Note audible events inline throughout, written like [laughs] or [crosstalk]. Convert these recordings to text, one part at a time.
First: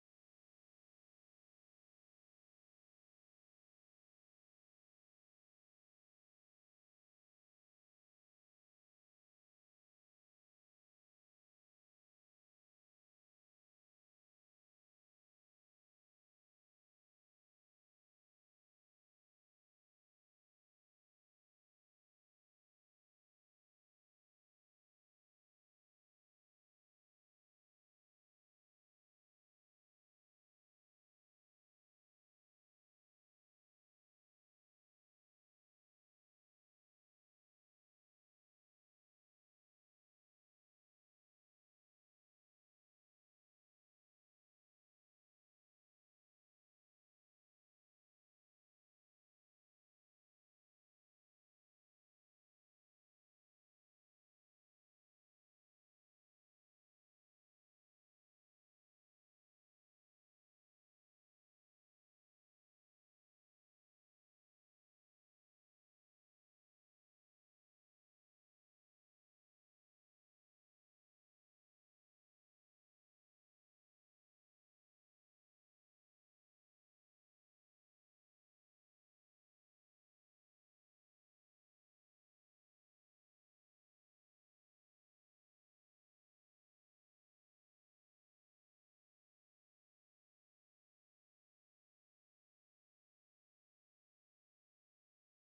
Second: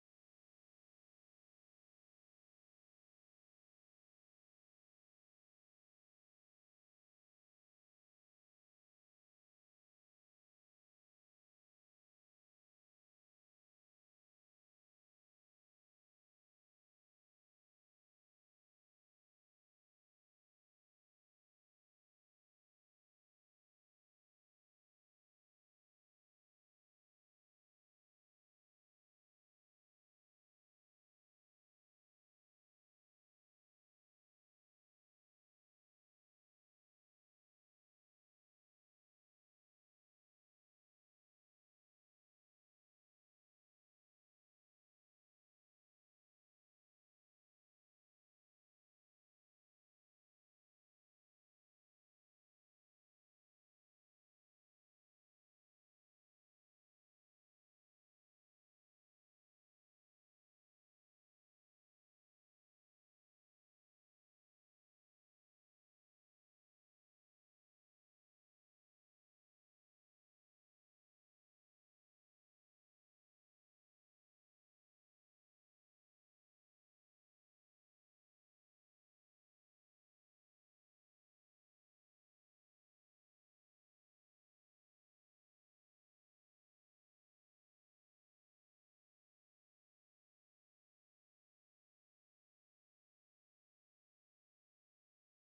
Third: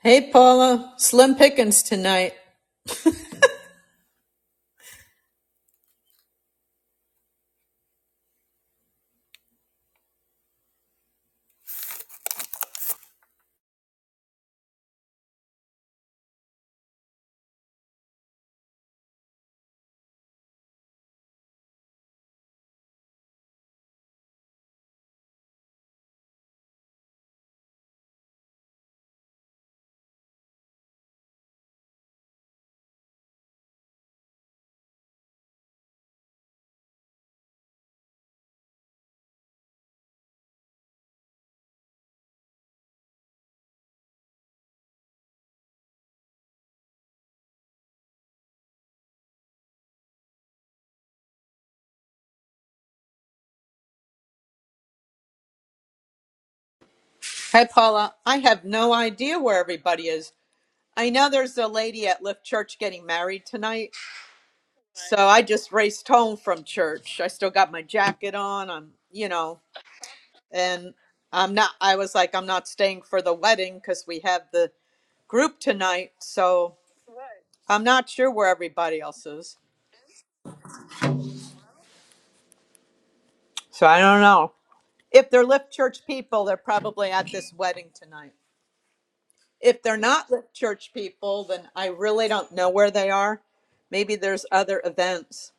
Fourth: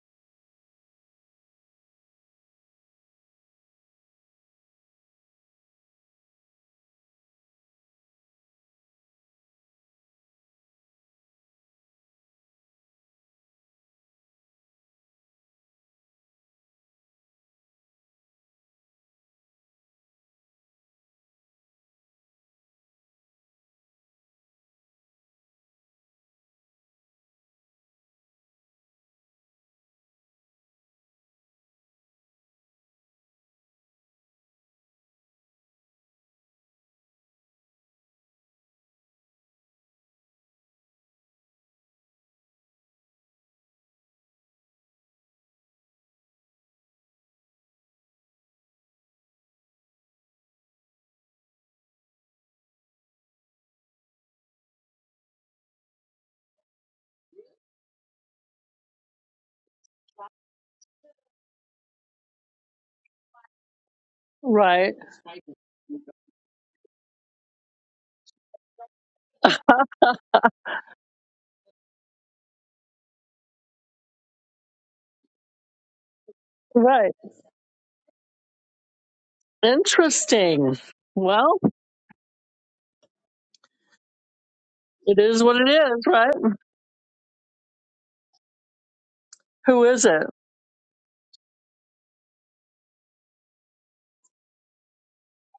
Hey Paula, slim pickings tonight. Hey Paula, I have no idea where everybody is. I know there's a lady at Lift Church getting married tonight, Right. so I just raced home from church. I still got my jacket on. I'm, you know, and I'm not. I was like, I'm not staying for the wedding because we have the group tonight. So Right. I'm not sure where everybody else is. Interesting. Well, So I don't know it if is they're what it Lift is, Church right? people. They're probably at this wedding tonight. if Who they're is it? not lit church people, then I really don't know where they are. Maybe there's other events.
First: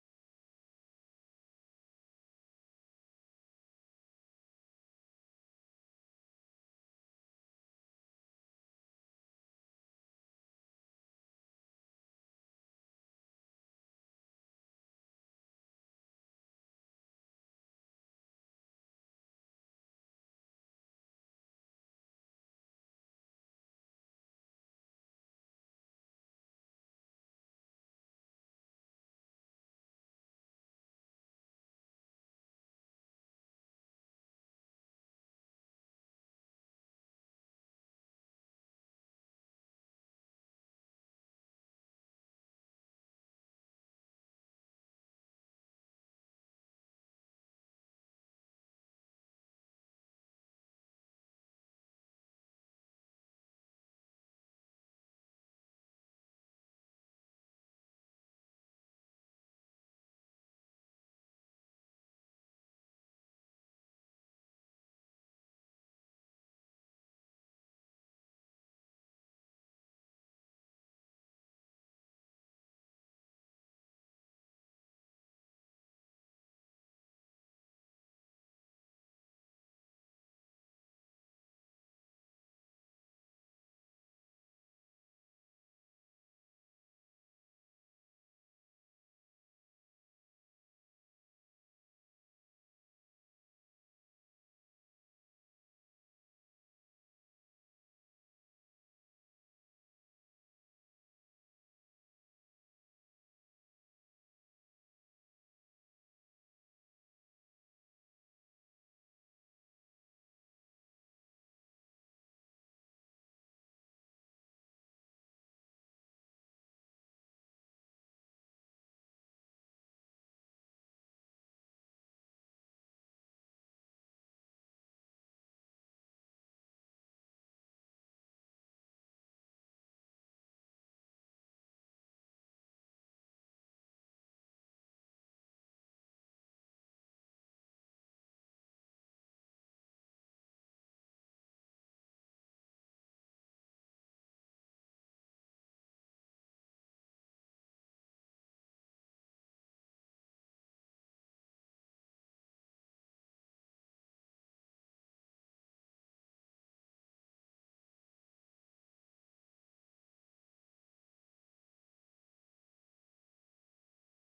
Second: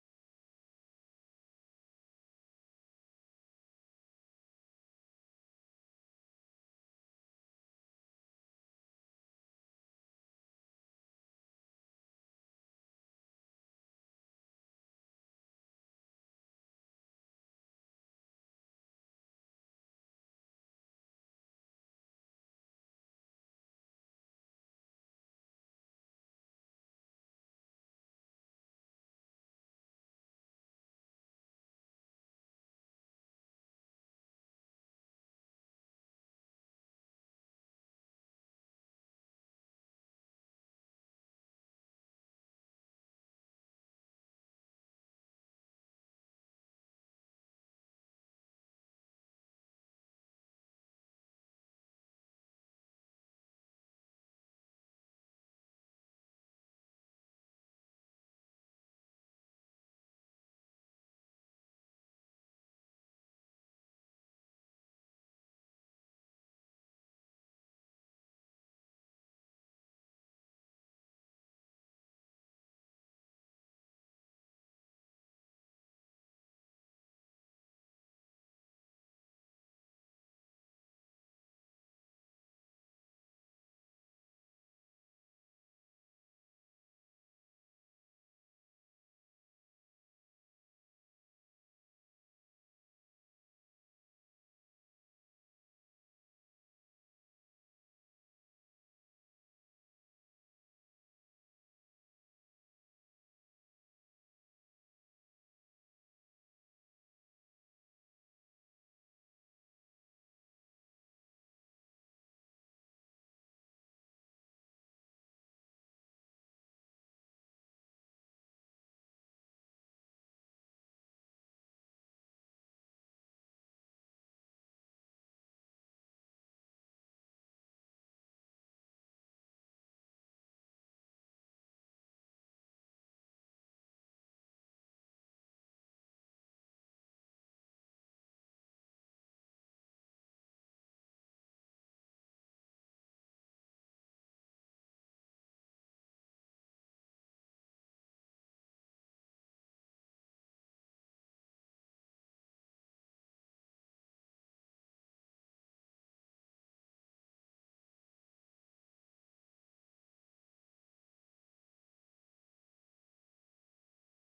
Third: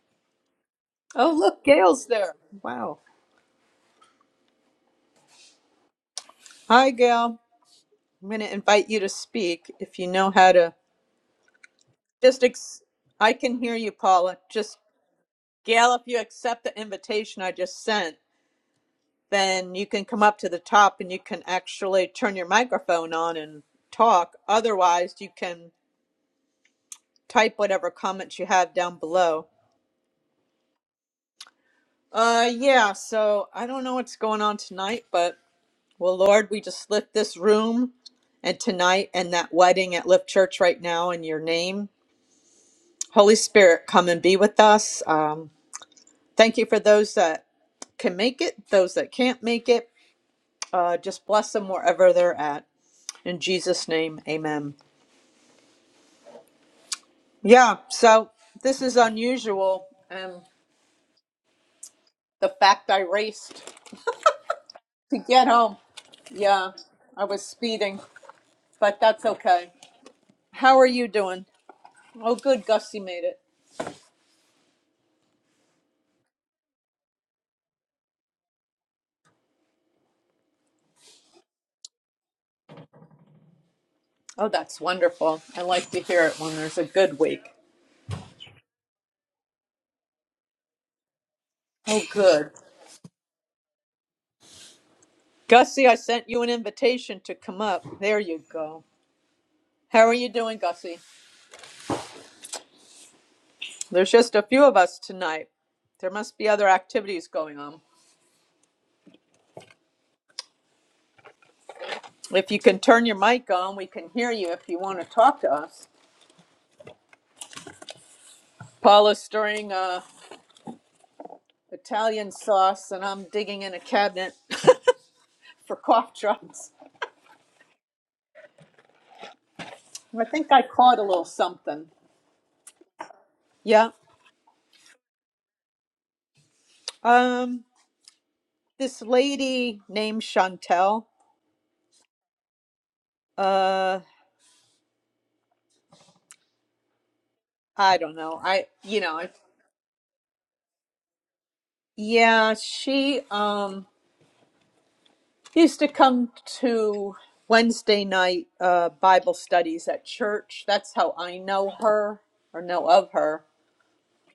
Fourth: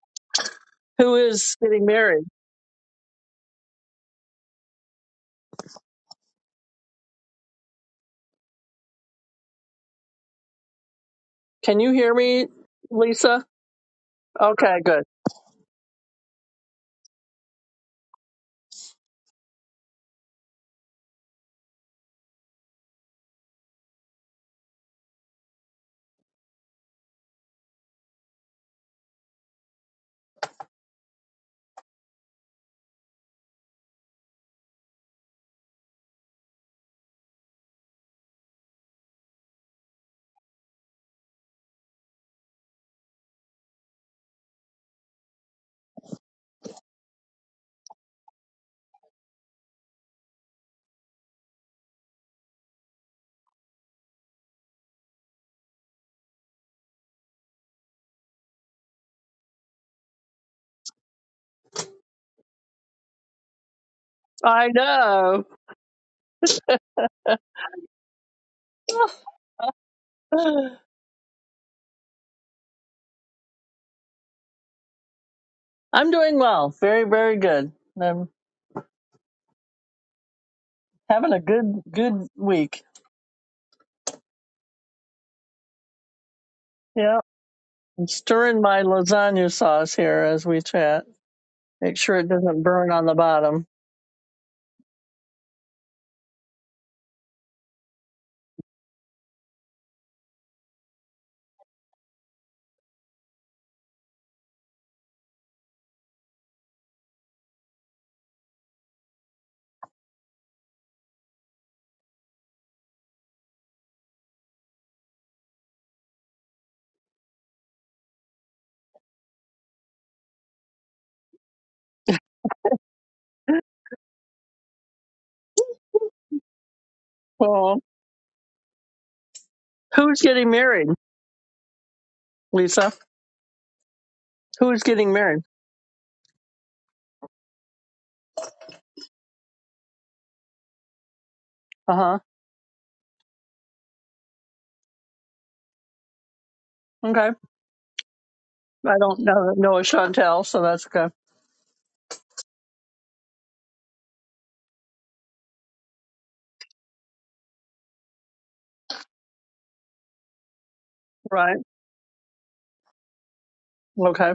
Who Oh, is look, getting Gail's married? there. Wow. Hi, Gail. I'm going to invite you to speak if you know how to. Can you hear Just, me, ex- I Lisa? can hear you, Paula. Okay, Just, good. Gail, if you accept the invitation I just sent, then you can come up to the top and you can actually turn your microphone on and talk. Otherwise, you can type whatever comments you have down below. Uh, yeah, so I don't know what's going on tonight, but well, Lord, we just lift this room and tonight and that wedding at Lift Church right now in your name. Holy Spirit, come and be with us. Um, thank you for those that can make it, those that can't make it. Uh, just bless them wherever they're at. In Jesus' name, amen. Yeah, so this is unusual. And the fact I raced I to know. get home. Yeah, I was speeding, but [laughs] that's okay. How are you doing? Oh, good. Gussie made it. I'm doing well. Very, very good. I'm having a good, good week. Oh, that's wonderful. I like to hear it when there's a Yeah. good week. I'm stirring my lasagna sauce here as we chat. Make Oh, sure it good. doesn't burn on the bottom. Gussie, I sent you an invitation to come up. There you go. How are you doing, Gussie? There's just a few of us tonight. There must be other activities going on. If you can turn your mic on, we can hear you if you want to talk to us. Paula's stirring uh, Italian sauce, and I'm [laughs] digging in a cabinet [laughs] for cough drops. Well, who's I getting think I married, caught a little something. Lisa? Yeah. Who's getting married? Um. this lady named Chantel. Uh huh. Uh, Okay. I don't know. I, I you know, don't I, know know Chantel, so that's good. yeah, she um used to come to Wednesday night uh Bible studies at church. That's how I Right. know her or know of her. Okay.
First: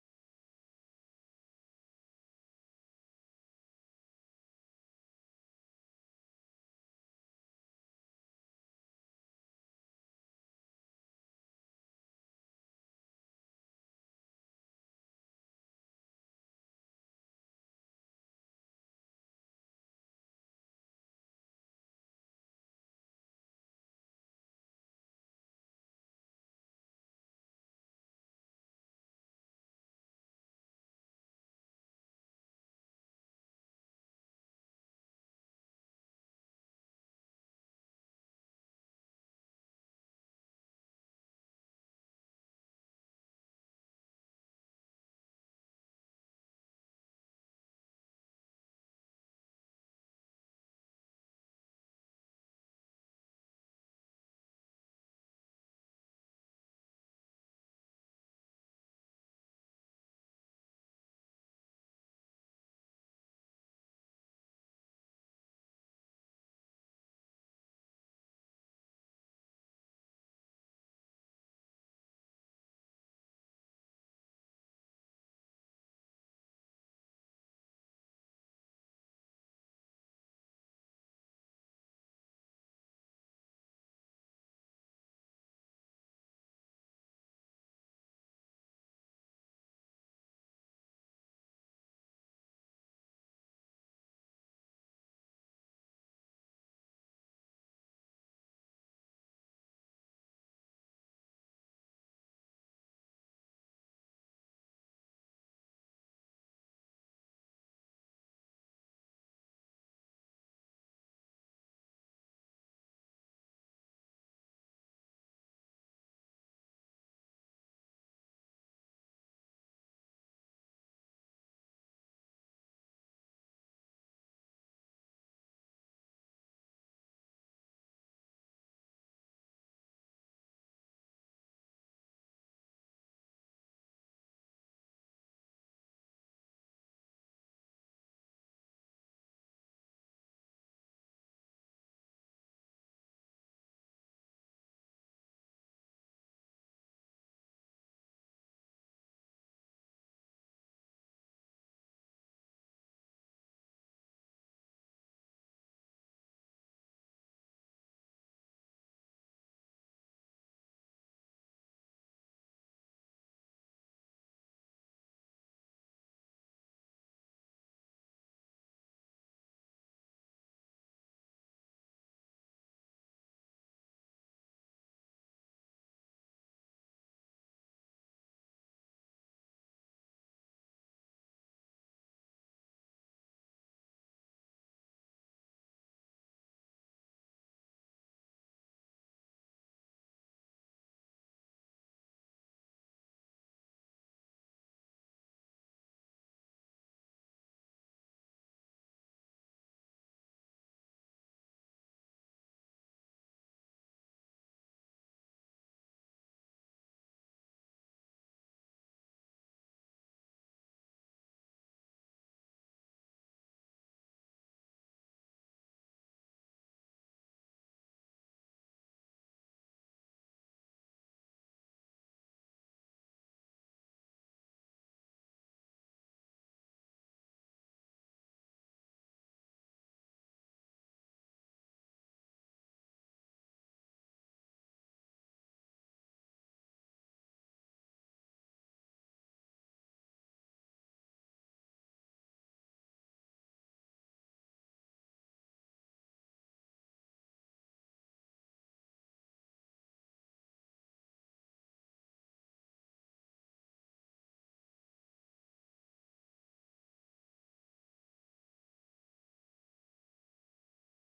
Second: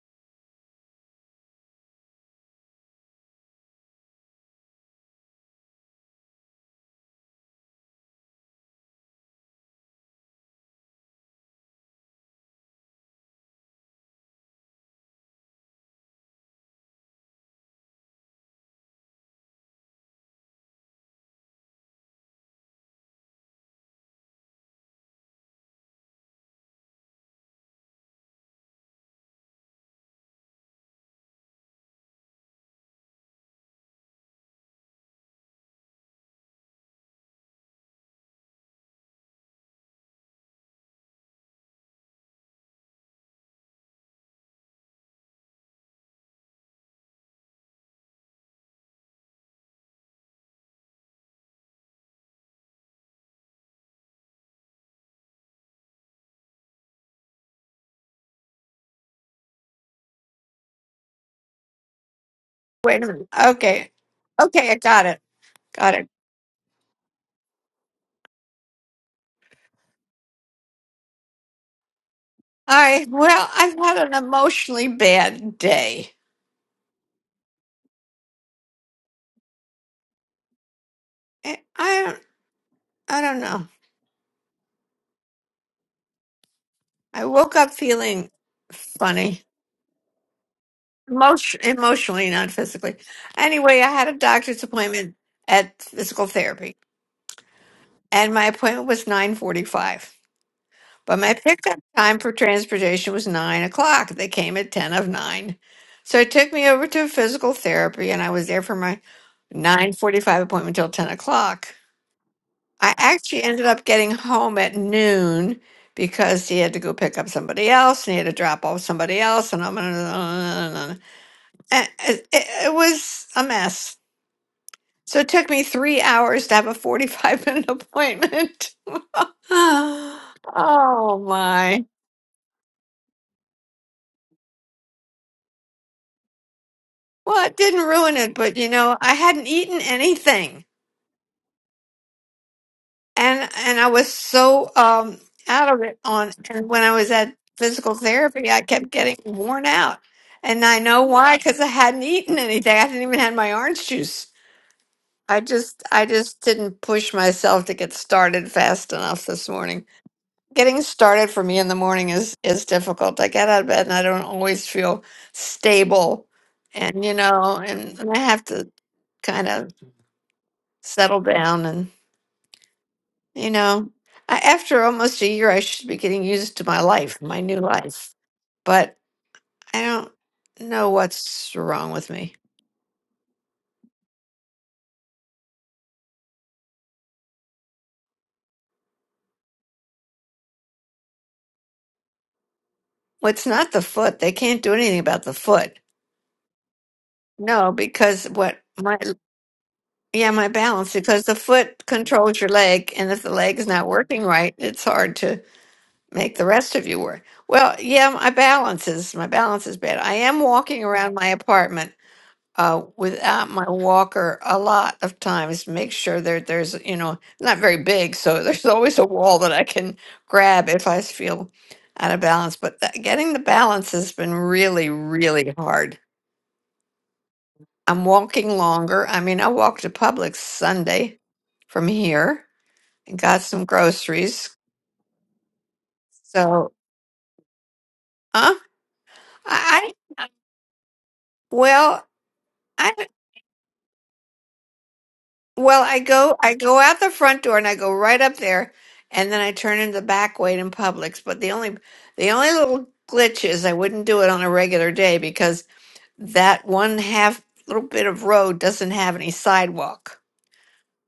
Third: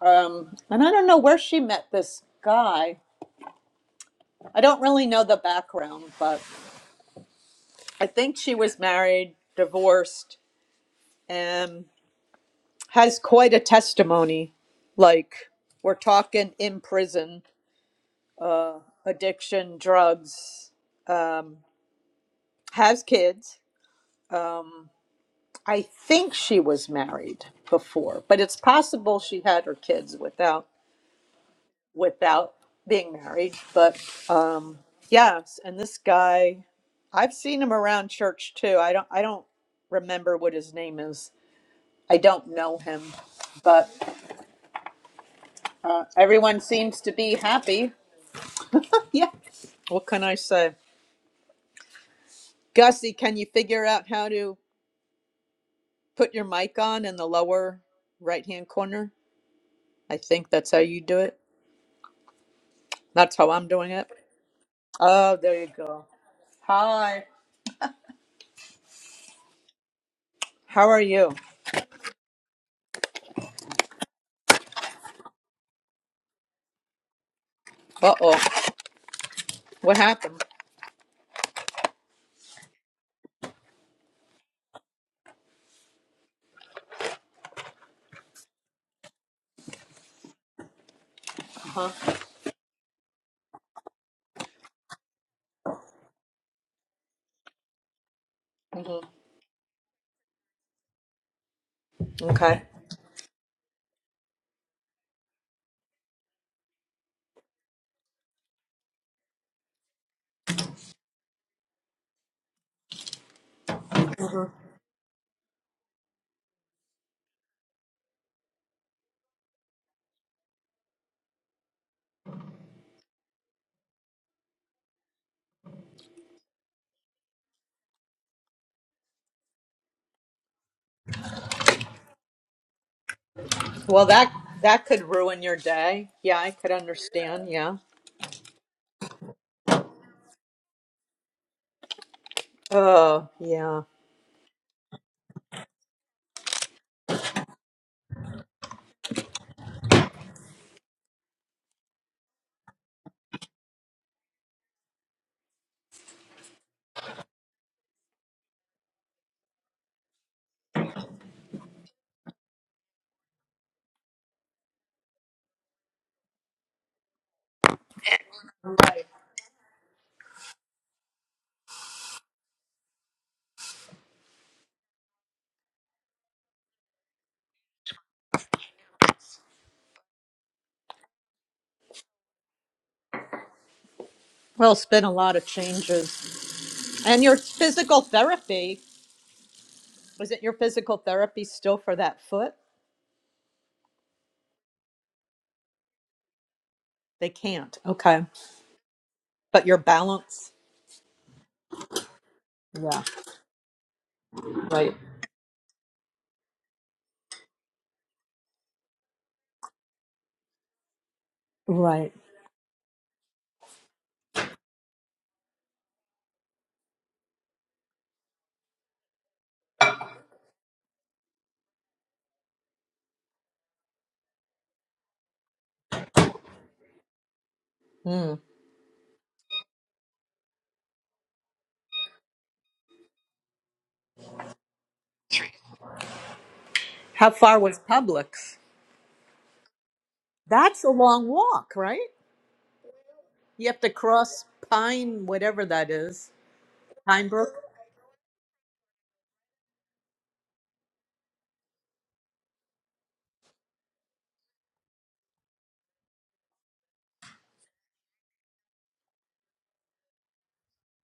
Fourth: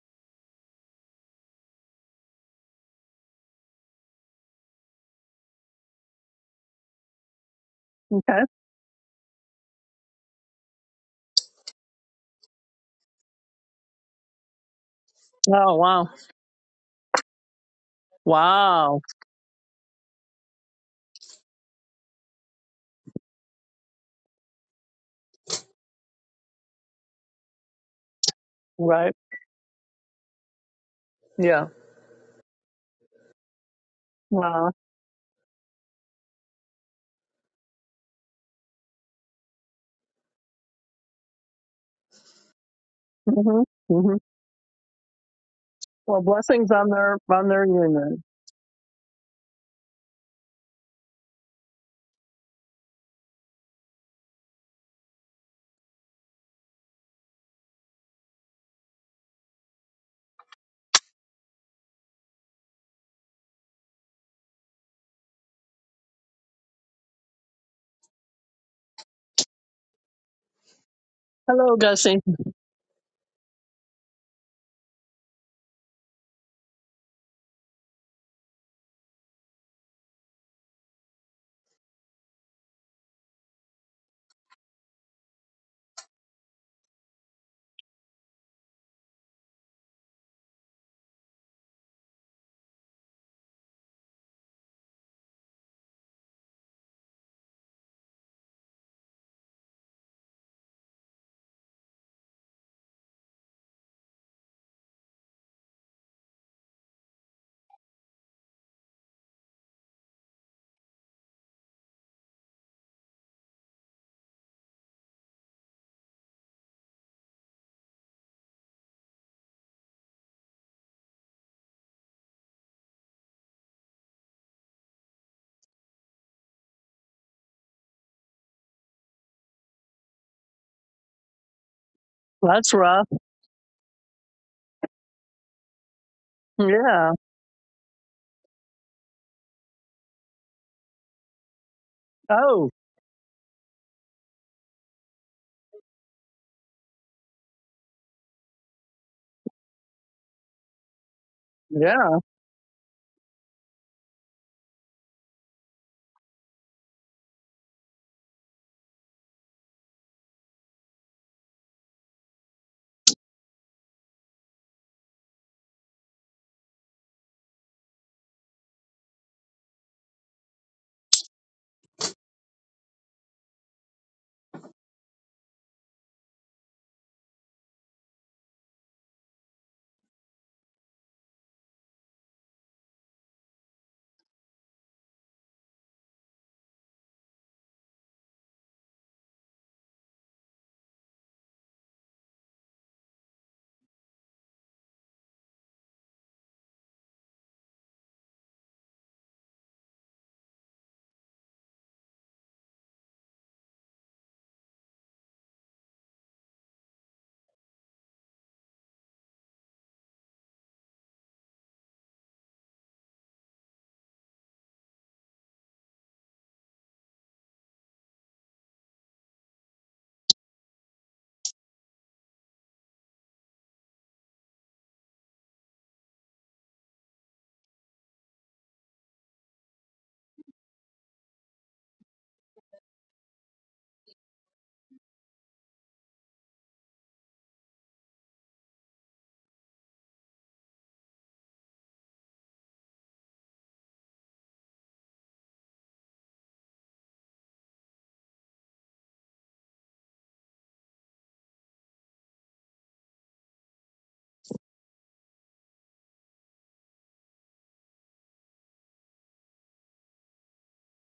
Um, and I don't know where she met this guy. I don't really know the background, but I think Okay. she was married, divorced, and has quite a testimony. Like Oh we're wow. talking in prison. Wow. addiction, drugs, um, has kids. I think she was married before, but it's Right. possible she had her kids without Yeah. without being married. But Wow. um, yes, and this guy, I've seen him around church too. I don't I don't remember what his name is. I don't know him, hmm but hmm uh, Well, everyone blessings on seems to their be on their happy. [laughs] union. Yeah. What can I say? Gussie, can you figure out how to? put your mic on in the lower right hand corner. I think that's how you do it. Wait a minute. That's how I'm doing Okay. it. Okay, I got it. Oh, there you Got go. it. Hi. How are you? Hello, Gussie. All right. Well, I've had an emotionally bad day. Uh oh. What happened? I I don't I don't know. I woke up feeling funny. Emotion, Uh huh. emotionally, not physically. Anyway, I had a doctor's appointment at physical therapy, and my appointment hmm was 9:45. But my pickup time for Okay. transportation was nine o'clock. They came at ten of nine. So it took me over to physical therapy and I was there for my nine forty five appointment till ten o'clock. I actually ended up getting Mm-hmm. home at noon because he had to go pick up somebody else and he had to drop off somebody else and I'm [laughs] and it, it it was a mess. So it took me three hours to have a forty five minute appointment. [laughs] oh my. That's rough. Well, that that could ruin your day. Yeah, I could Yeah. Well, understand. it Yeah. didn't ruin it, but you know, I hadn't eaten anything, Oh. Oh, and and yeah. I was so um out of it on. And when I was at physical therapy, I kept getting worn out, and I know why because I hadn't Yeah. eaten anything. I hadn't even had my orange juice. I just I just didn't push myself to get started fast enough this morning. Getting started for me in the morning is is difficult. I get out of bed and I don't always feel stable, and you know, and, and I have to. Right. kind of. settle down and you know I, after almost a year i should be getting used to my life my new life but i don't know what's wrong with me Well, it's been a lot of changes. And your physical therapy, was it your physical therapy still for that foot? well, it's not the foot they can't do anything about the foot They no can't. because Okay. what my But your yeah my balance. balance because the foot controls your leg Yeah. and if the leg is not working right it's Right. hard to make the rest of you work well yeah my balance is my balance is bad i am walking around my apartment Right. uh, without my walker a lot of times make sure that there's you know not very big so [laughs] there's always a wall that i can grab if i feel out of balance but that, getting the balance has been really really hard i'm Mm. walking longer i mean i walked to Publix sunday from here and got some groceries so How far was huh? Publix? i I- That's a long walk, right? well I You have to cross Pine, whatever Well, that I is. go I go out the front Pinebrook? door and I go right up there and then I turn in the back way in Publix. But the only the only little glitch is I wouldn't do it on a regular day because that one half little bit of road doesn't have any sidewalk.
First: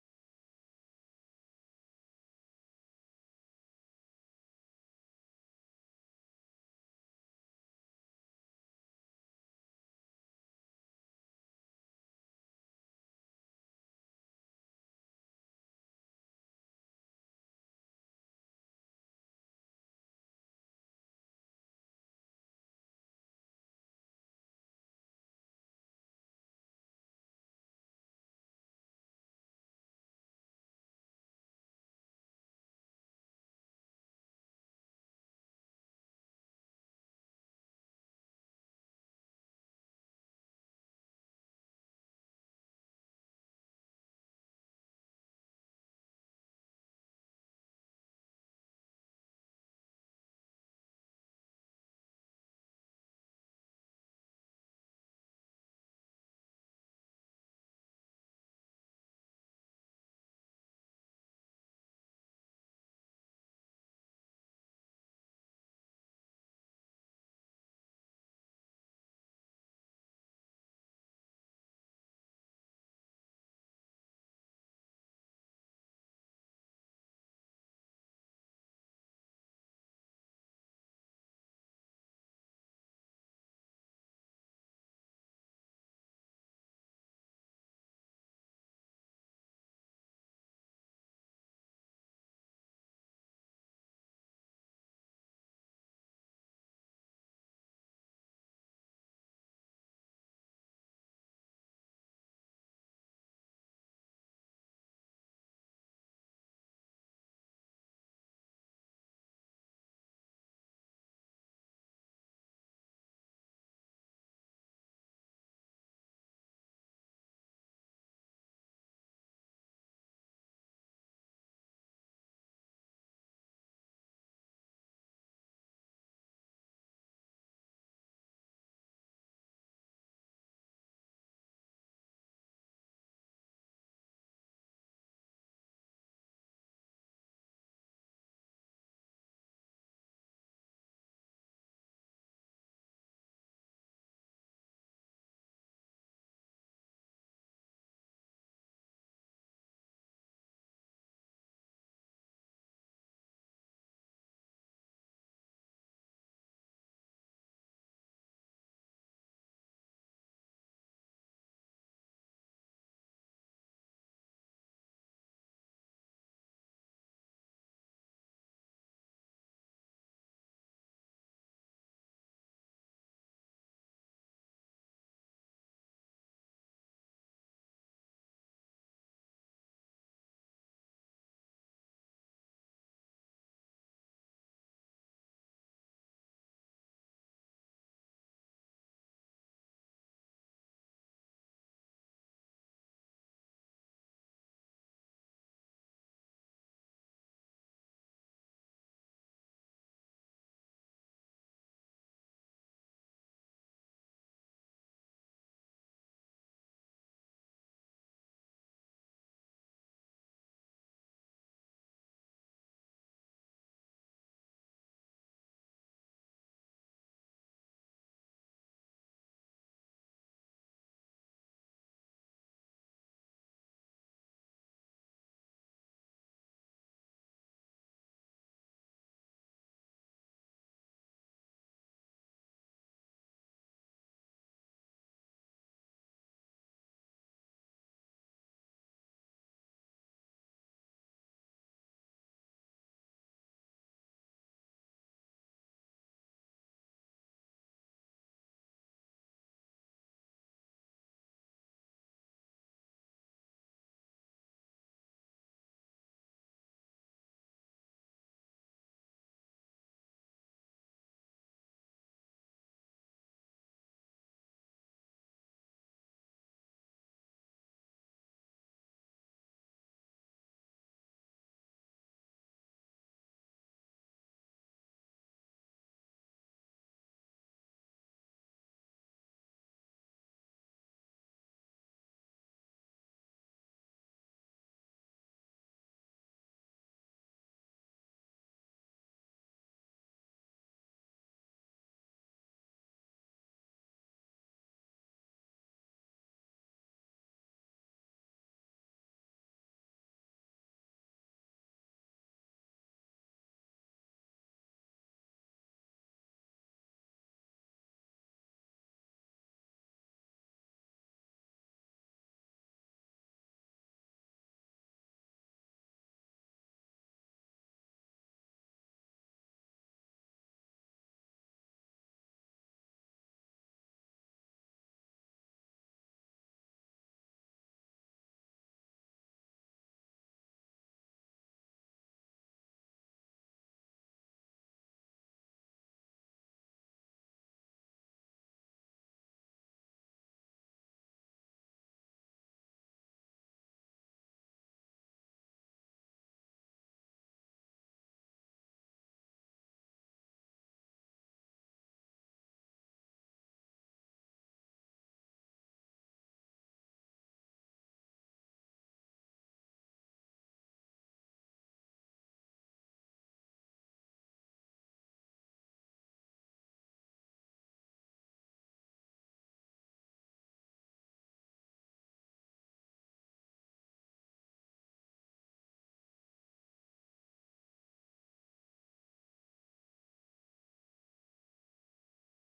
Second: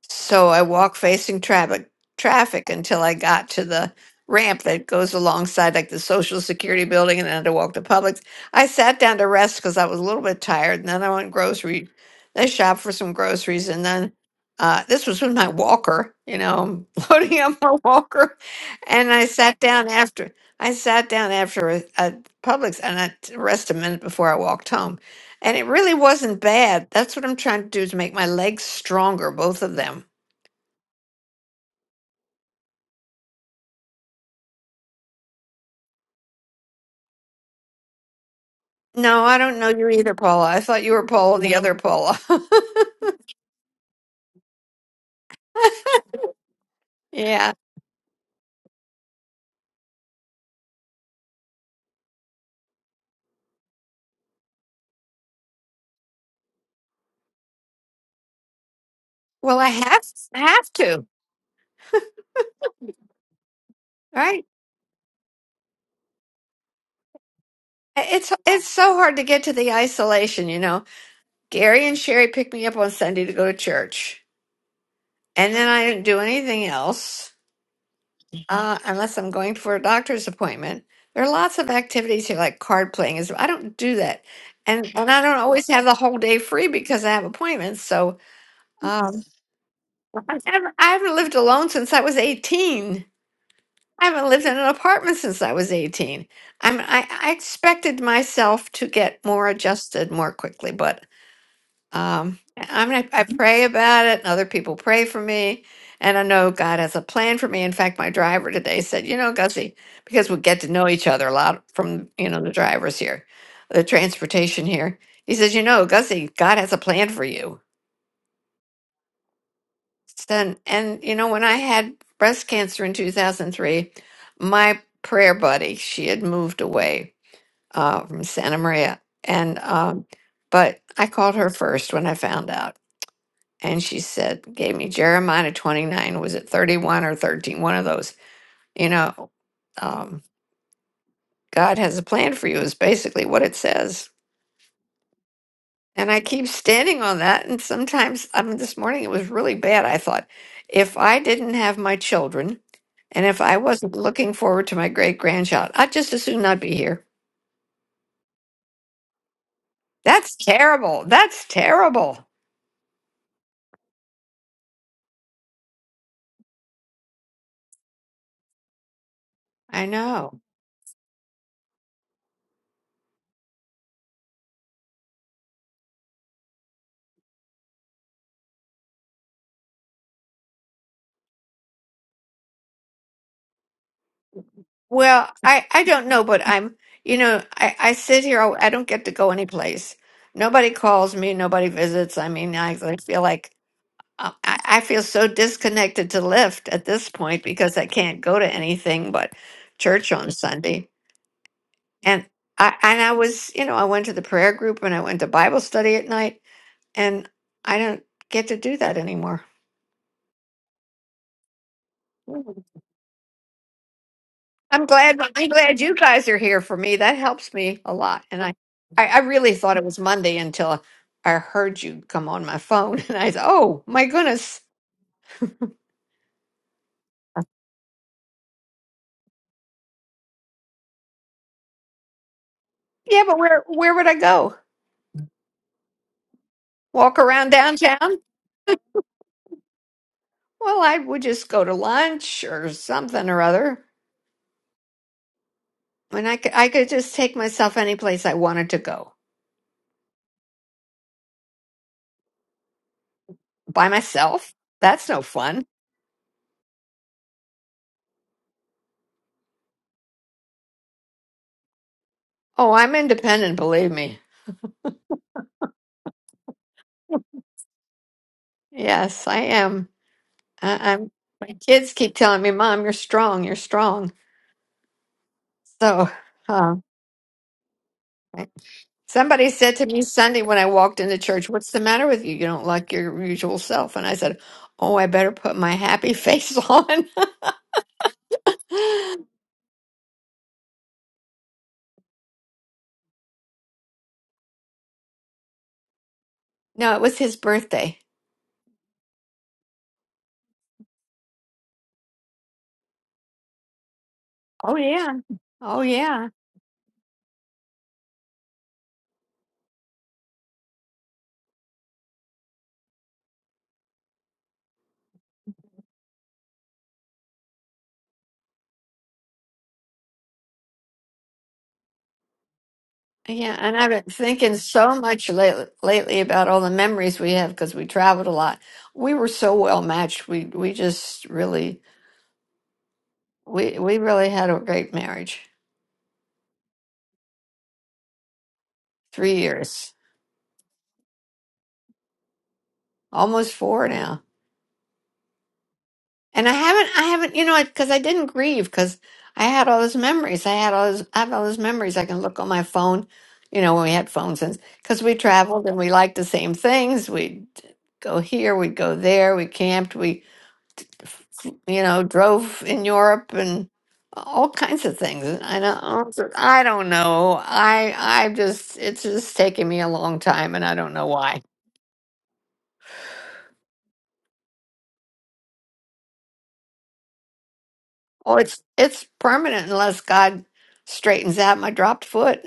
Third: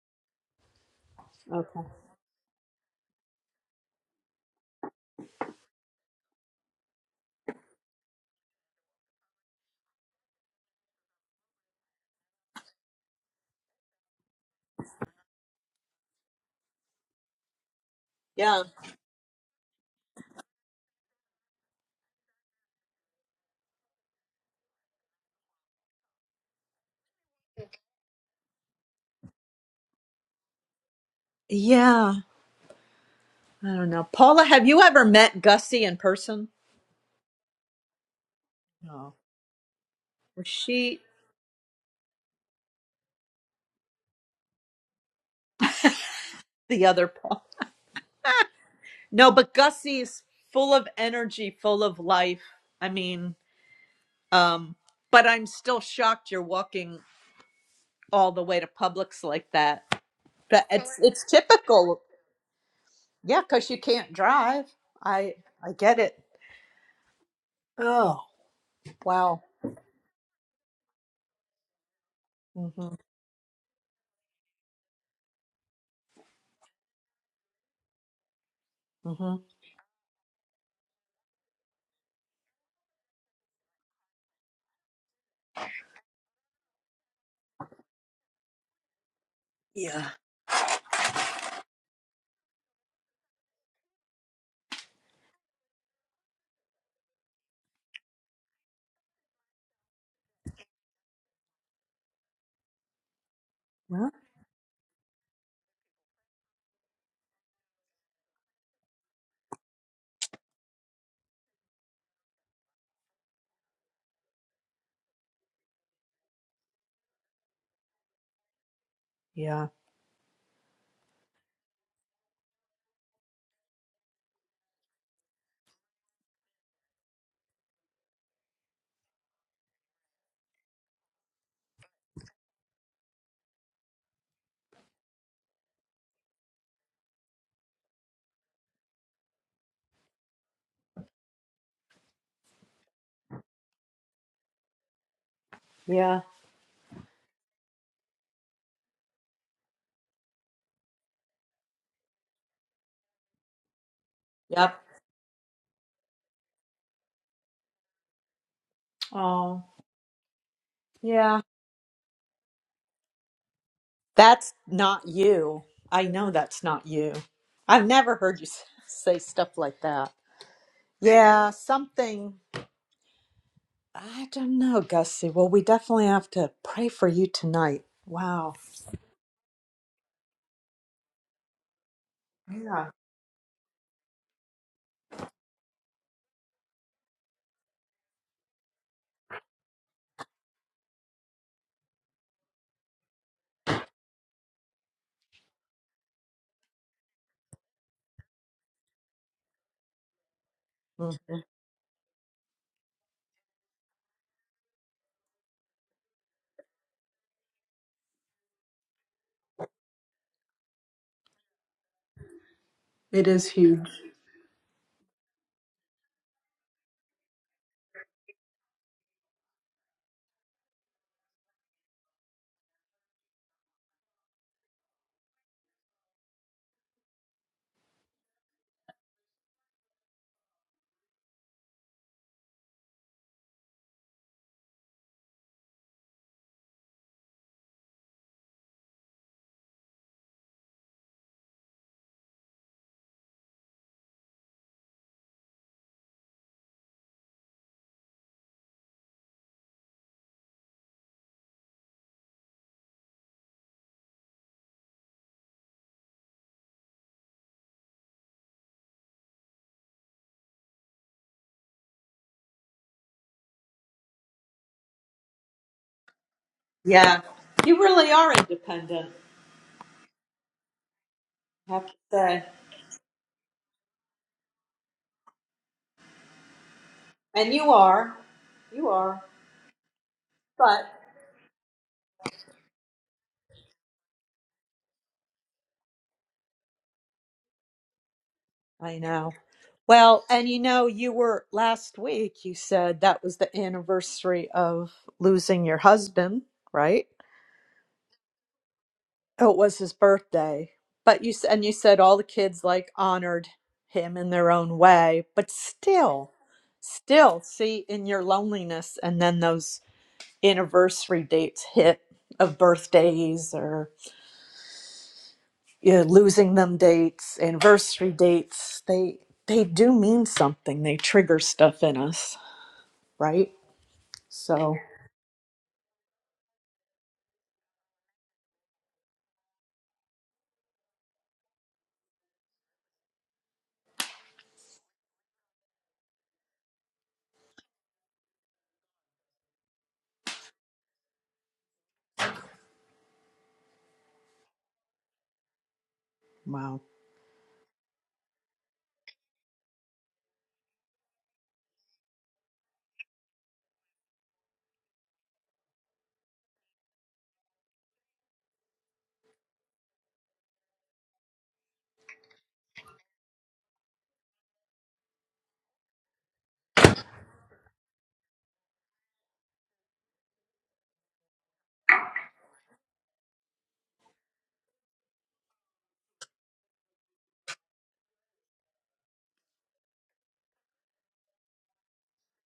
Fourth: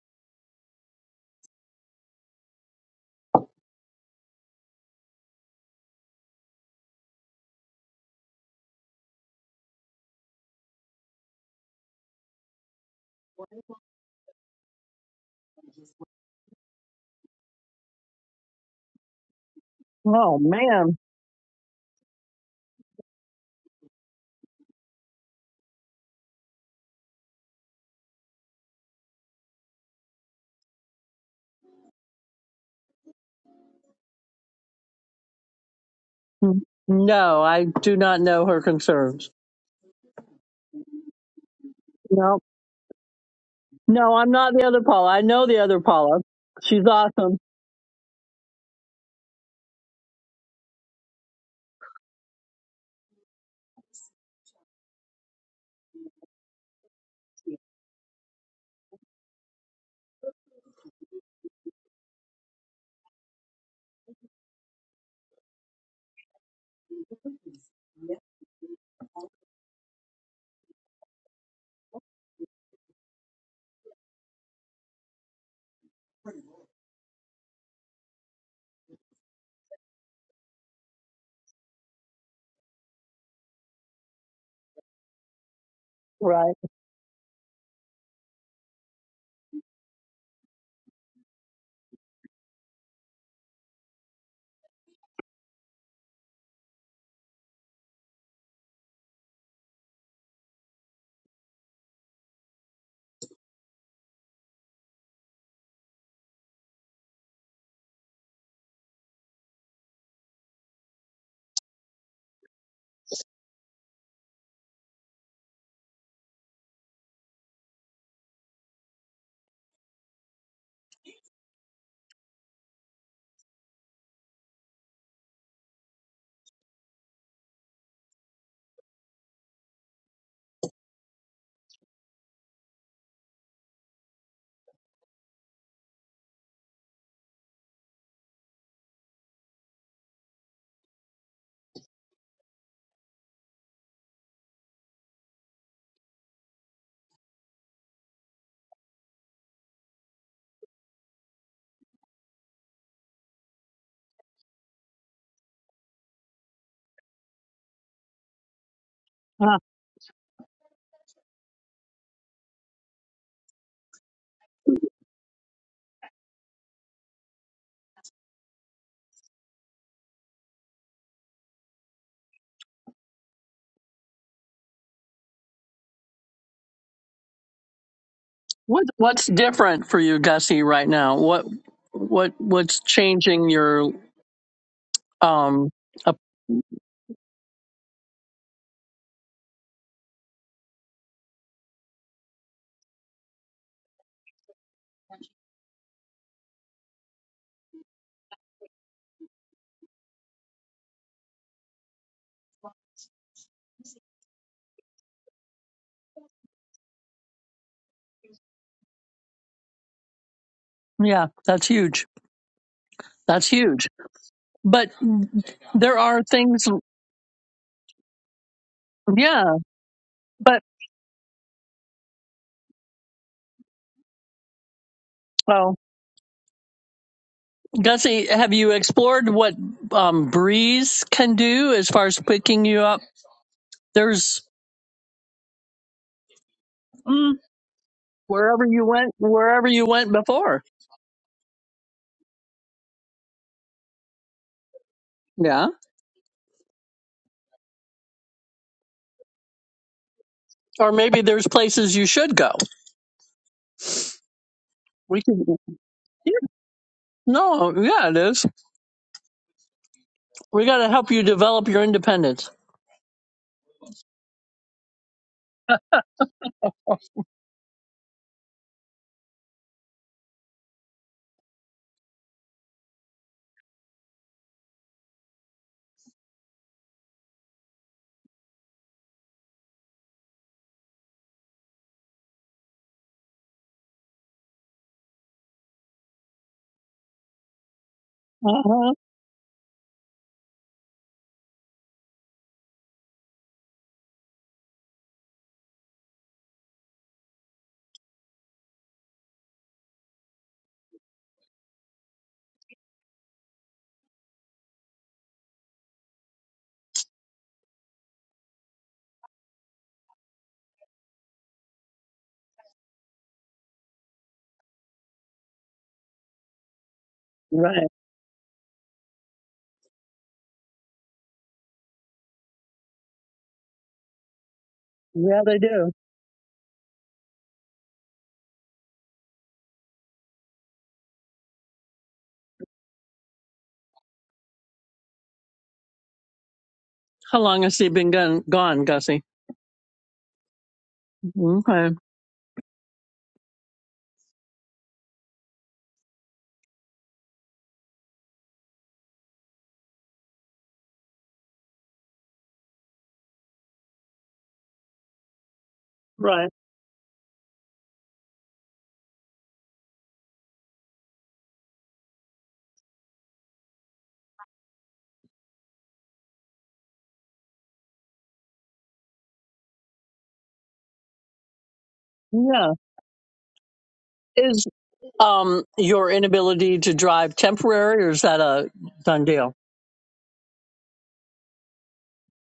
So I walked facing Okay. traffic traffic until I got to the ramp that goes alongside like the Social Security building and then I walked to walk to Publix. I sat down to rest because I was a little bit tired and then I went grocery I shopped for some groceries and then uh, this was with my walker, you know, I'm [laughs] loading up my walker. Yeah. And I sat down after Oh I man. sat down after a, a Publix and I t- rest a minute before I walked home. And it really wasn't bad. That's what I'm trying to do is make my legs stronger, both of them. Yeah. I don't know. Paula, have you ever met Gussie in person? No, I do not know her No. No, concerns. I don't know you either, Paula. Was I thought you she were Paula, the other Paula. No. No, I'm not the other Paula. I know the other Paula. She's the other [laughs] [laughs] awesome. Paul? yeah. No, but Gussie's full of energy, full of life. I mean, um, but I'm still shocked you're walking all the way to Publix like Well, I that. have I But have it's to, it's typical. Yeah, because you can't right? drive. I I get it. Oh It's it's so hard to wow. get to the isolation, you know. Gary and Sherry picked me mm up on Mhm. Sunday to go to church, and then I didn't do anything else uh, mm unless I'm Mhm. going for a doctor's appointment. There are lots of activities here, like card playing. Is I don't do that, and and I don't always have the whole day Right. free because I have appointments. So um, Yeah. I haven't I haven't lived alone since I was 18. I haven't lived in an apartment since I was 18. I'm, I, I expected myself to get more adjusted more quickly, but um, I- I'm, I, I pray about Yeah. it, and other people pray for me, and I know God has a plan for me. In fact, my driver today said, You know, Gussie, because we get to know each other a lot from, you know, the drivers here, the transportation here. He says, You know, Gussie, God has a plan for you. Yeah. And, and you know, when I had breast cancer in 2003, my prayer buddy, she had moved away uh, from Santa Maria. And, um, but I called her first when I found out. And she said, gave me Jeremiah 29, was it 31 or 13? One of those, you know, um, God has a plan for you is basically what it says. And Yeah. I keep standing on that. And sometimes, I mean, this morning it was really bad. I thought, if I didn't have my children and if I wasn't looking forward to Yep. my great grandchild, I'd just as soon not be here. Oh That's terrible. yeah. That's terrible. That's not you. I know that's not you. I've never heard you s- say stuff like I that. know. Yeah. Something. I don't know, Gussie. Well, we definitely have to pray for you tonight. Wow. What what's different for you, Gussie, right now? What what what's Yeah. changing your Well, I, um I don't up, know, but I'm, you know, I, I sit here, I I don't get to go anyplace. Nobody calls me, nobody visits. I mean, I, I feel like, Uh, I, I feel so disconnected to Lyft at this point because I can't go to anything but church on Sunday. Mhm. And I and I was, you know, I went to the prayer group and I went to Bible study at night, and I don't get to do that anymore. yeah, that's huge. Mm. It That's is huge. huge. I'm But glad I'm glad you there are guys are here things for me. That helps me a lot. And I I, I yeah, really thought it was Monday but until I heard you come on my phone, [laughs] and I said, "Oh my goodness, well Gussie, have you explored what um, Breeze can do as far as picking you up? yeah." But where where would I There's go? Walk mm, around downtown? wherever you went, wherever you went before. Well, I would just go to lunch or something or other. Yeah, And I could, I could just take myself any place I wanted to go or maybe there's places you should go. by myself. That's no We can. fun. yeah, No, yeah, it is. We got to help you develop your independence. Oh, I'm independent, believe me. Yeah. You really are independent. Yes, I am. I, I'm. My I have to kids keep telling say. me, "Mom, you're strong. You're strong." So, uh, And you are. You are. somebody said to me Sunday when I But walked into church, "What's the matter with you? You don't like your usual self." And I said, "Oh, I better put my happy face [laughs] on." Uh-huh. I know. Well, and you know, you were last week, you said that was the anniversary of losing your husband, no, it right? was his birthday Oh, it was his birthday. But you s- and you said all the kids like honored him in their Oh own yeah. way, but Oh yeah. still, still see in your loneliness and then those anniversary dates hit of birthdays or. yeah, losing them dates, Right. anniversary dates, they they do mean something. They trigger stuff in us, right? Yeah. And I've been thinking So, so much Yeah, they lately, do. lately about all the memories we have because we traveled a lot. We were so well matched. We we just really we we really had a great marriage. How long has he been gone, gone Gussie? Three years, Okay. almost four now. And I wow. haven't I haven't you know because I didn't grieve because I had all those memories. I had all those I have all those memories. I can look on my phone. You know when we had phones and because we traveled and we liked the Right. same things. We'd go here, we'd go there, we camped, we you know, drove in Europe and all kinds of things. And I don't, I don't know. I, I just, it's just taken me a long time, and I don't know why. Yeah. Is um your inability to drive temporary or is Oh, that it's, a it's done deal? permanent unless God straightens out my dropped foot.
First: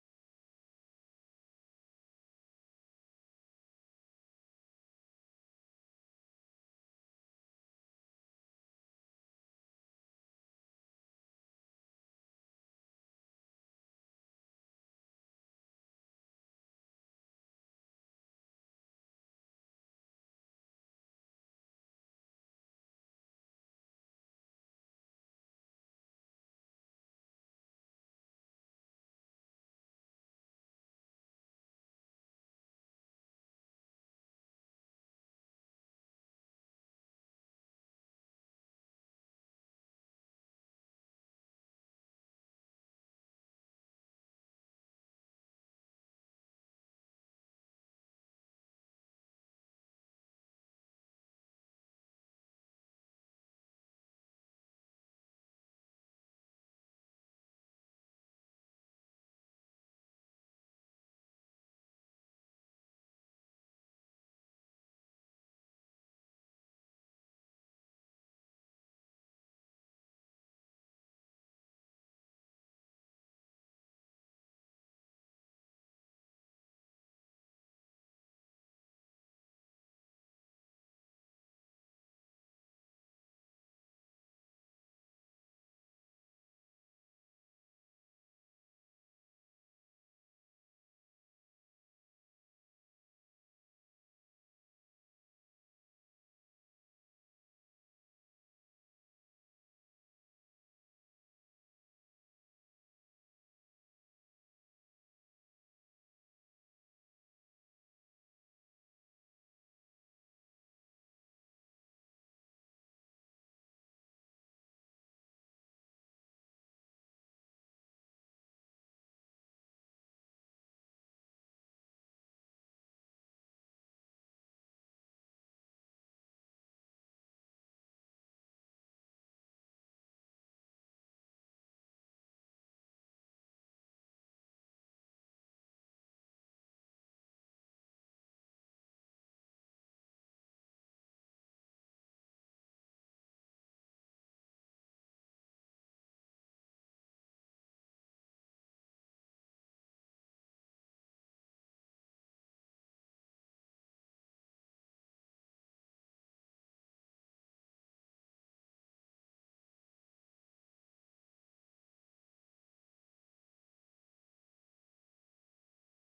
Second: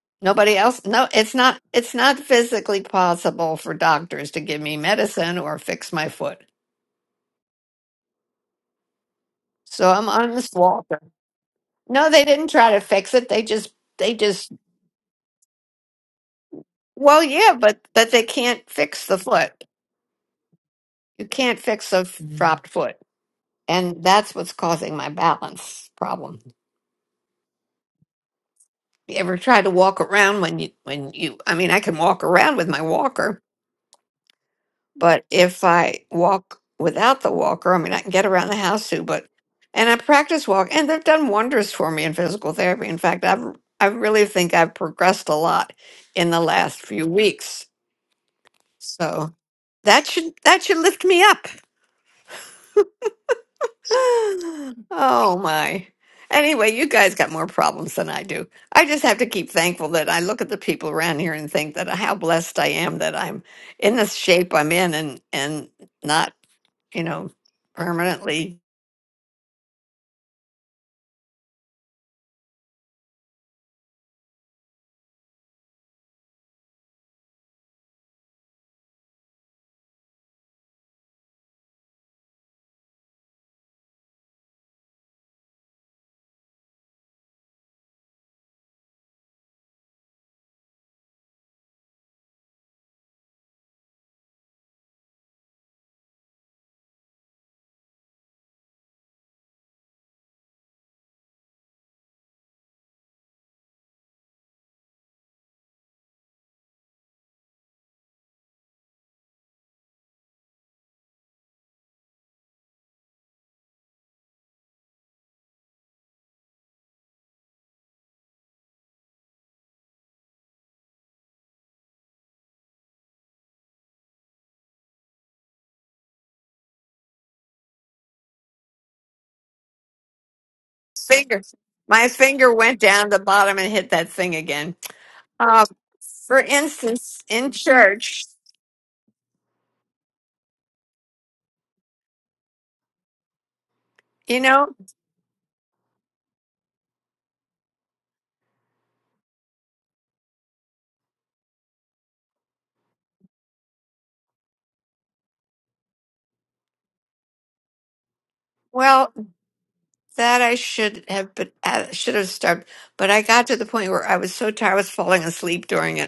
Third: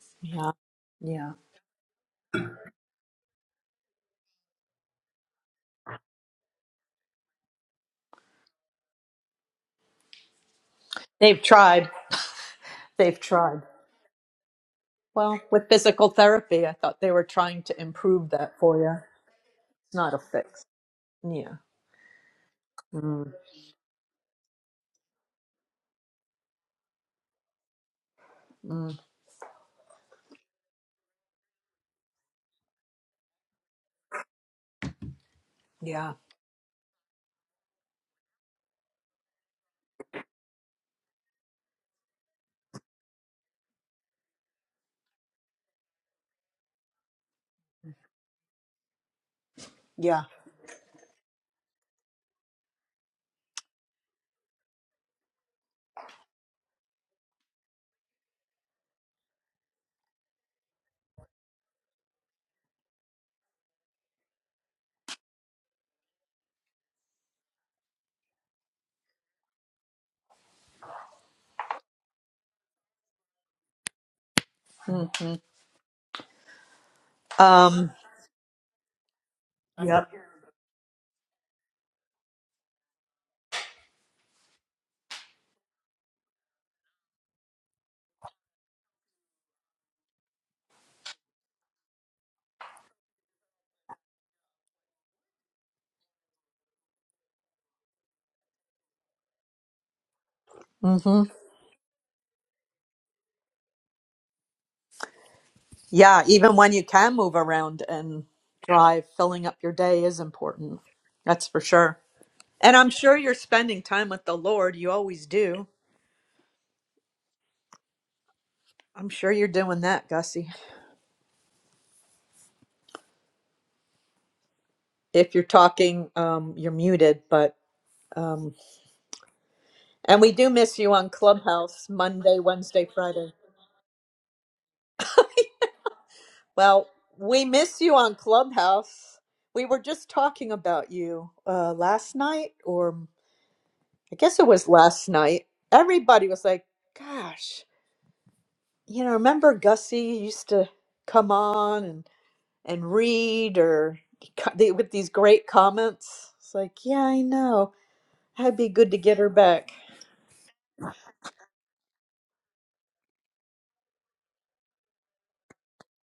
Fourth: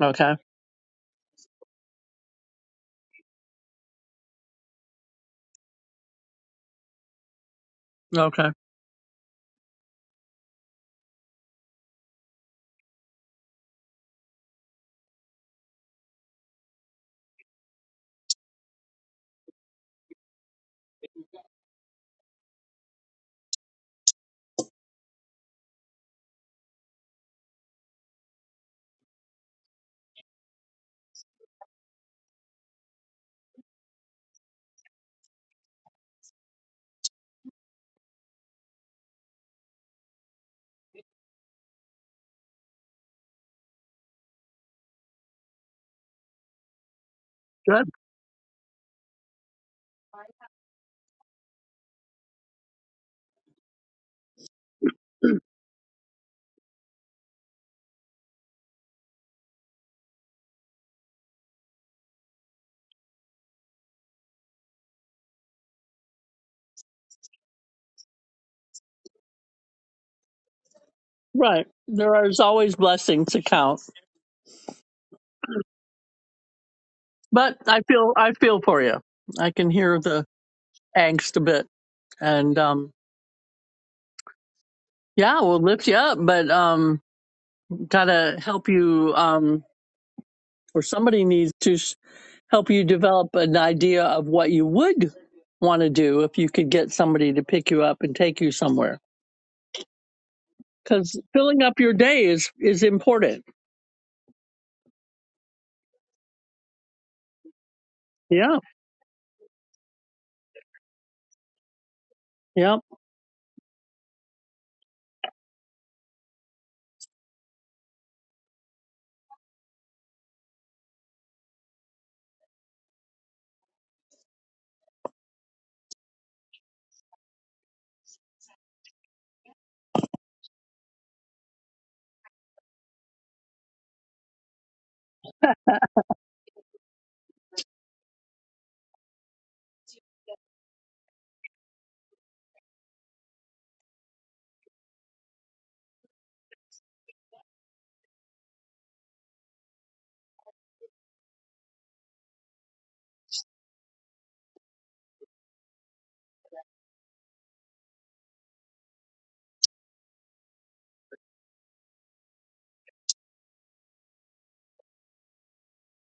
Okay. Yeah. Nobody else. No, Yeah. it's not. It's not physically possible for doctors to give me medicine or fix my foot. Okay. So I'm on this walker. They've tried. No, they didn't try to fix They've it. They tried. just, they just. Well, with physical therapy, I thought they Well, were yeah, trying but to but they improve that can't for you. fix the foot. It's not a fix. You Yeah. can't fix a f- dropped foot. Mm, And that's what's causing my balance problem. mm, You ever try to walk around when you, when you, I mean, I can walk around with my walker, but if I yeah. walk without the walker, I mean, I can get around the house too, but, and I practice walk and they've done wonders for me in physical therapy. In fact, I've, I really think I've progressed a lot in the last few weeks. Good. So that Yeah. should, that should lift me up. [sighs] Oh my. Anyway, you guys got more problems than I do. I just have to keep thankful that I look at the people around here and think that how blessed I am that I'm in the shape I'm in and and not, you know, permanently Right. There are always blessings to count. hmm But I Um, feel I feel for you. I can hear yep. the angst a bit. And um yeah, we'll lift you up, but um gotta help you um or somebody needs to help you develop an idea of what you would want to do if you could get somebody to pick you up and take you somewhere. Because hmm filling up your day is is important. Yeah. Even when you can move around and Yeah, drive, filling up your day is important. That's for sure. And yeah. I'm sure you're spending time with the Lord. You always do. I'm sure you're doing that, Gussie. If you're talking, um, you're muted, but um, and we do miss you on finger. Clubhouse My Monday, finger went Wednesday, down the Friday. bottom and hit that thing again. Uh, for Well, instance, we in miss you on church, Clubhouse. We were just talking about you uh, last night, or I you guess it was know, last night. Everybody was like, "Gosh, you know, remember Gussie used to come on and read or they- with these great comments. It's like, yeah, I know. That'd be good to well, get her back. that I should have, but uh, should have started. But I got to the point where I was so tired, I was falling asleep during it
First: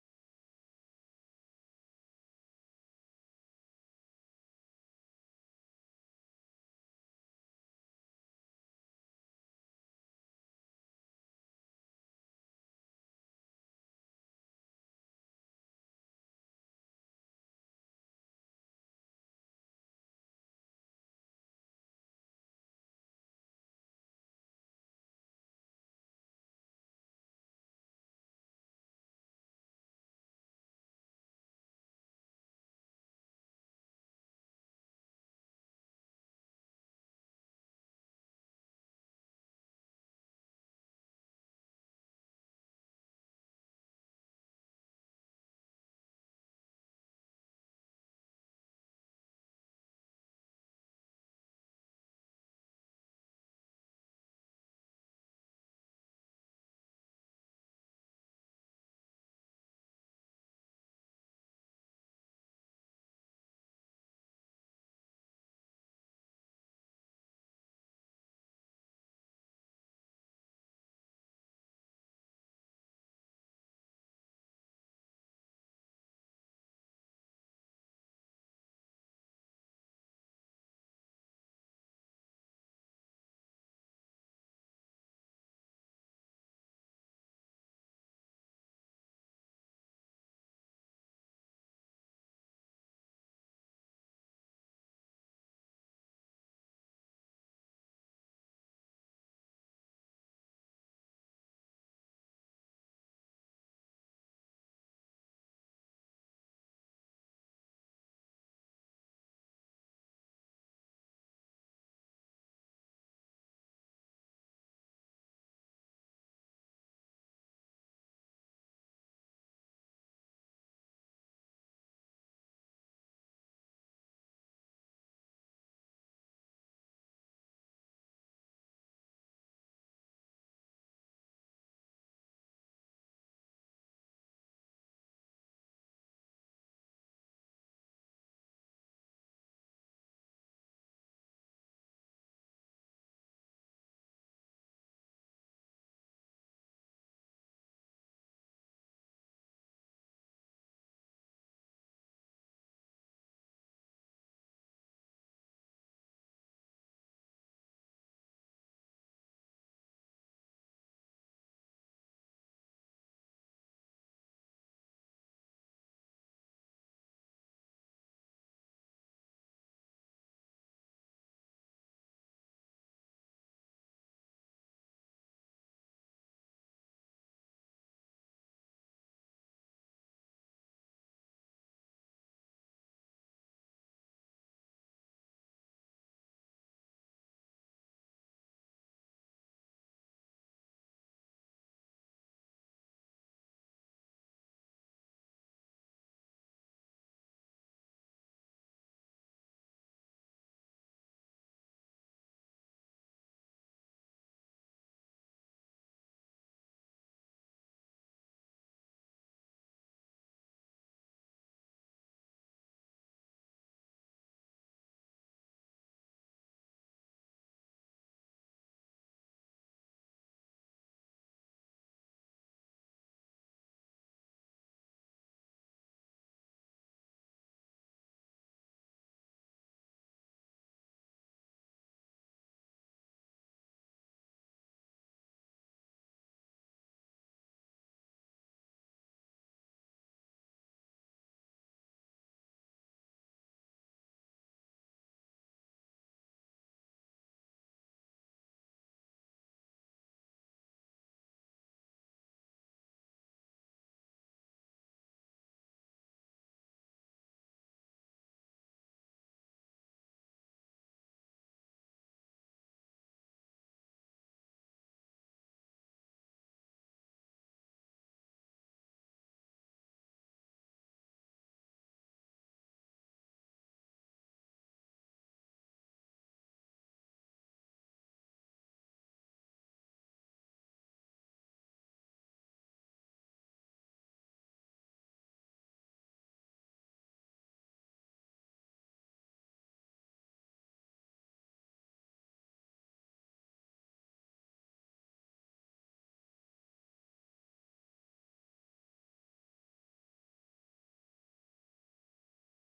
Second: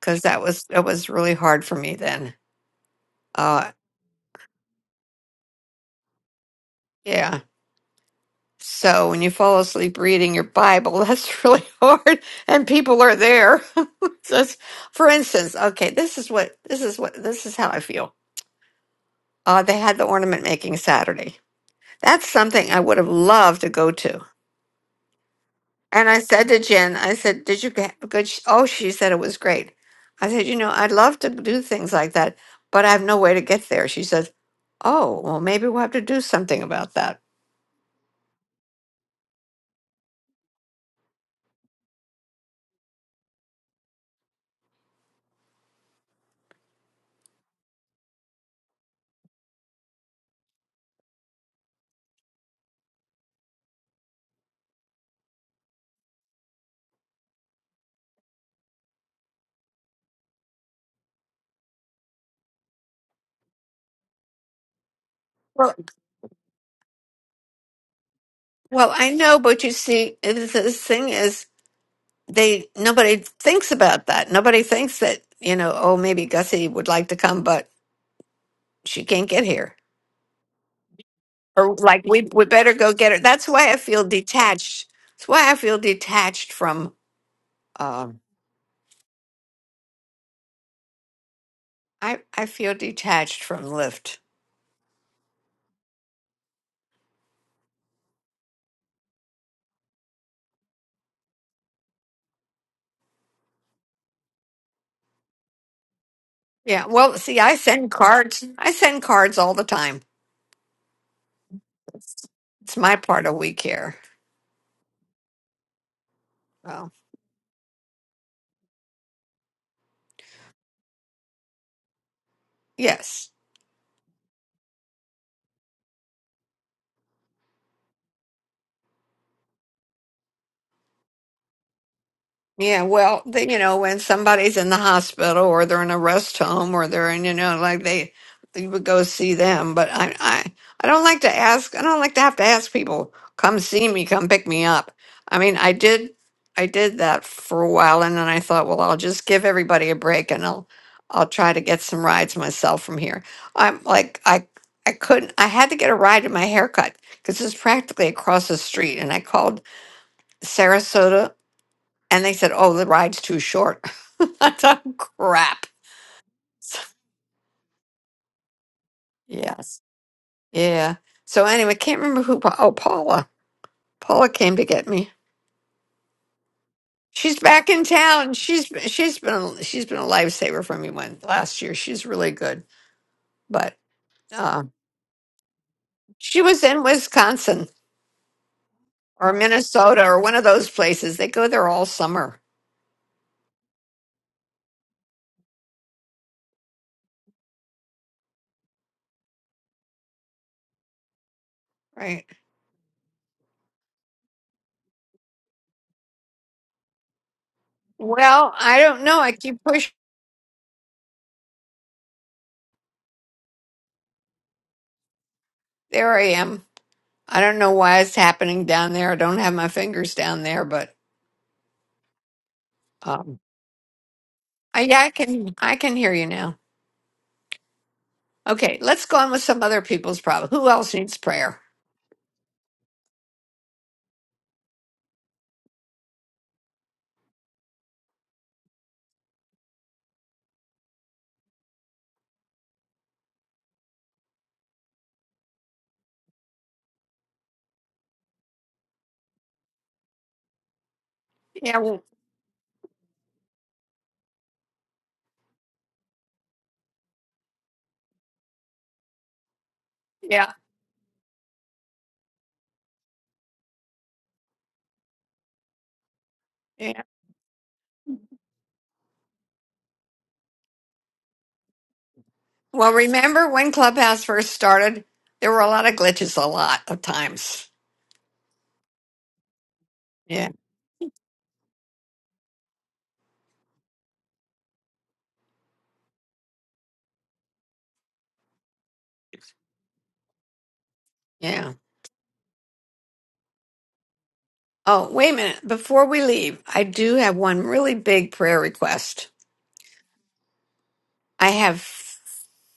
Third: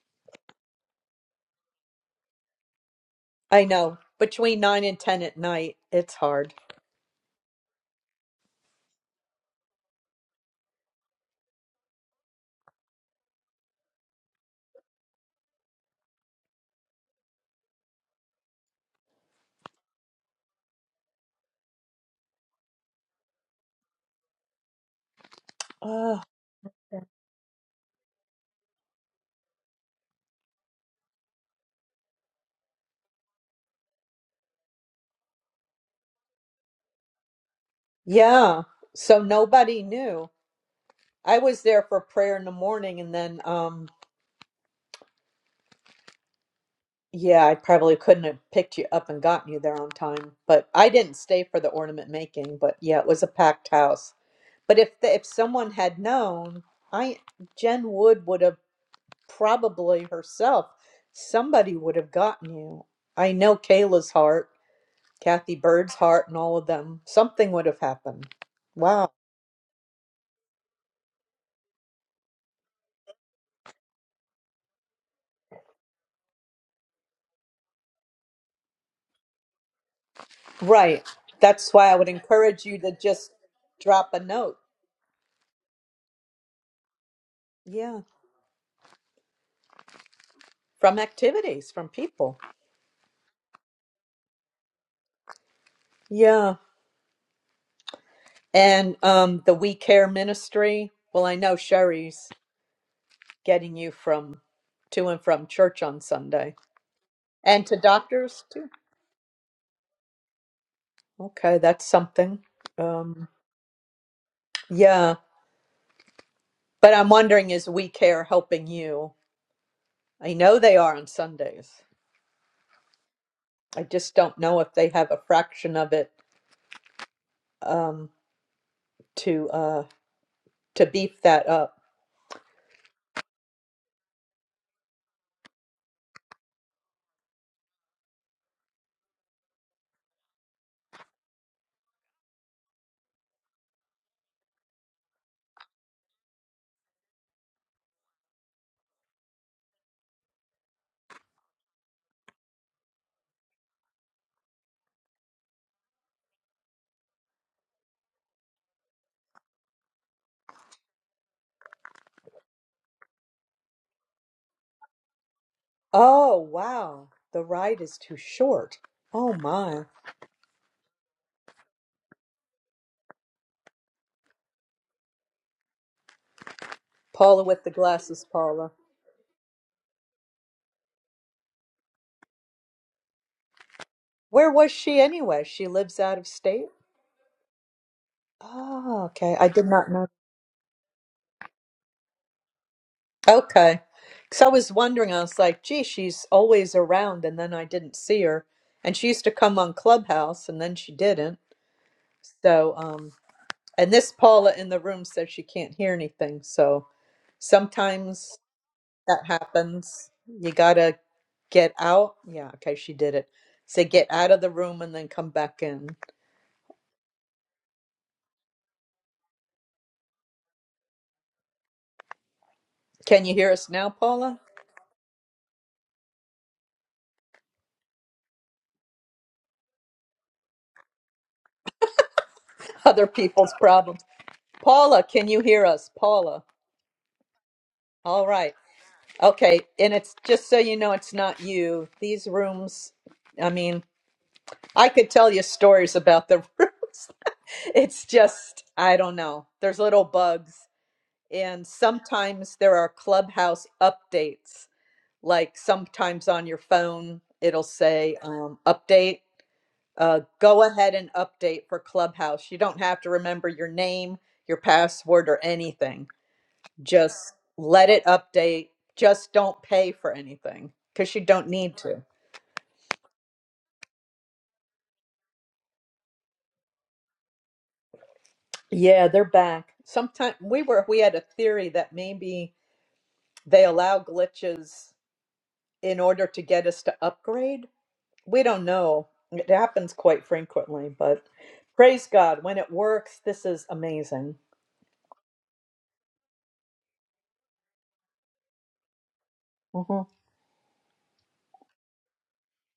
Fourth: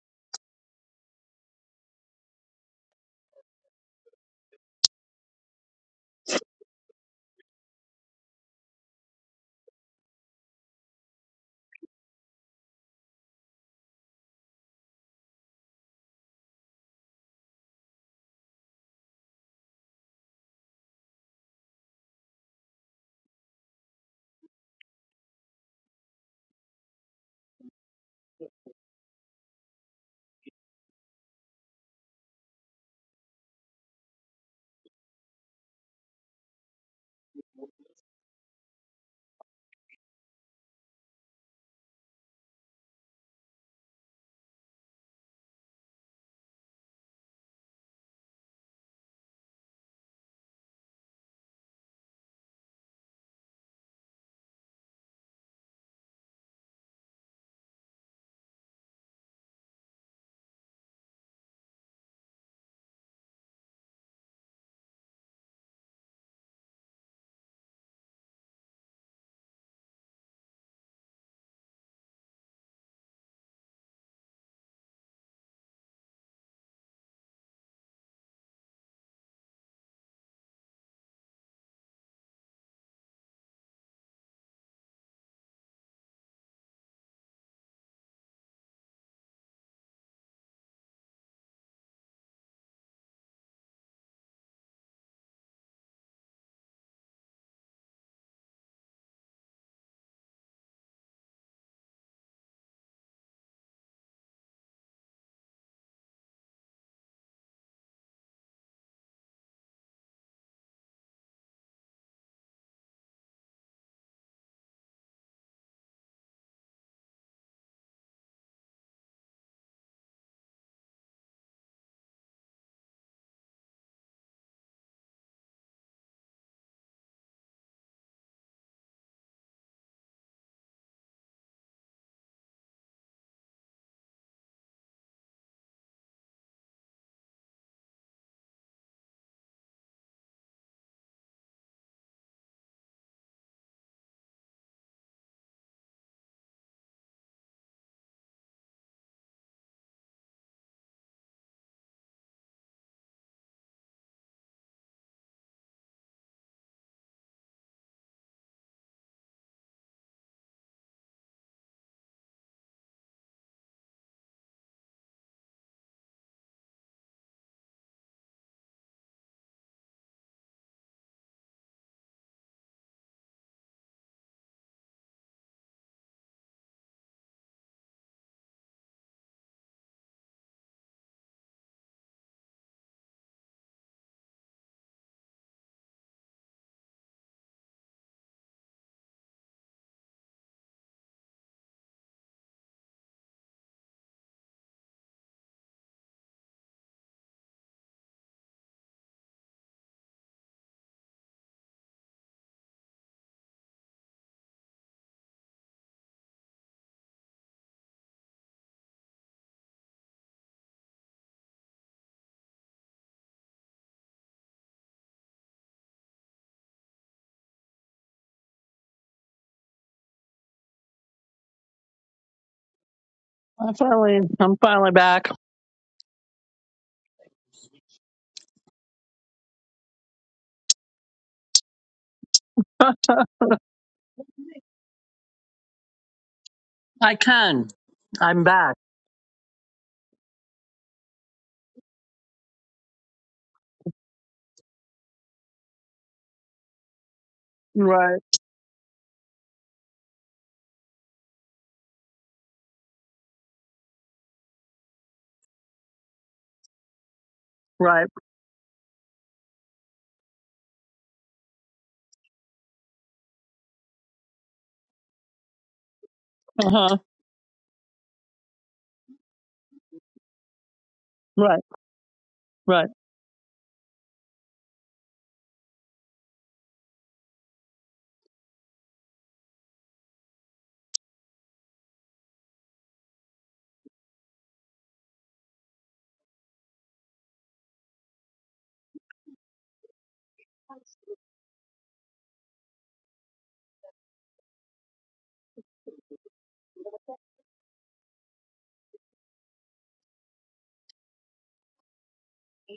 because that was that was really hard for me then. I Uh, know. Between nine and ten at night, it's hard. yeah. So when you fall asleep reading your Bible, [laughs] that's really hard, and people are there. [laughs] Just for instance, okay, this is what this is what this is how I feel. Uh, they had the ornament making Saturday. That's something I would have loved to go to. And I Oh, said to Jen, I said, "Did you get a good?" sh-" Oh, she said it was great. I said, "You know, I'd love to do things like that, but I have no way to get there." She says, "Oh, well, maybe we'll have to do something about that." yeah. So nobody knew. I was there for prayer in the morning, and then, um, yeah, I probably couldn't have picked you up and gotten you there on time. But I didn't stay for the ornament making. But yeah, it was a packed house. But if the, if someone had known, I Jen Wood would have probably herself, somebody would have gotten you. I know Kayla's heart, Kathy Well, Bird's heart, and all of them. Something would have happened. well, I Wow. know, but you see, it- is- the thing is, they nobody thinks about that. Nobody thinks that you know. Oh, maybe Gussie would like to come, but she can't get here, Right. That's or why I like would we we encourage better you go to get her. just That's why I feel drop a note. detached. That's why I feel detached from. Yeah. Um, From activities, from I people. I feel detached from Lyft. Yeah. And um, the We Care Ministry. Well, I know Sherry's getting you from to and from church on Sunday. Yeah. Well, see, I And to send doctors cards. too. I send cards all the time. Okay, that's something. It's my part Um, of we care. yeah. Well, But I'm wondering is We Care helping you? I know they are on Sundays. yes. I just don't know if they have a fraction of it um, to uh, to beef that up. Yeah, well, they, you know, when somebody's in the hospital or they're in a rest home or they're in, you know, like they, you would go see them. But I, I, I don't like to ask. I don't like to have to ask people, come see me, come pick me up. I mean, I did, I did that for a while, and then I thought, well, I'll just give everybody a break and I'll, I'll try to get some rides myself from here. I'm like, I, I couldn't. I had to get a ride to my haircut because it's practically across the street, and I called Sarasota and they said, oh, the ride's too short. [laughs] I thought, crap. Oh wow, the ride is too short. Oh Yes. my, Yeah. So anyway, can't remember who. Pa- Oh, Paula. Paula came to get me. She's Paula with back the in glasses, town. She's Paula. she's been she's been a lifesaver for me when last year. She's really good. But Where uh, was she anyway? She lives out of she was state. in Wisconsin Oh, or okay. I did not Minnesota know. or one of those places. They go there all summer, Okay. Because I was wondering, I was like, gee, she's always around, and then I didn't see her. And she used to come on Clubhouse, and then she didn't. right? So, um, and this Paula in the room says she can't hear anything. So sometimes Well, I don't know. that I keep pushing. happens. You gotta get out. Yeah, okay, she did it. Say get out of the room and then come back in. There I am. I don't know why it's happening down there. I don't have my fingers down there, but. Can you um, hear us I now, finally, Paula? I'm Uh, finally yeah, I back. can I can hear you now. Okay, let's go on with some other people's problem. Who else needs prayer? [laughs] Other people's problems. Paula, can you hear us? Paula. I can. All I'm right. back. Okay. And it's just so you know, it's not you. These rooms, I mean, I could tell you stories about the [laughs] rooms. It's Right, just, I don't know. There's little bugs And Yeah, well, sometimes there are clubhouse updates, like sometimes on your phone, it'll right. say um, update. Uh, yeah, go ahead and update for Clubhouse. You don't have to remember your name, your password, or anything. Uh huh. yeah. Just let it update. Just don't pay for anything because you don't Right, need to. right. Well, remember when Clubhouse first started? There were a lot of glitches, a lot of times. Yeah, they're back. Sometime Yeah, we were we had a theory that maybe they allow glitches in order to get us to upgrade we don't know. It happens quite frequently, but yeah. praise God when it works. This is amazing. Oh, wait a minute. Before we leave, I do have one really big prayer request. hmm I have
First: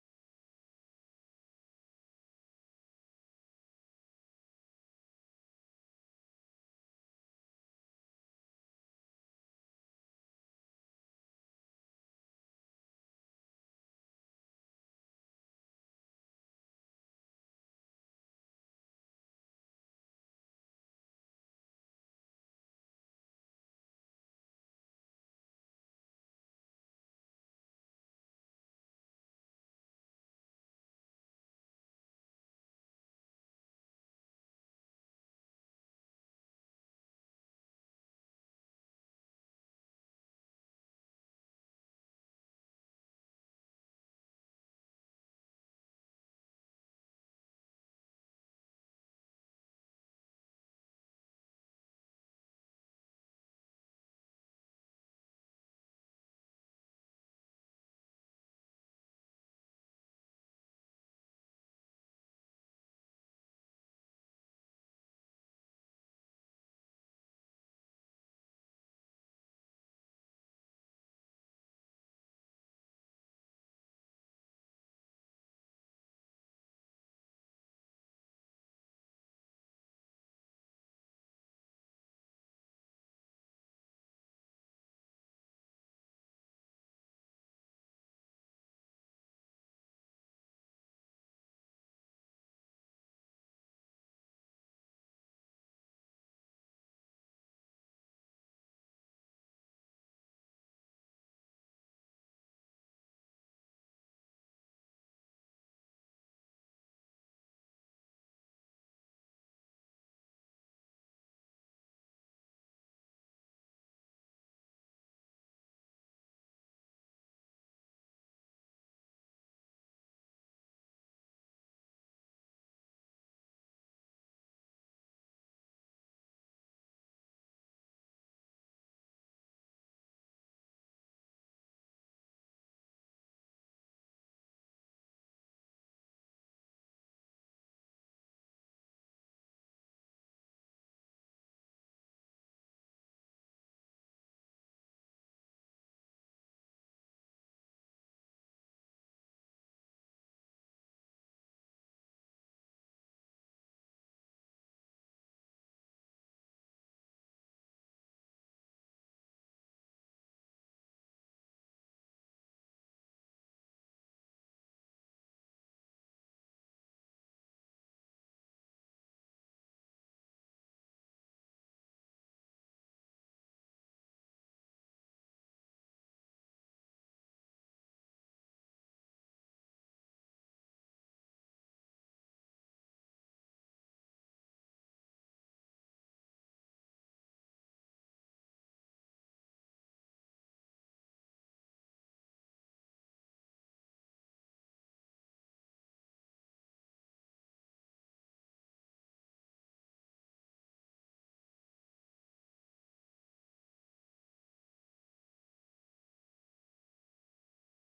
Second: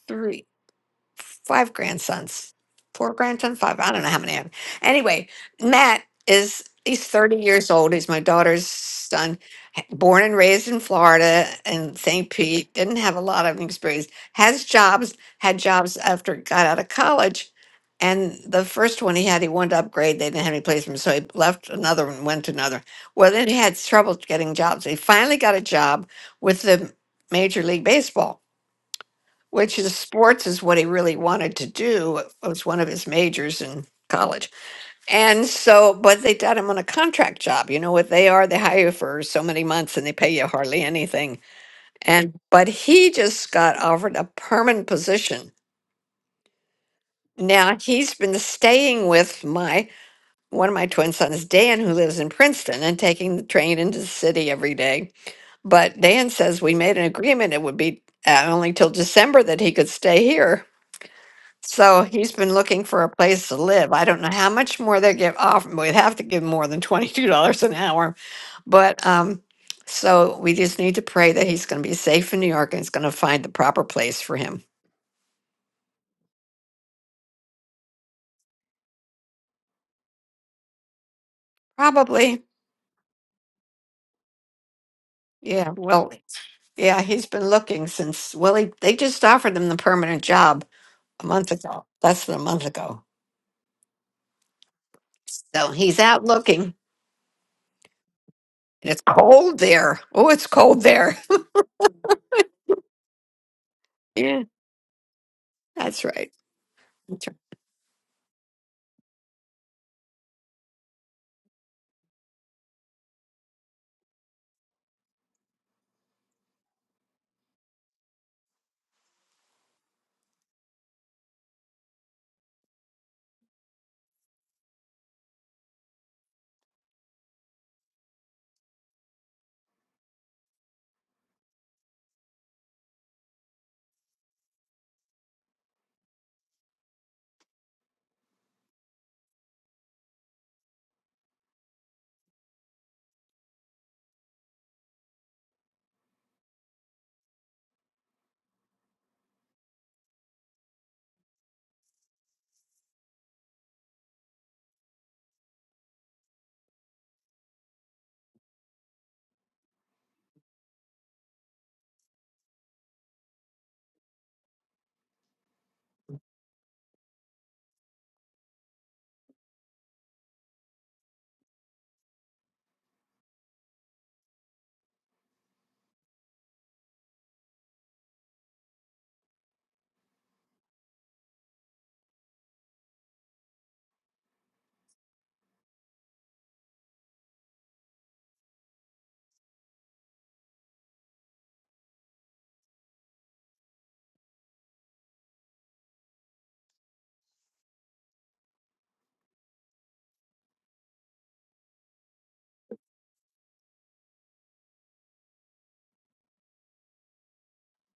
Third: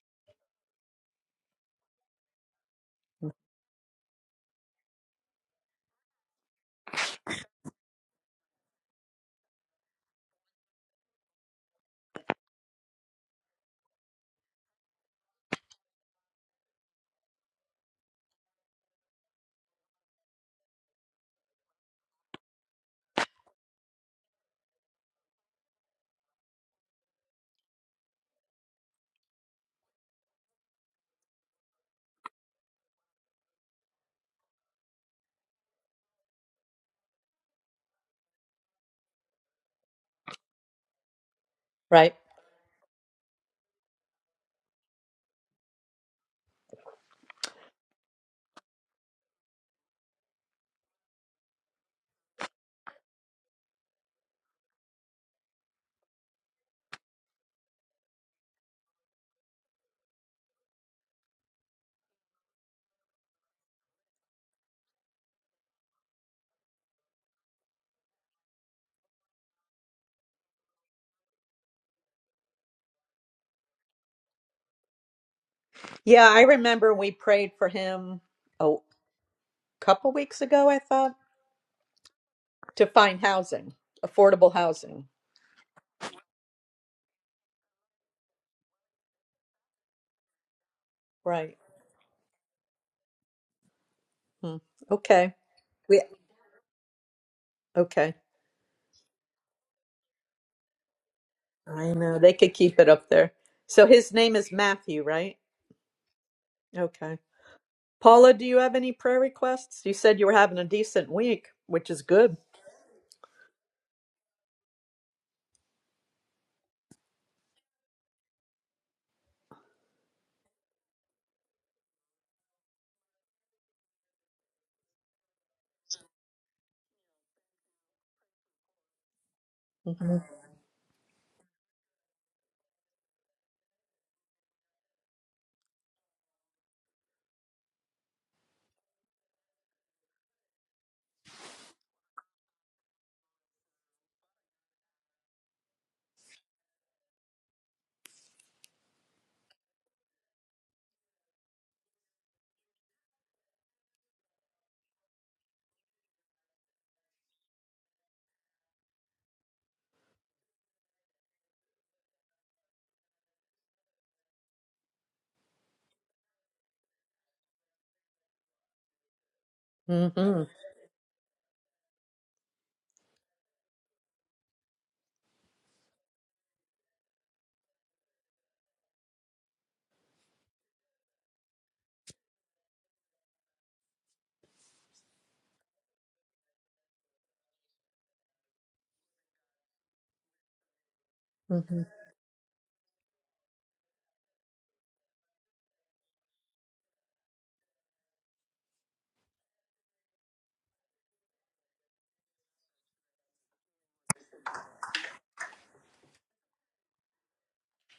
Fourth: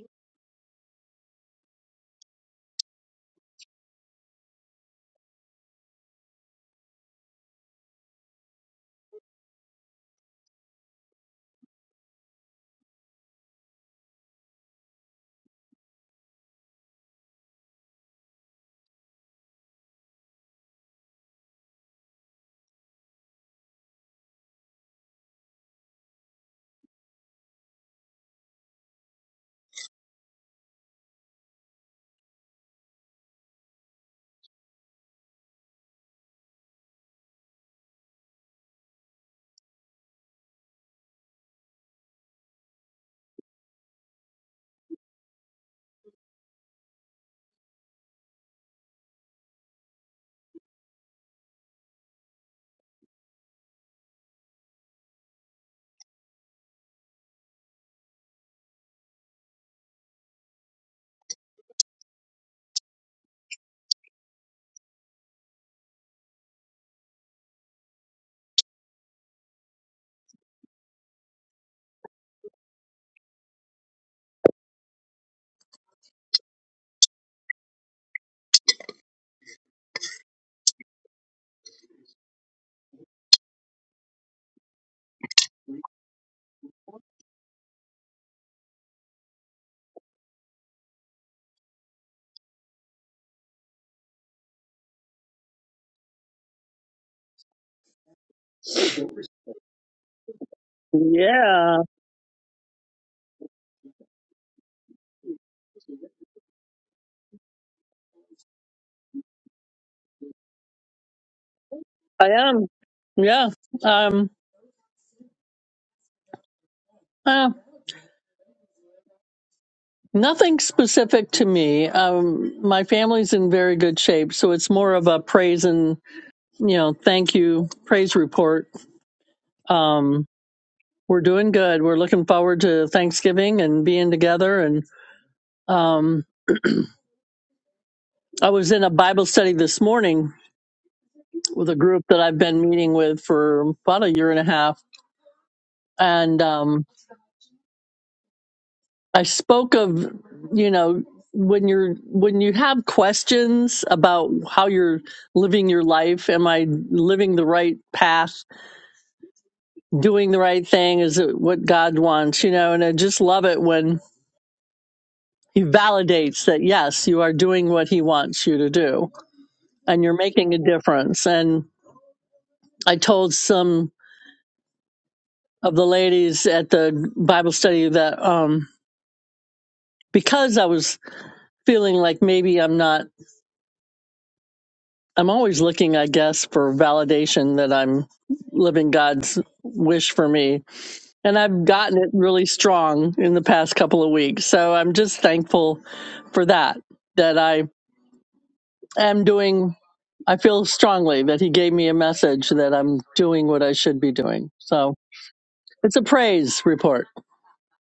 three. five grandsons, four grandsons, five. I don't know how many I have. Anyway, Matt is he's 30 years old. He's my daughter's son, h- born and raised in Florida in St. Pete. Didn't have a lot of experience. Has jobs, had jobs after he got out of college. And the first one he had, he wanted to upgrade. They didn't have any place for him, so he left another one, went to another. Well, then he had trouble getting jobs. He finally got a job with the Major League Baseball which is sports is what he really wanted to do. It was one of his majors in college. And so, but they got him on a contract job. You know what they are? They hire you for so many months and they pay you hardly anything. Right? And, but he just got offered a permanent position. Now he's been staying with my, one of my twin sons, Dan, who lives in Princeton and taking the train into the city every day. But Dan says we made an agreement. It would be uh, only till December that he could stay here So he's been looking for a place to live. I don't know how much more they give off. We'd have to give more than [laughs] $22 an hour. But um, so we just need to pray that he's going to be safe in New York and he's going to find the proper place for him. Yeah, I remember we prayed for him a couple weeks ago. I thought Probably. to find housing, affordable housing. Yeah. Well, yeah, he's been looking since, well, he, they just offered him the permanent job a month Right. ago, less than a month ago. Hmm. Okay. So he's We out looking and okay. it's cold there. Oh, it's cold there. Yeah, I know they could keep it up there. So his [laughs] name Yeah, is Matthew, right? that's right. Okay. Paula, do you have any prayer requests? You said you were having a decent week, which is I good. am. Yeah. Um. Uh, nothing specific to me. Um. My family's in very good shape, so it's more of a praise and you know, thank you praise report um, hmm we're doing good. We're looking forward to Thanksgiving and being together. And um, I was in a Bible study this morning with a group that I've been meeting with for about a year and a half, and um, I spoke of you know when you're when you have questions about how you're living your life am i living the right path doing the right thing is it what god wants you know and i just love it when He validates that, yes, you are doing what he wants you to do and you're making a difference. And I told some of the ladies at the Bible study that um, because I was feeling like maybe I'm not, I'm always looking, I guess, for validation that I'm living God's wish for me. And I've hmm gotten it really strong in the past couple of weeks. So I'm just thankful for that, that I am doing I feel strongly that he gave me a message that I'm doing what I should be doing. So it's a praise report.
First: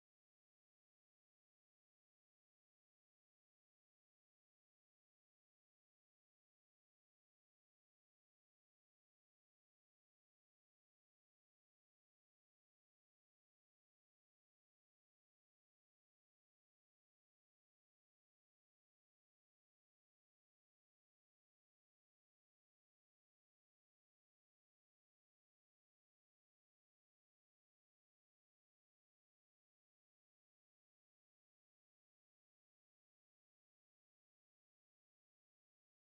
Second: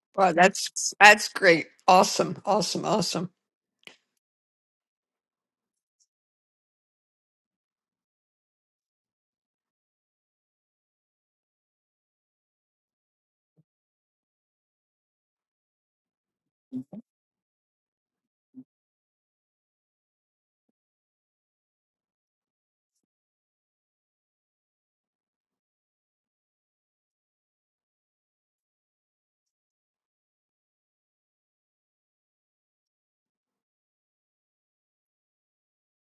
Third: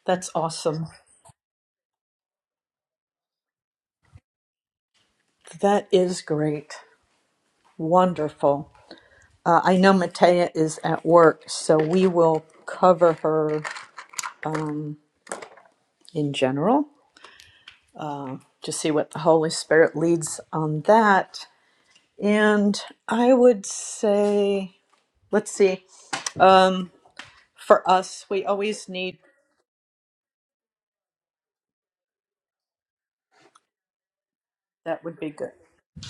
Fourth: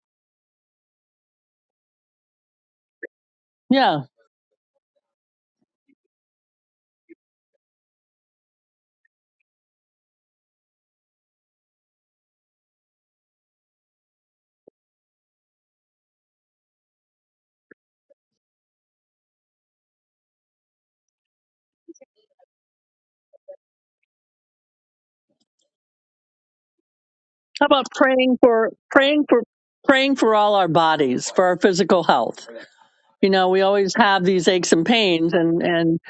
That's Well, awesome. that's that's great. Awesome. Awesome. Awesome. Yeah. That is great. Wonderful. Uh, I know Matea is at work, so we will cover her um, in general uh, to see what the Holy Spirit leads on that. And I would say, let's see, um, How about for us, praying we for always need praying for praying for all our bodies, for our physical health? You know, we always have these aches and that would be pains good, and and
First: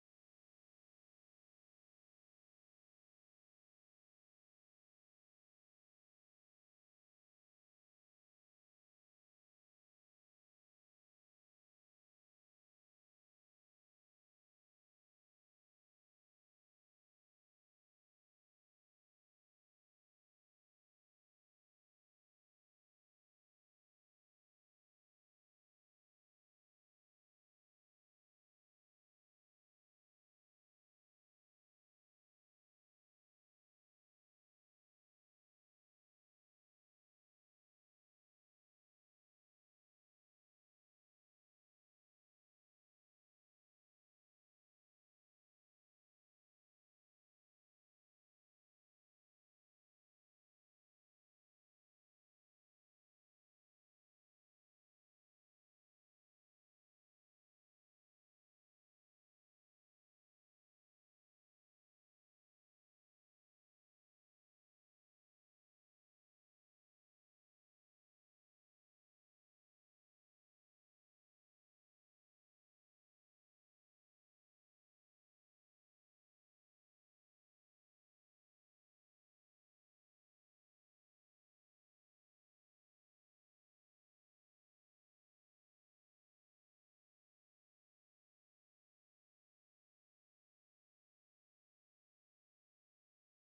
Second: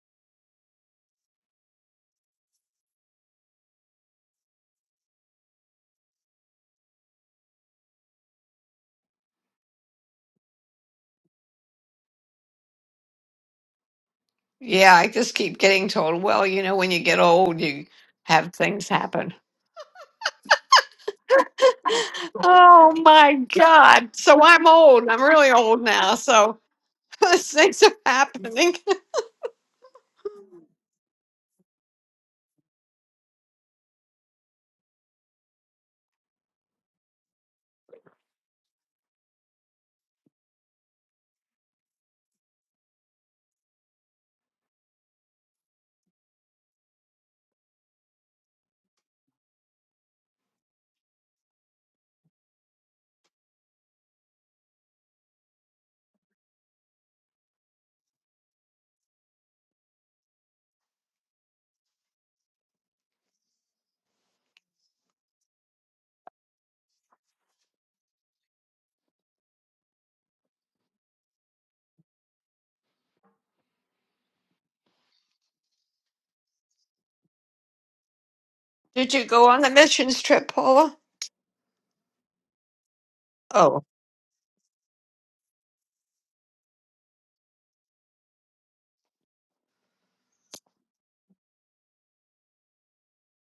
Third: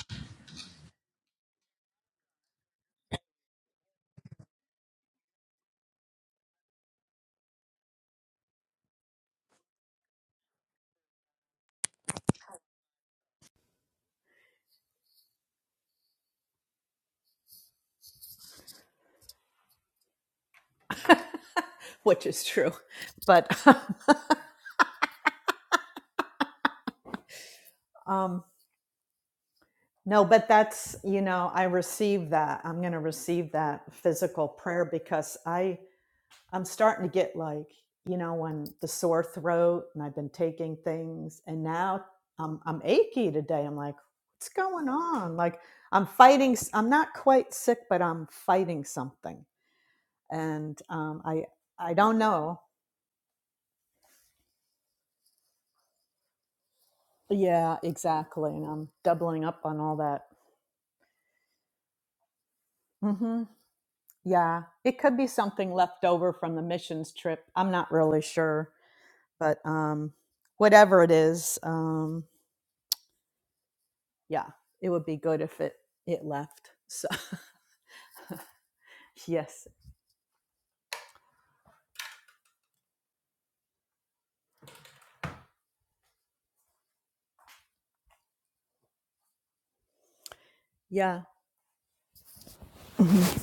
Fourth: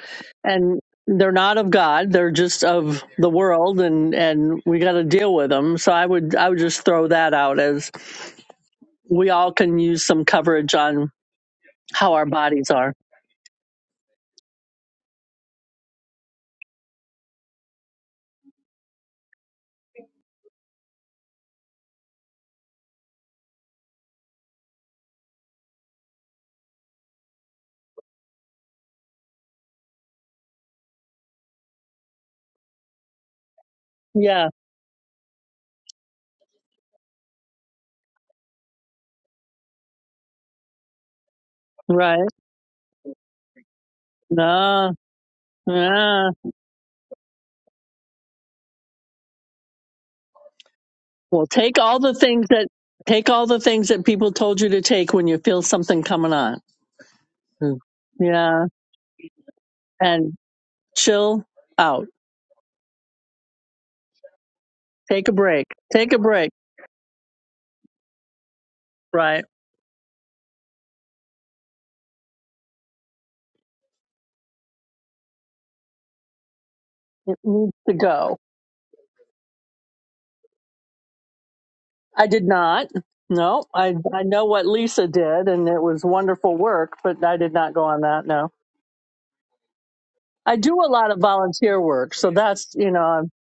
and they're not of God. They're just of the world and and we got to deal with them. So I would I would just throw that out as we all can use some coverage on how our bodies are. Yeah, I just keep getting told, well, you know, when you get old, you have things happen. [laughs] [laughs] which is true. Oh my But God. So I'm old. I'm really old now. So [laughs] those things are [laughs] um, happening. No, but that's, you know, I receive that. I'm going to receive that physical Yeah. prayer because I I'm starting to get like, you know, when the sore throat and I've been taking things and now Right. I'm I'm achy today. I'm like, what's going No. on? Like I'm Yeah. fighting s- I'm not quite sick, but I'm fighting something. And um I Well, take I all the don't things know. that take all the things that people told you to take when you feel something coming on. Yeah, Mm. exactly. Yeah, And I'm doubling up on all that. and chill out. Mm-hmm. Yeah, it could be Take a break. something left Take a over break. from the missions trip. I'm not really sure, Right. but um, whatever it is, um, yeah, it would be good if it it left. So It needs to go. [laughs] Did you [laughs] go on yes, the missions trip, Paula? I did not. No, Oh, I I know what Lisa did, and it was wonderful work, but I did not go on that. No, I do a lot of yeah, volunteer work, so that's you know I'm, Mhm.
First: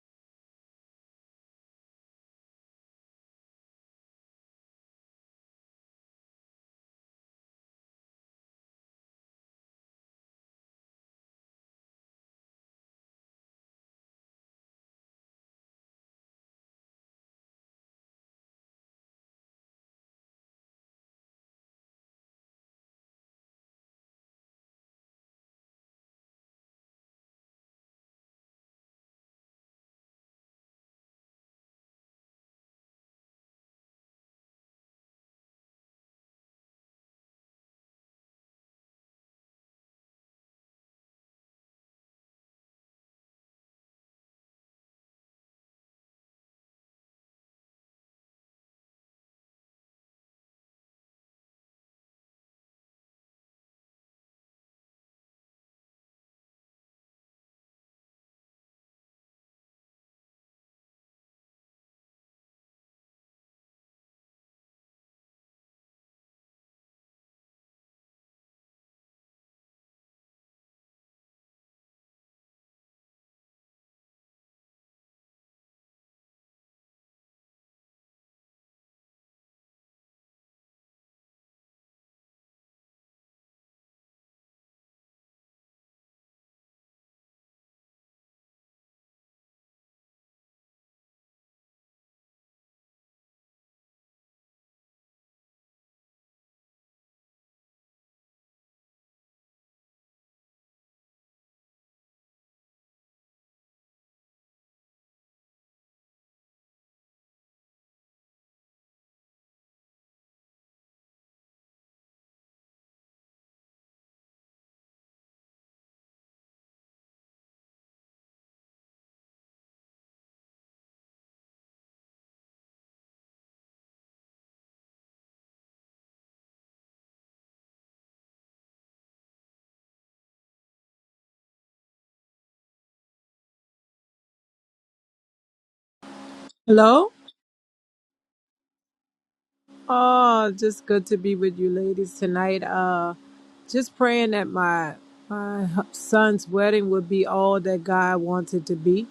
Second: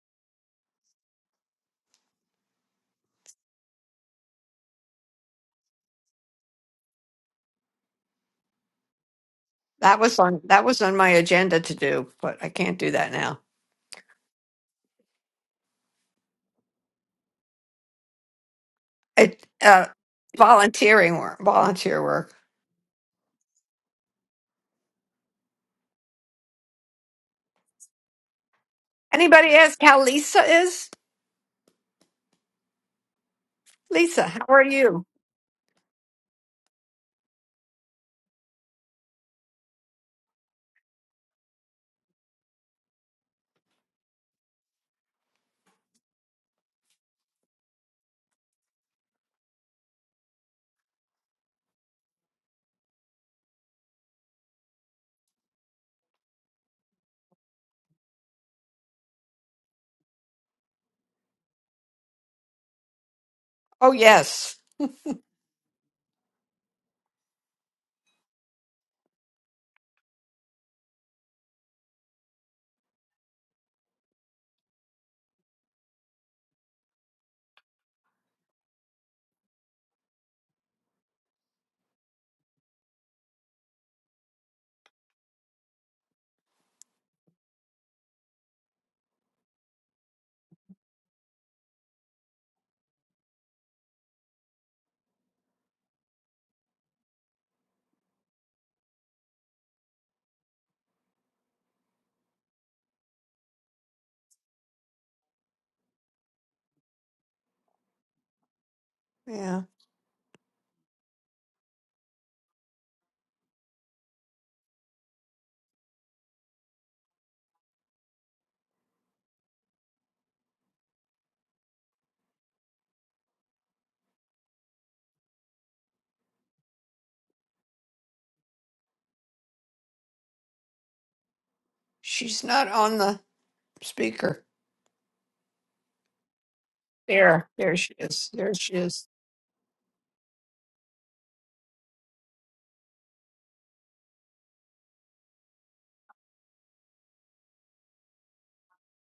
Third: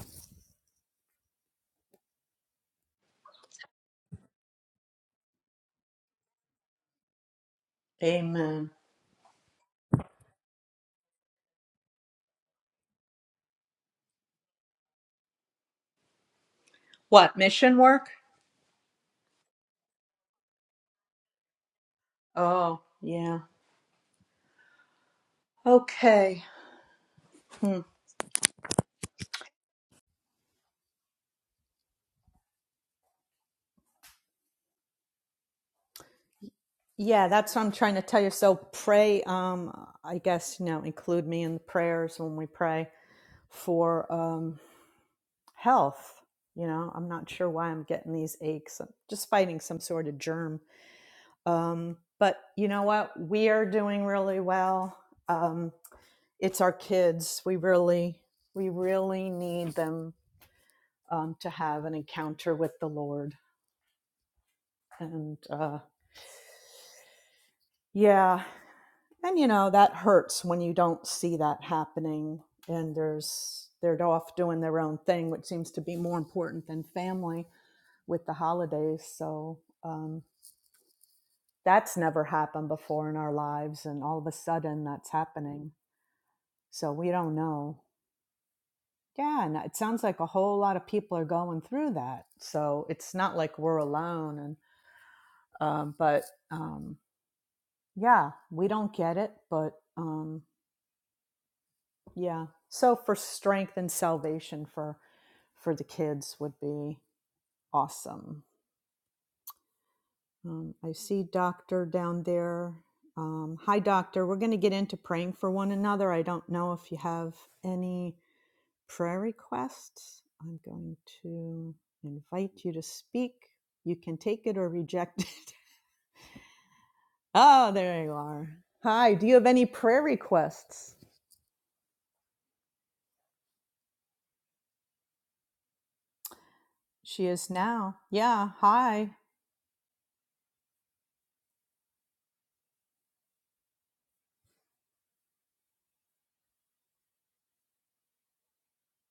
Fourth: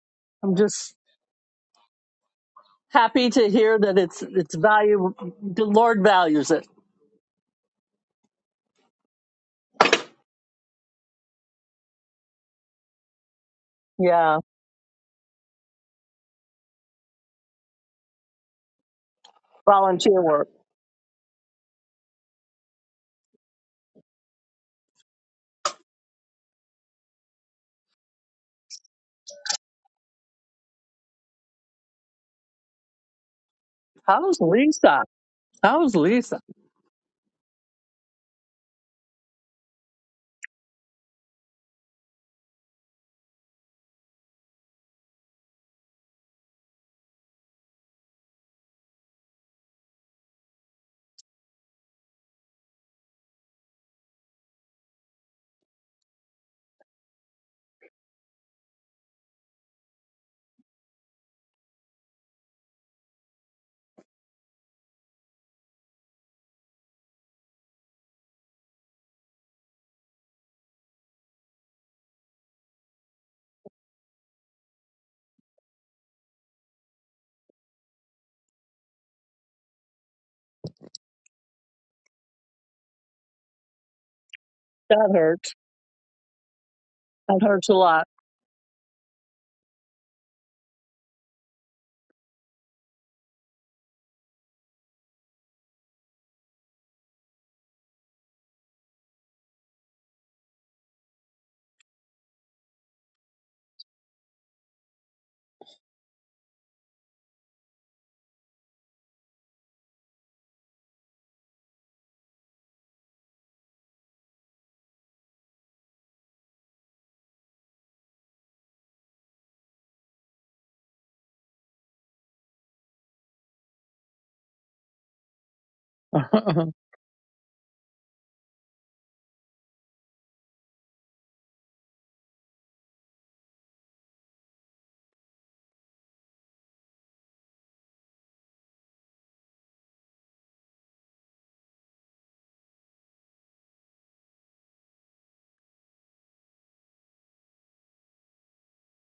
I'm just happy to hear that it's it's value. The Lord values it. amen. that was on that was on my agenda to do, but I can't do that now. Yeah, What mission work? It uh volunteer work. volunteering work, volunteer work. Oh yeah. Okay. Hmm. Anybody ask how Lisa is? Lisa, How's how are Lisa? you? That was Lisa. Yeah, that's what I'm trying to tell you. So pray. Um, I guess you know, include me in the prayers when we pray for. um health. You know, I'm not sure why I'm getting these aches. I'm just fighting some sort of germ. Um, but you know what? We are doing really well. Um, it's our kids. We really, we really need them um, to have an encounter with the Lord. Oh, yes. And uh, yeah, and you know that hurts when you don't see that happening. And there's they're off doing their own thing, which seems to be more important than family with the holidays. So. Um, that's never happened before in our lives and all of a sudden That that's hurt. happening so we don't That hurts a know lot. yeah and it sounds like a whole lot of people are going through that so it's not like we're alone and um, but um, yeah we don't get it but um, yeah so for strength and salvation for for the kids would be awesome Yeah, um, i see doctor down there um, hi doctor we're going to get into praying for one another i don't know if you have any prayer requests. I'm going to invite you to speak. You can take it or reject it. [laughs] [laughs] Oh, there you are. Hi, do you have any prayer requests? she's not on the speaker. Hello. She There, is there she now. is. Yeah, There she is. hi. Oh, just good to be with you ladies tonight. Uh just praying that my my son's wedding would be all that God wants it to be.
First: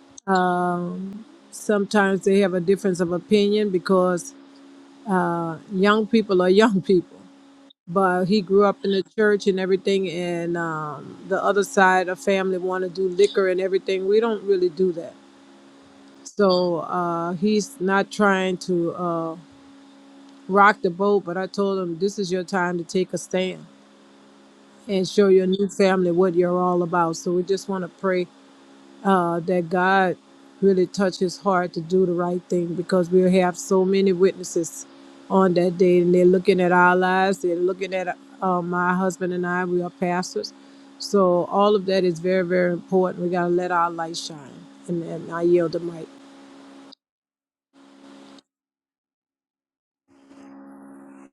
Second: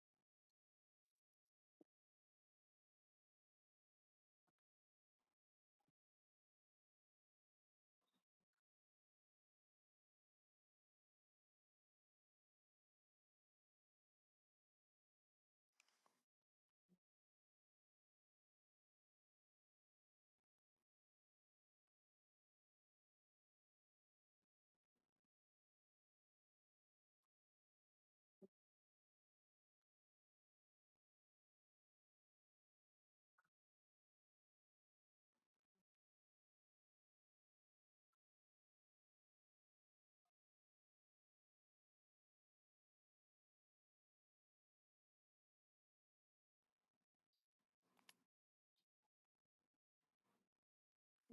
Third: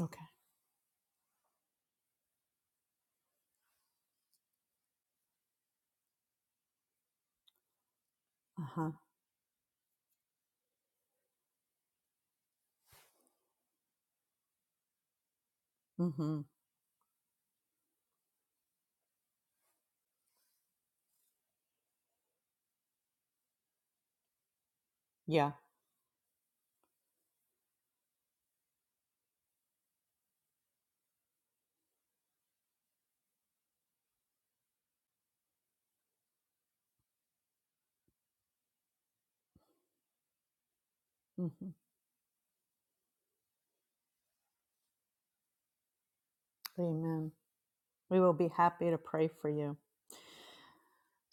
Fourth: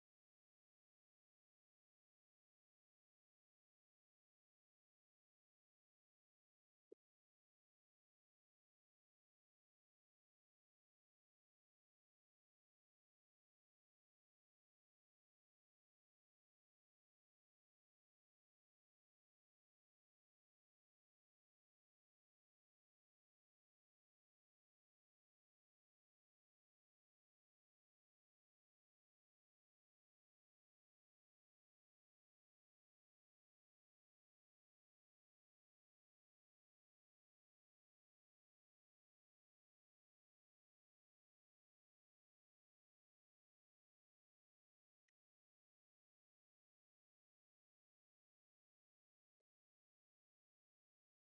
Okay. Um sometimes they have a difference of opinion because uh young people are [laughs] young people. But he Uh grew up huh. in the church and everything and um the other side of family want to do liquor and everything. We don't really do that. Mm hmm. So uh he's not trying to uh. Rock the boat, but I told them this is your time to take a stand and show your Yeah. new family what you're all about. So we just want to pray uh, that God really touch his heart to do the right thing because we'll have so many witnesses on that day and they're looking at our lives, they're looking at uh, my husband and I, we are pastors. So Mm hmm. all of that is very, very important. We got to let our light shine. And, and I yield the mic. Amen. We will be happy to pray for you.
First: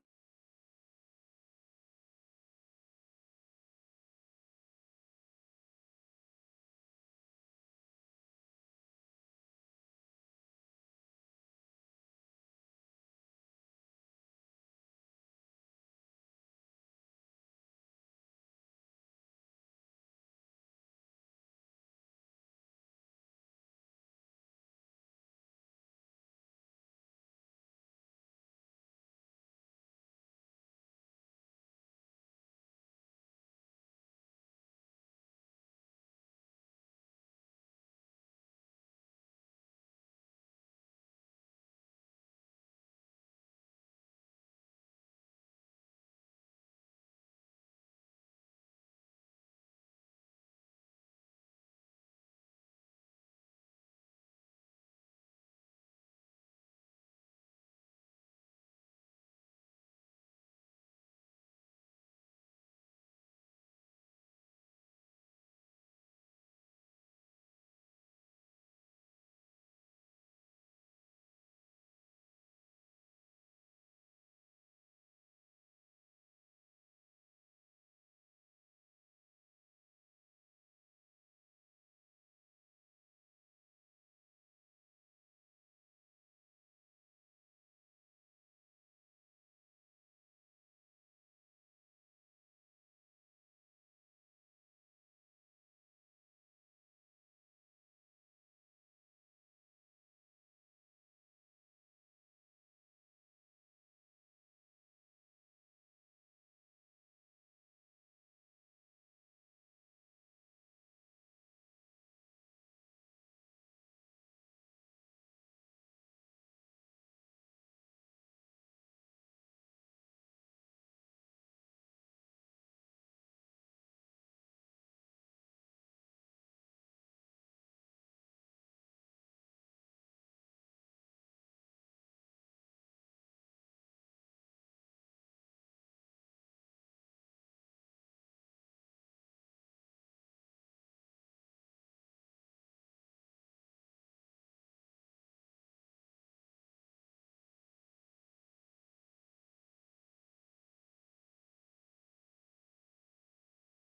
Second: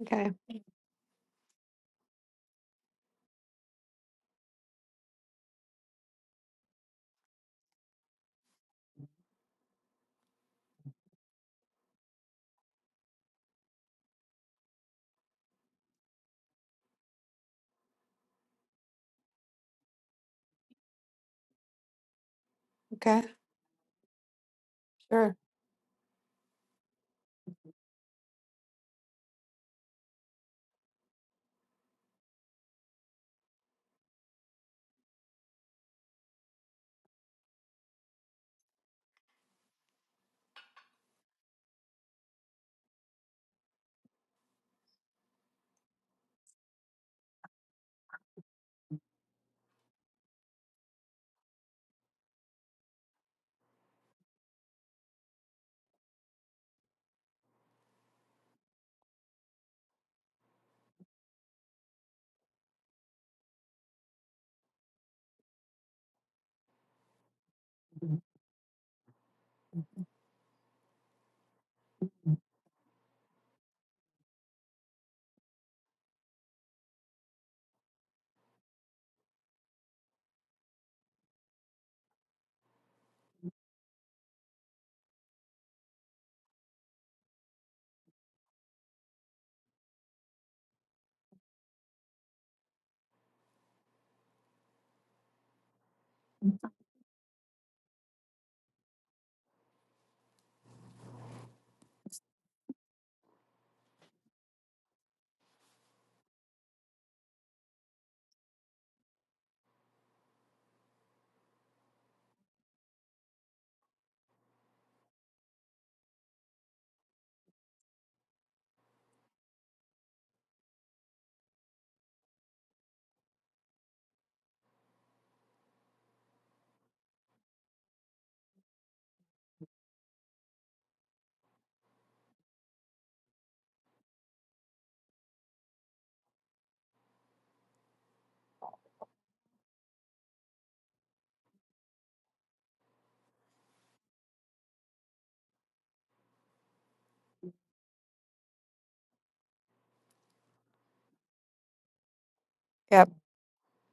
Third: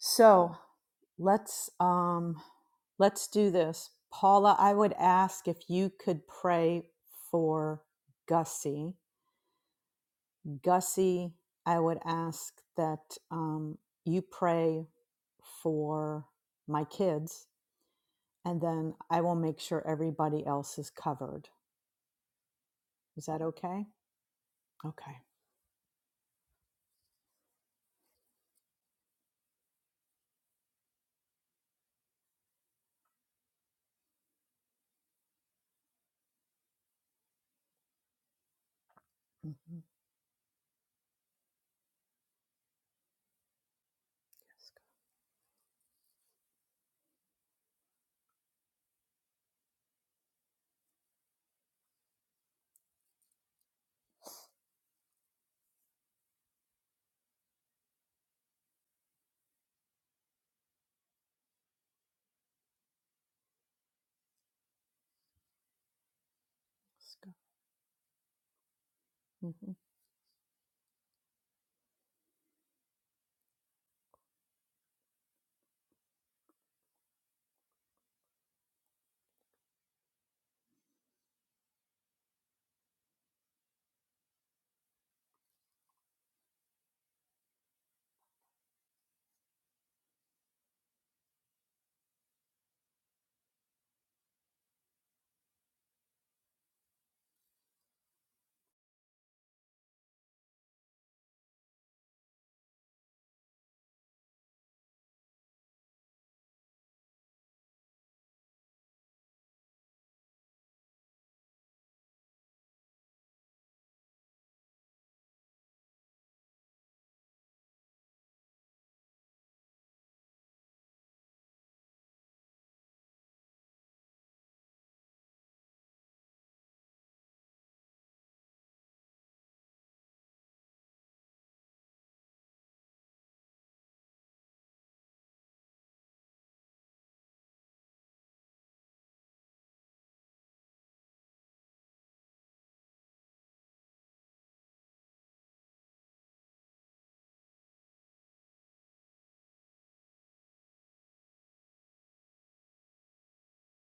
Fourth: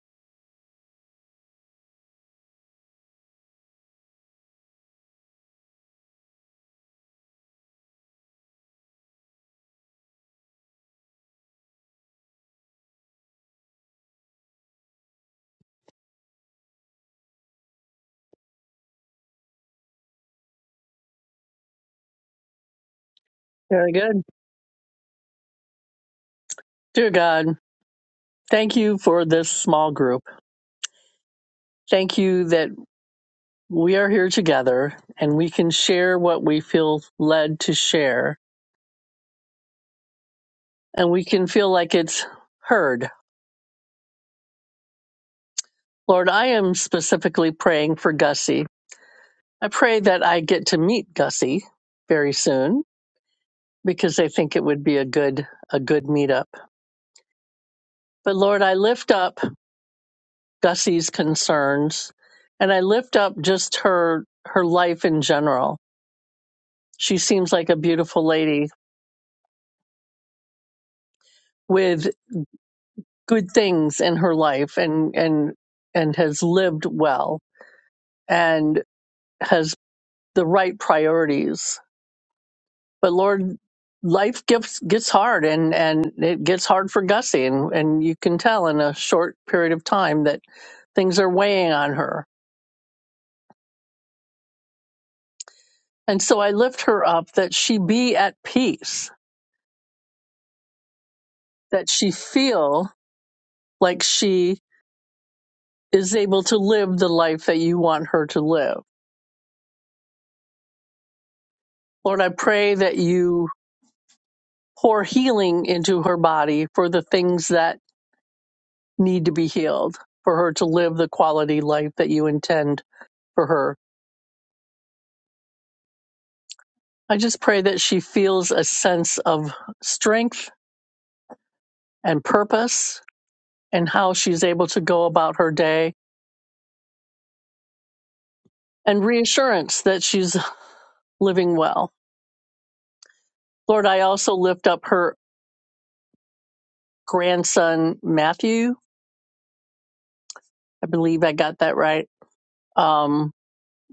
Okay, let's um let's do this. Paula, I would ask if you could pray for Gussie Gussie, I would ask that um, you pray for my kids, and then I will make sure everybody else is covered. okay, Is that okay? Very good. Okay. sure. Dear God, thank you for this small group. Thank you that we are here together and we can share what we feel led to share Mm-hmm. and we can feel like it's heard. Lord, I am specifically praying for Gussie. I pray that I get to meet Gussie very soon because I think it would be a good a good meetup. But Lord, I lift up Gussie's concerns, and I lift up just her her life in general. Let's She go. seems like a beautiful lady Mm-hmm. with good things in her life and and and has lived well and has the right priorities. But Lord, life gets gets hard and and it gets hard for Gussie and and you can tell in a short period of time that things are weighing on her. And so I lift her up that she be at peace, that she feel like she is able to live the life that you want her to live. Lord, I pray that you pour healing into her body for the things that need to be healed, for her to live the quality life that you intend for her. I just pray that she feels a sense of strength and purpose and how she's able to go about her day and reassurance that she's living well. Lord, I also lift up her grandson, Matthew. I believe I got that right Yep. Um,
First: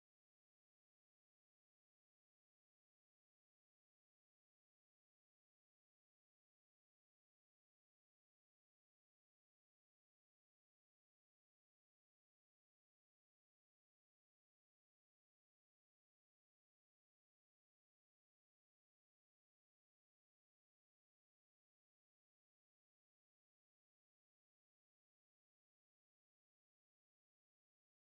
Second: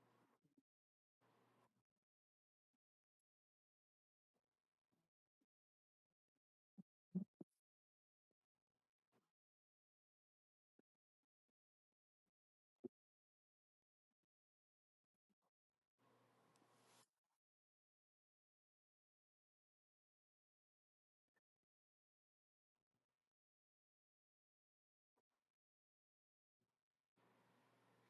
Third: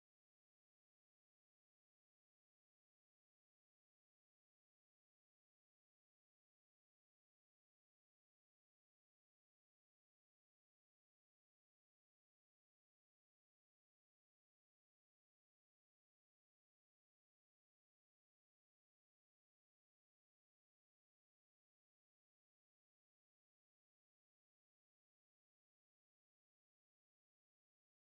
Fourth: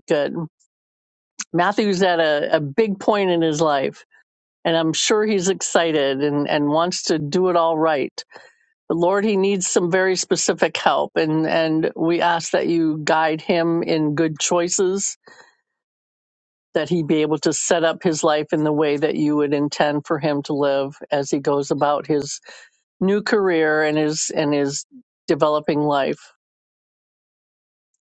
good. Matthew's at a, a big point in his life, and I'm sure he's excited and, and wants to do it all right. But Lord, he needs some very specific help, and, and we ask that you guide him in good choices, that he be able to set up his life in the way that you would intend for him to live as he goes about his new career and his and his developing life.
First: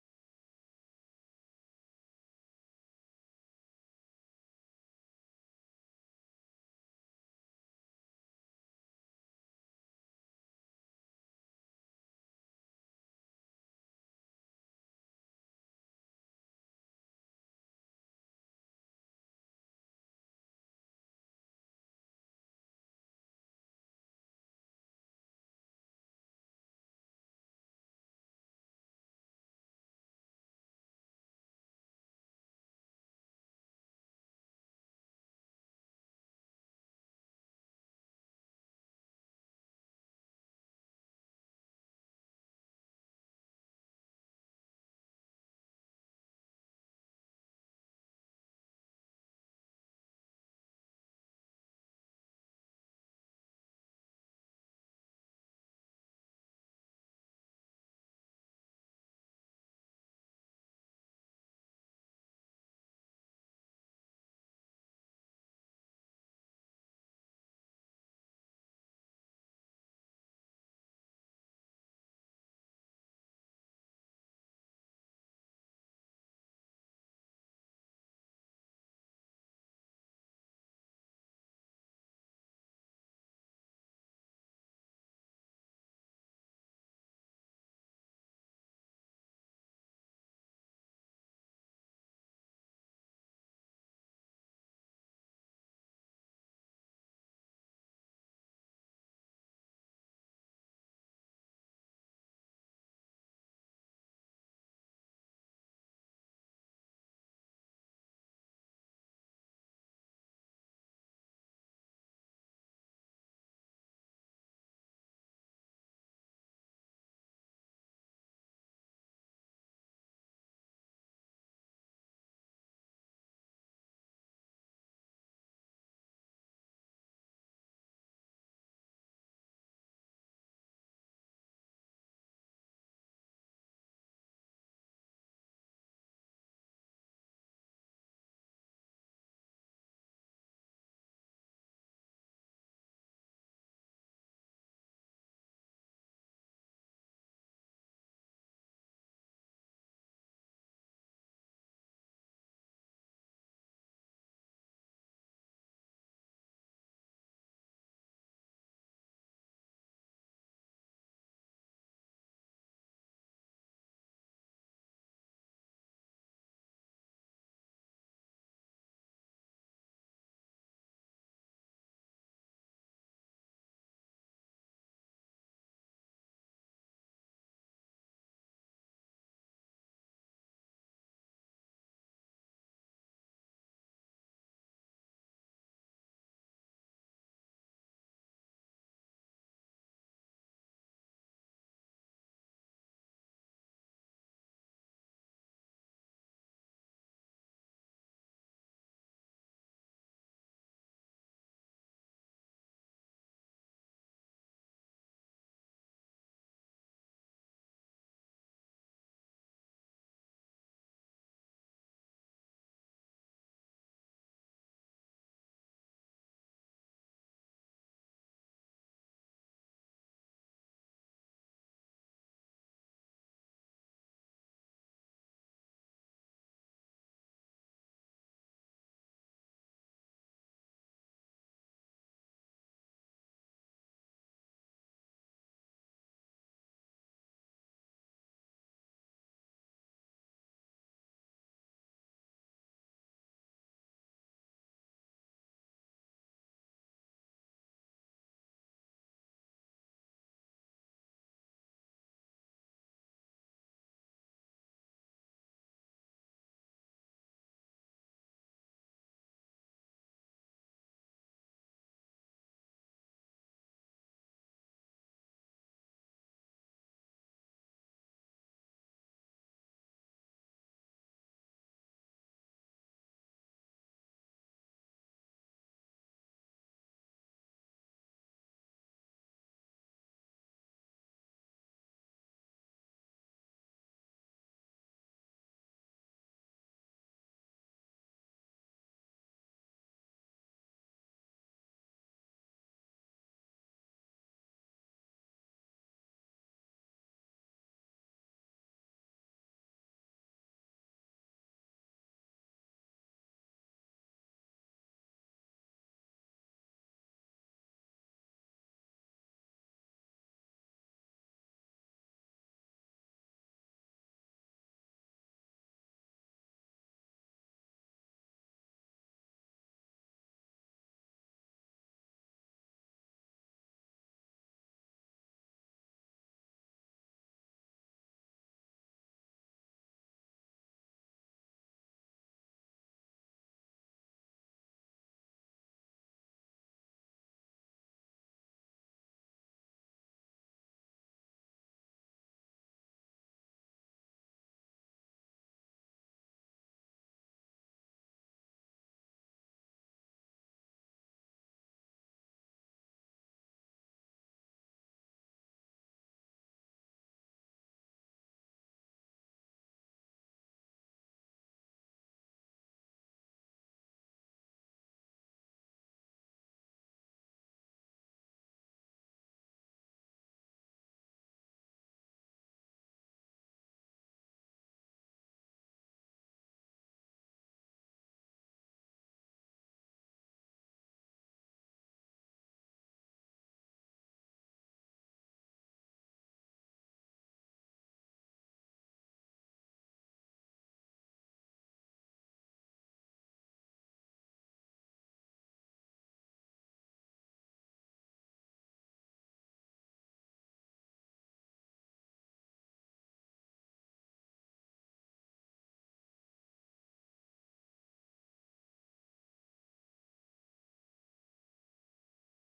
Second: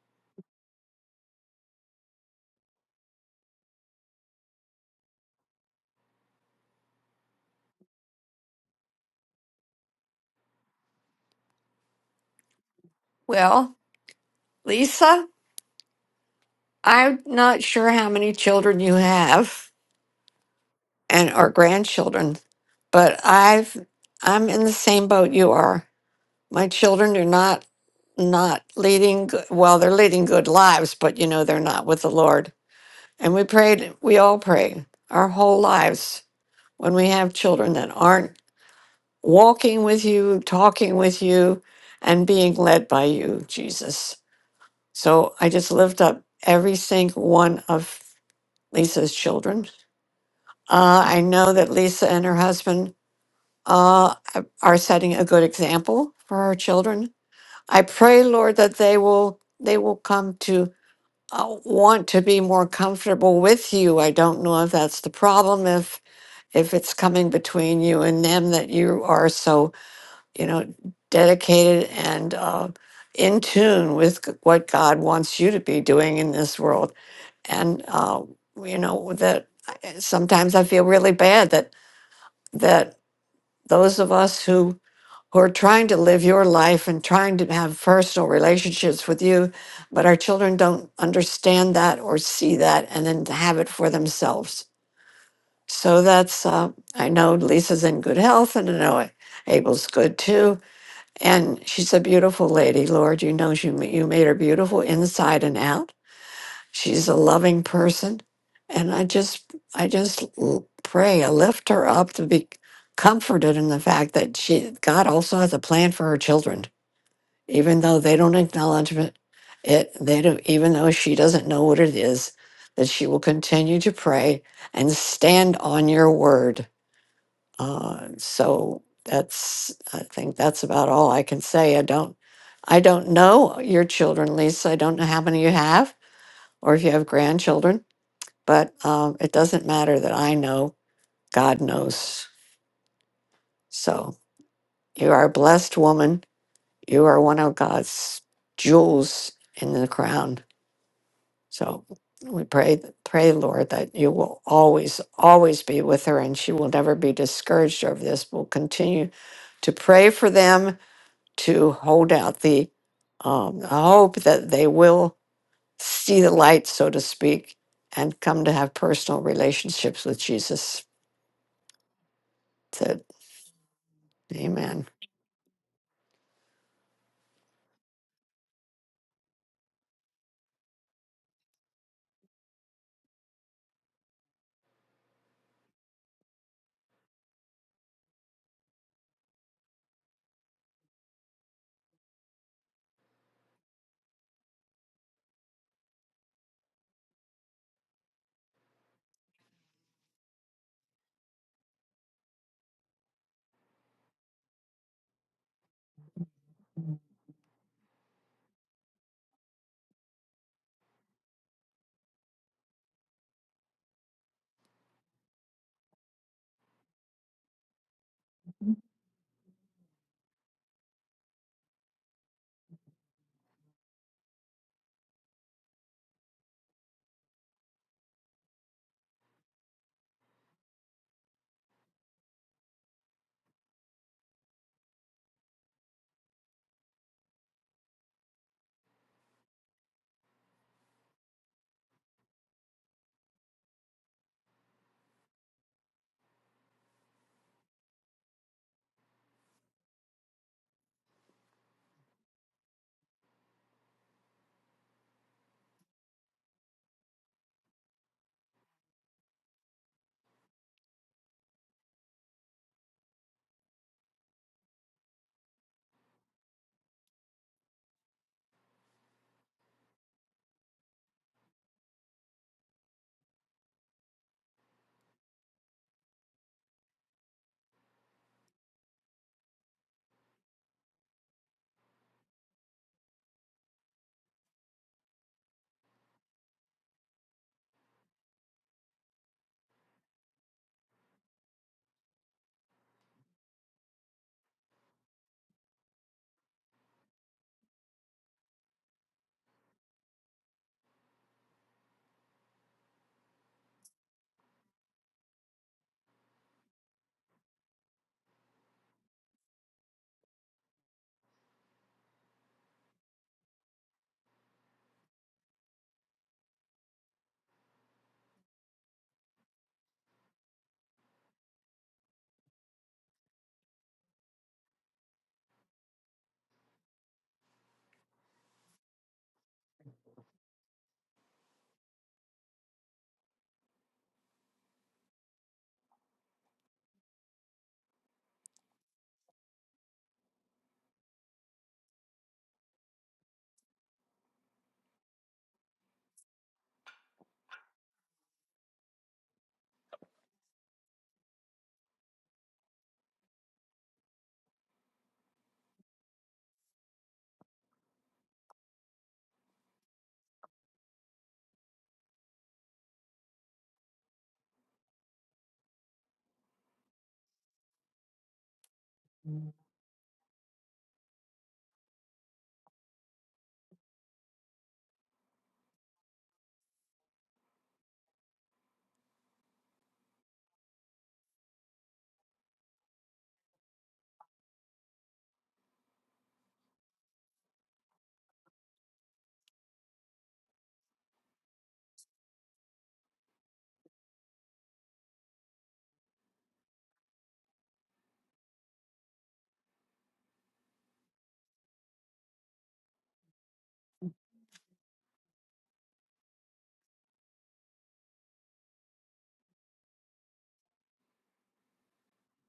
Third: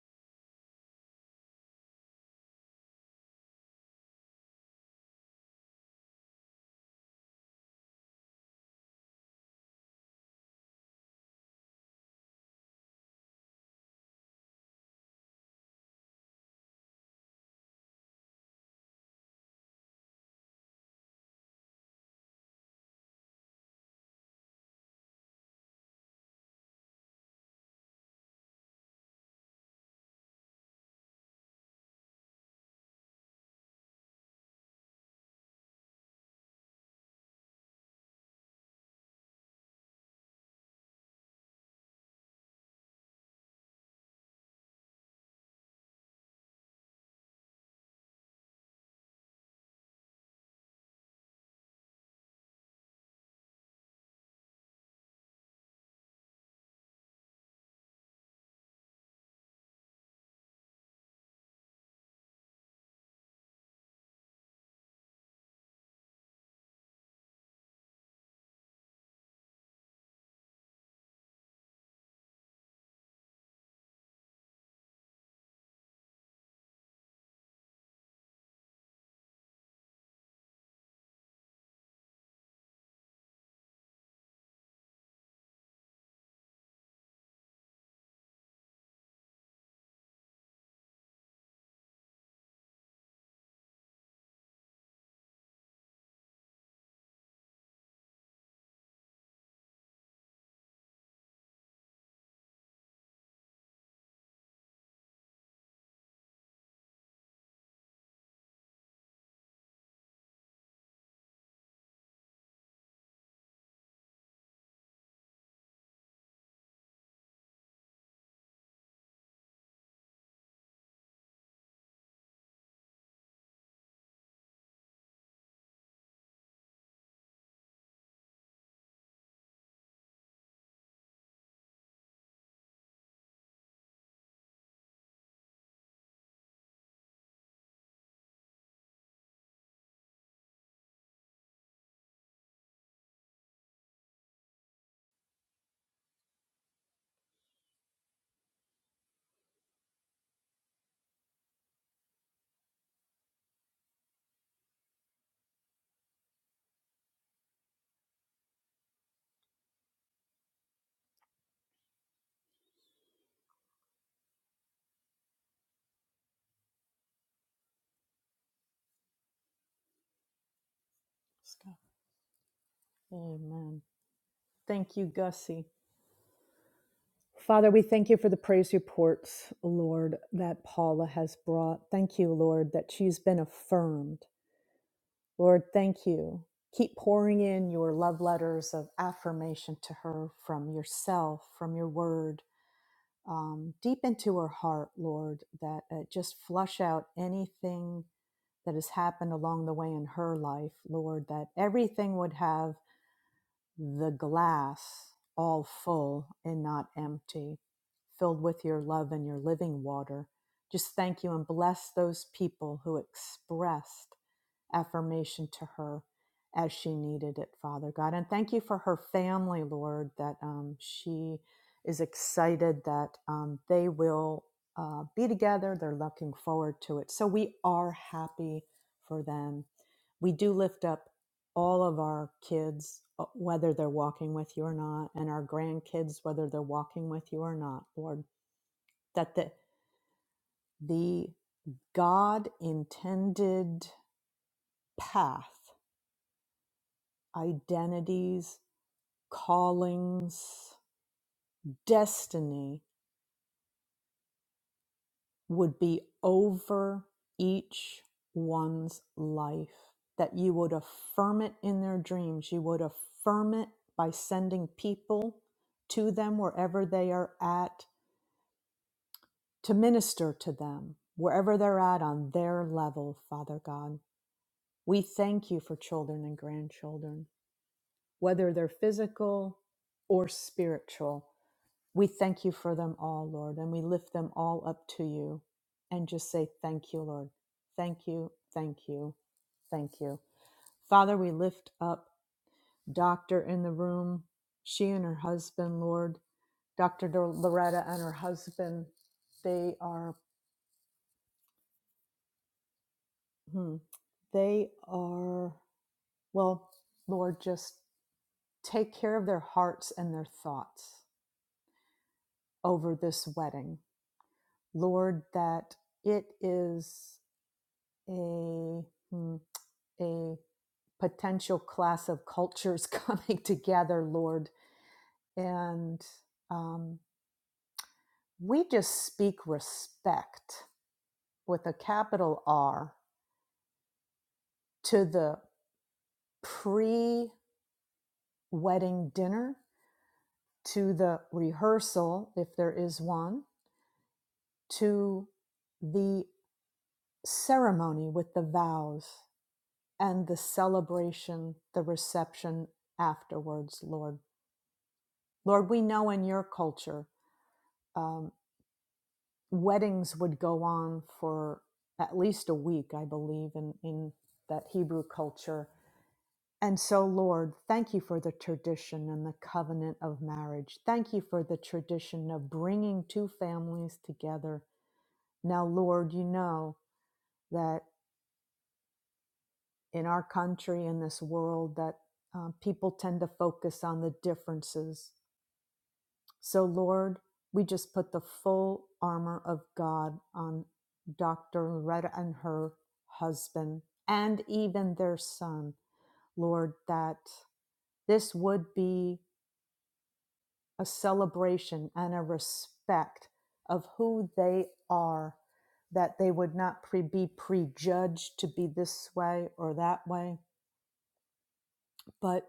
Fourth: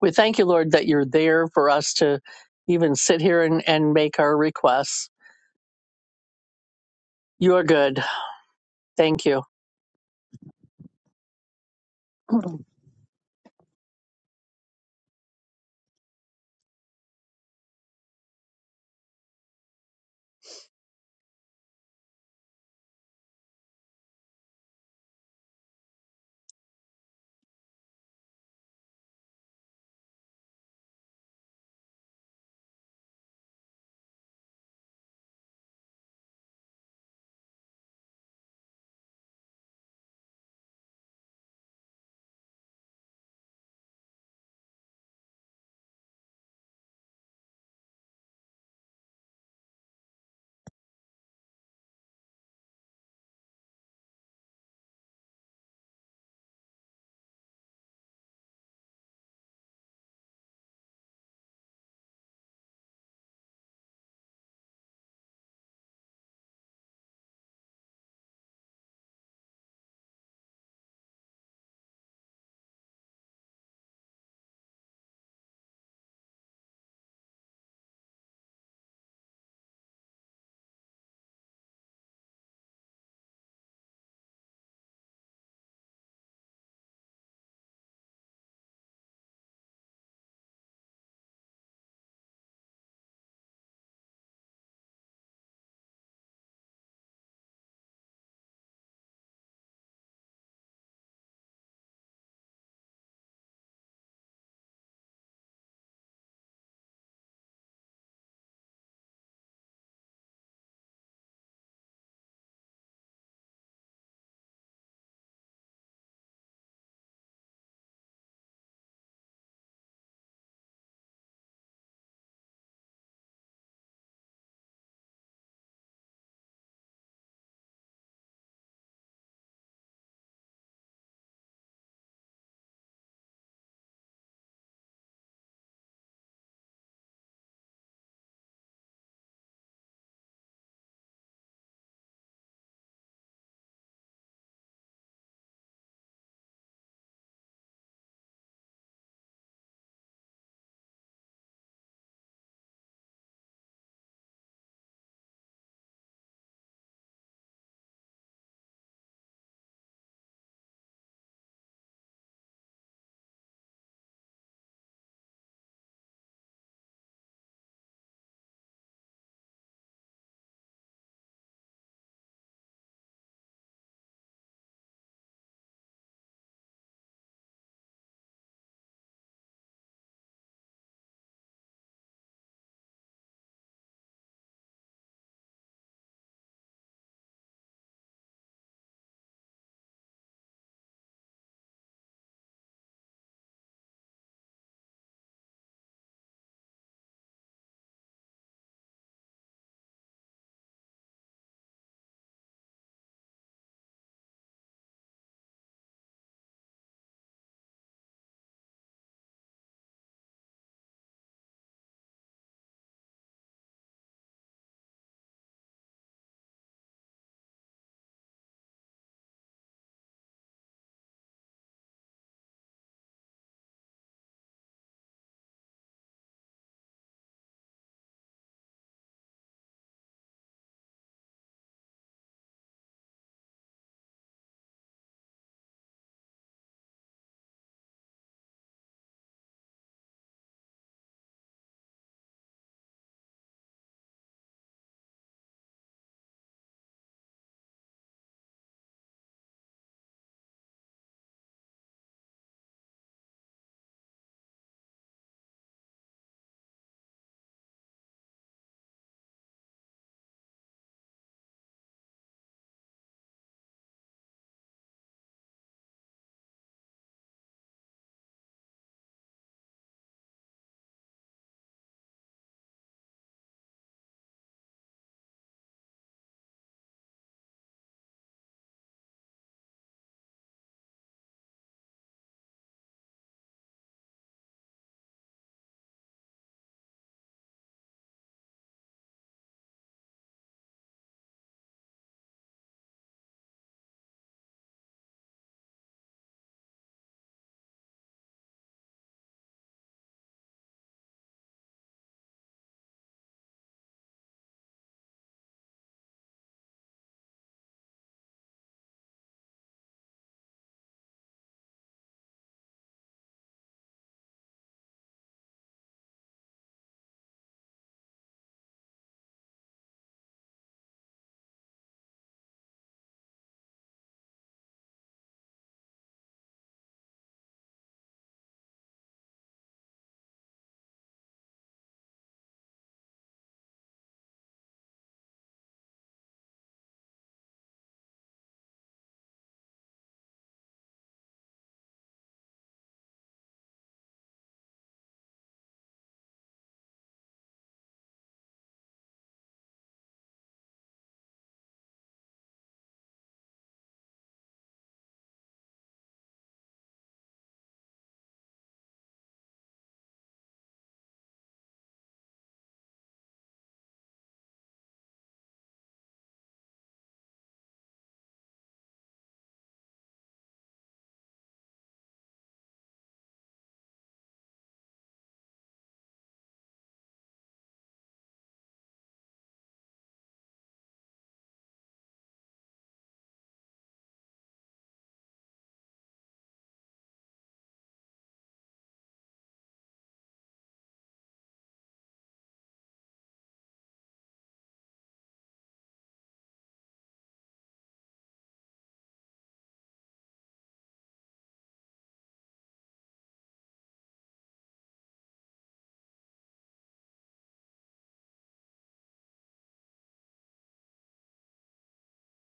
We thank you, Lord, that you're there for us to even sit here and, and make our requests. You are good. Thank you. [clears throat] Well, Lisa, I'm not sure how many children you have and or grandchildren, but I've I'm in the same boat you are. My children are not not leading g- well, they're leading good lives, but you know they're not with the Lord. And we prayed, we all pray our whole lives when we have children that aren't walking with you, talking with you, and being led by you, Jesus. So I just lift up every single one of Lisa's children. Uh, I know that Lisa and her husband uh, are setting a good example for her children. I pray, Lord, that they will they will come to uh, want to be more comfortable with you. I don't know if that's the problem. If if it's coming between you and them that you are so you know, dedicated and uh, in tune with g- what God wants you to be doing in this world. And uh, you know that I- sometimes I feel really bad that that those of us who who are trying to live your life and trying to have personal relationships with you, but our children don't understand that or see that, and then have it for themselves. So that's uh, I know Lisa's in good health, and I know Abel's good too and she's a beautiful lady, Lord. You know, you, you made her beautiful inside and out. She's a loving person. And I just, I just l- pray, I lift her up to be comforted in the fact that she, God also has a plan for her children, even though they don't acknowledge it. It, they don't, even though she doesn't know what it is, that she will continue to pray and stand on your word uh, so that's, I think that's about all I can say. I don't, I don't know your children, Lisa. I don't know how many you have or if you have grandchildren, but um, it doesn't matter that I know. God knows. So you are a blessed woman. You are one of God's jewels in the crown. So we pray, pray, Lord, that you will always, always be with her and she will never be discouraged over this. We'll continue to pray for them to hold out the um, hope that they will see the light, so to speak, and come to have personal relationships with Jesus. Let's go. That, Amen. amen. Thank you, Gussie. Father, we thank you for the praise reports, Lord, that Paula has brought. Thank you, Lord, that she's been affirmed Lord, thank you. Keep pouring in your love letters of affirmation to her from yourself, from your word, um, deep into her heart, Lord, that uh, just flush out anything that has happened along the way in her life, Lord, that everything would have the glass all full and not empty, filled with your love and your living water. Just thank you and bless those people who expressed affirmation to her as she needed it, Father God. And thank you for her family, Lord, that um, she is excited that um, they will uh, be together. They're looking forward to it. So we are happy for them. We do lift up all of our kids, uh, whether they're walking with you or not, and our grandkids, whether they're walking with you or not, Lord, that the, the God intended path identities, callings, destiny would be over each one's life. That you would affirm it in their dreams. You would affirm it by sending people to them wherever they are at to minister to them, wherever they're at on their level, Father God. We thank you for children and grandchildren, whether they're physical or spiritual We thank you for them all, Lord, and we lift them all up to you and just say, Thank you, Lord. Thank you, thank you, thank you. Father, we lift up Doctor in the room, she and her husband, Lord, Dr. Dor- Loretta and her husband. They are, hmm, they are, well, Lord, just take care of their hearts and their thoughts over this wedding. Lord, that it is. a mm, a potential class of cultures [laughs] coming together, Lord, and um, we just speak respect with a capital R to the pre-wedding dinner, to the rehearsal if there is one, to the ceremony with the vows and the celebration, the reception afterwards, Lord. Lord, we know in your culture um, weddings would go on for at least a week, I believe, in, in that Hebrew culture. And so, Lord, thank you for the tradition and the covenant of marriage. Thank you for the tradition of bringing two families together. Now, Lord, you know that in our country, in this world, that um, people tend to focus on the differences So, Lord, we just put the full armor of God on Dr. Loretta and her husband and even their son, Lord, that this would be a celebration and a respect of who they are, that they would not pre- be prejudged to be this way or that way, but.